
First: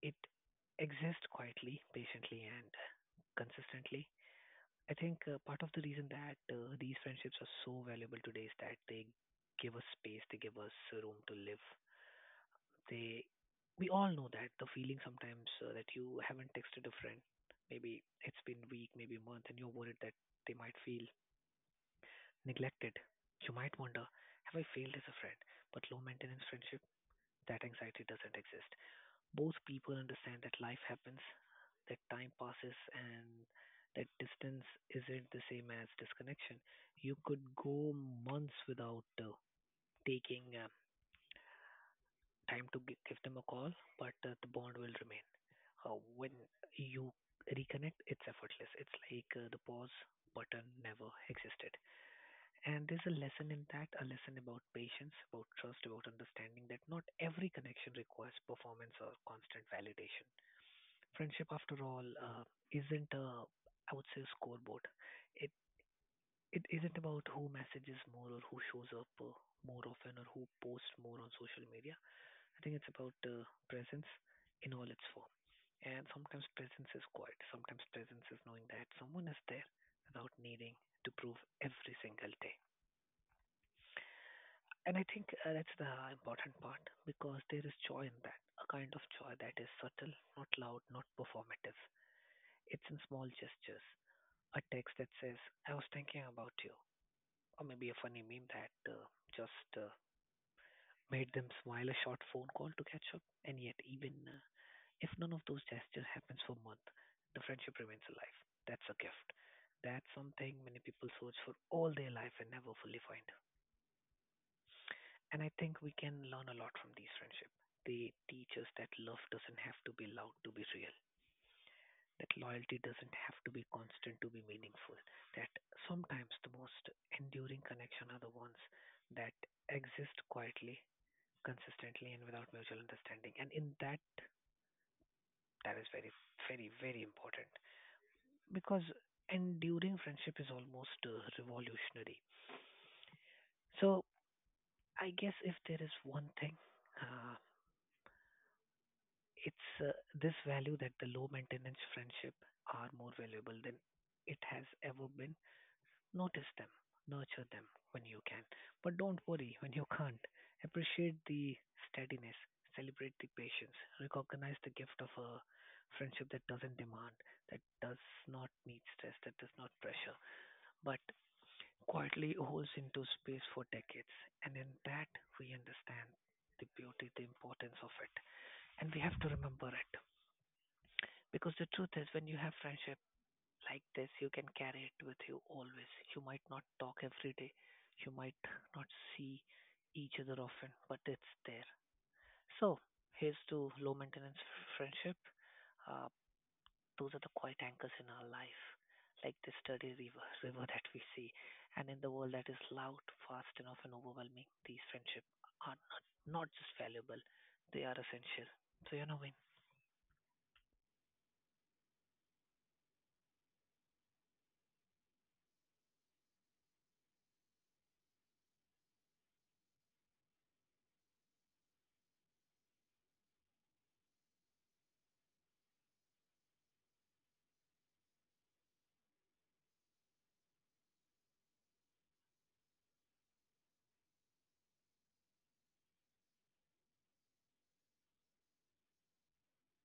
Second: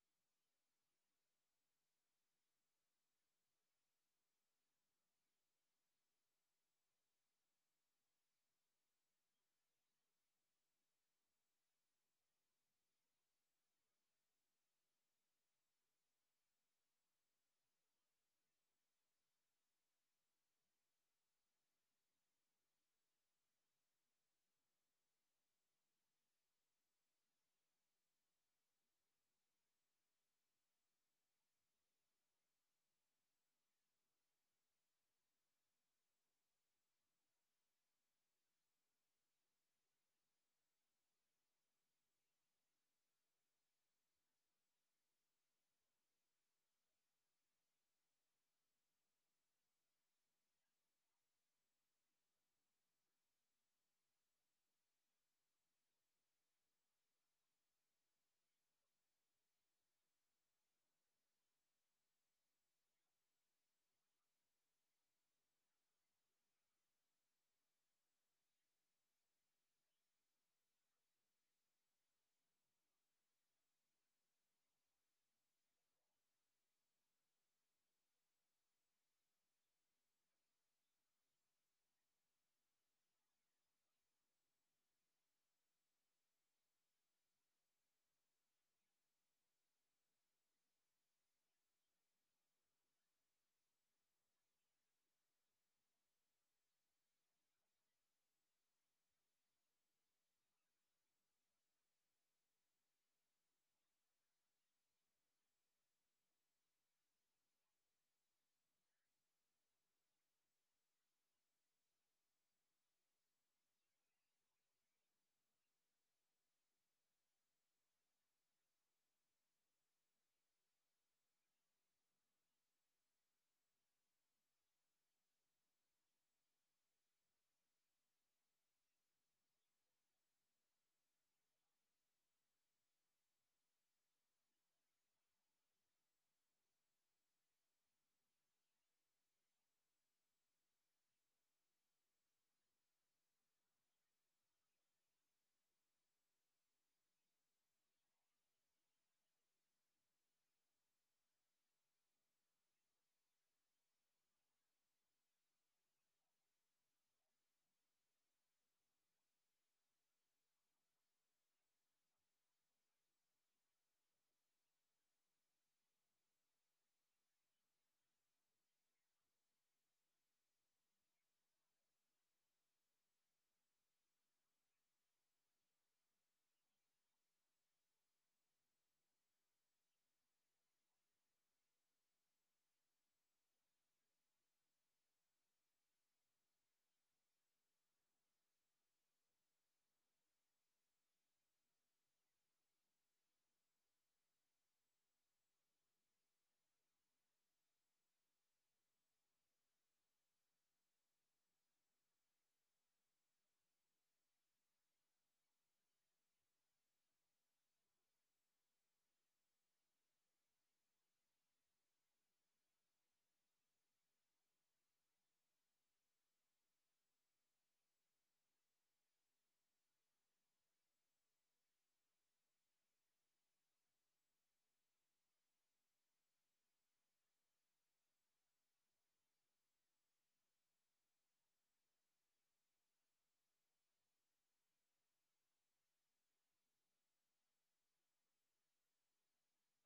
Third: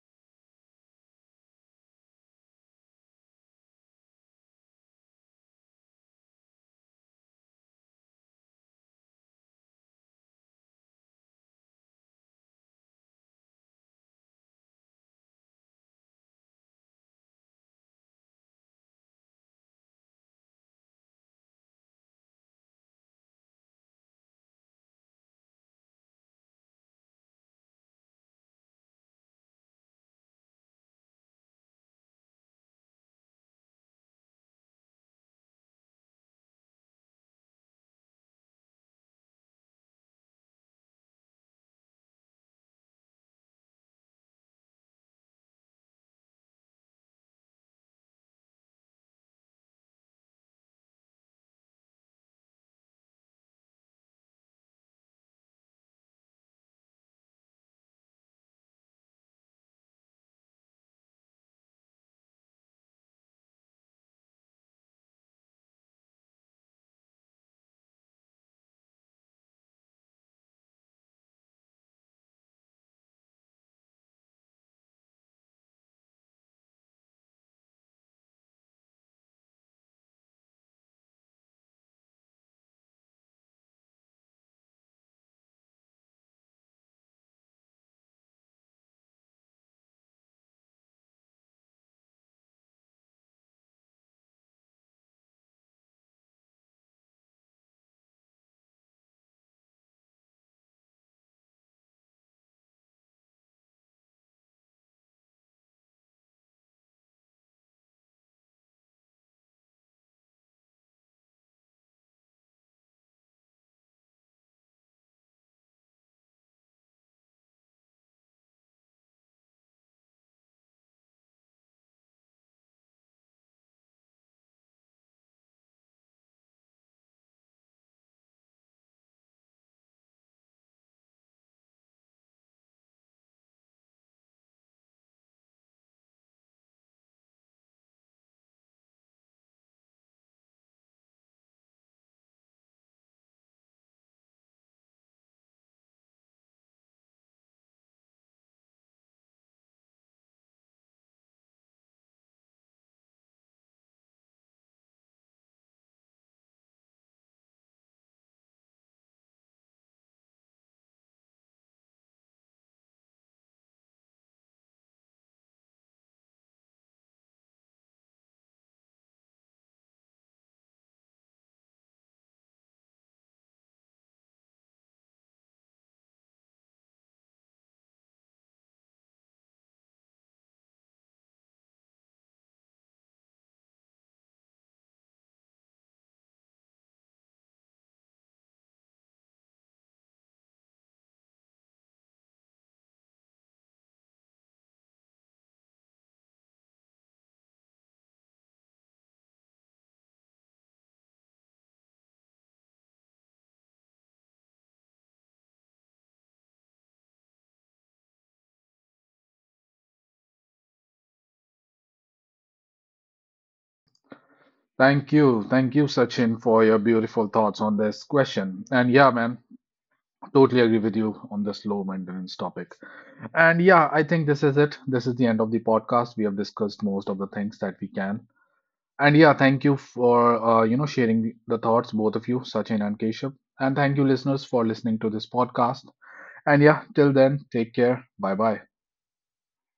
It exists quietly, patiently, and consistently. I think part of the reason that these friendships are so valuable today is that they give us space, they give us room to live. They, we all know that the feeling sometimes that you haven't texted a friend, maybe it's been week, maybe a month, and you're worried that they might feel neglected. You might wonder, have I failed as a friend? But low maintenance friendship, that anxiety doesn't exist. Both people understand that life happens, that time passes, and that distance isn't the same as disconnection. You could go months without taking time to give them a call, but the bond will remain. When you reconnect, it's effortless. It's like the pause button never existed. And there's a lesson in that, a lesson about patience, about trust, about understanding that not every connection requires performance or constant validation. Friendship, after all, isn't a, I would say, a scoreboard. It it isn't about who messages more or who shows up more often or who posts more on social media. I think it's about presence in all its form. And sometimes presence is quiet. Sometimes presence is knowing that someone is there without needing to prove every single day. And I think that's the important part because there is joy in that, a kind of joy that is subtle, not loud, not performative. It's in small gestures. A text that says, I was thinking about you, or maybe a funny meme that just made them smile, a short phone call to catch up. And yet, even if none of those gestures happens for a month, the friendship remains alive. That's a gift. That's something many people search for all their life and never fully find. And I think we can learn a lot from these friendships. They teach us that love doesn't have to be loud to be real, that loyalty doesn't have to be constant to be meaningful. That sometimes the most enduring connection are the ones that exist quietly, consistently, and without mutual understanding. And in that, that is very, very, very important because enduring friendship is almost revolutionary. So I guess if there is one thing, uh, it's this value that the low maintenance friendship are more valuable than it has ever been. Notice them, nurture them when you can, but don't worry when you can't. Appreciate the steadiness, celebrate the patience, recognize the gift of a friendship that doesn't demand, that does not need stress, that does not pressure, but quietly holds into space for decades. And in that, we understand the beauty, the importance of it, and we have to remember it. Because the truth is, when you have friendship like this, you can carry it with you always. You might not talk every day, you might not see each other often, but it's there. So here's to low maintenance friendship, uh, those are the quiet anchors in our life, like the sturdy river that we see. And in the world that is loud, fast, and often overwhelming, these friendships are not just valuable, they are essential. So, you know, when Thank you. Thank you, Sachin, for your beautiful thoughts on this question. And yeah, man, totally agree with you on this low maintenance topic. And yeah, I think this is it. This is the end of the podcast. We have discussed most of the things that we can. And yeah, thank you for sharing the thoughts, both of you, Sachin and Keshav. And thank you, listeners, for listening to this podcast. And yeah, till then, take care. Bye bye.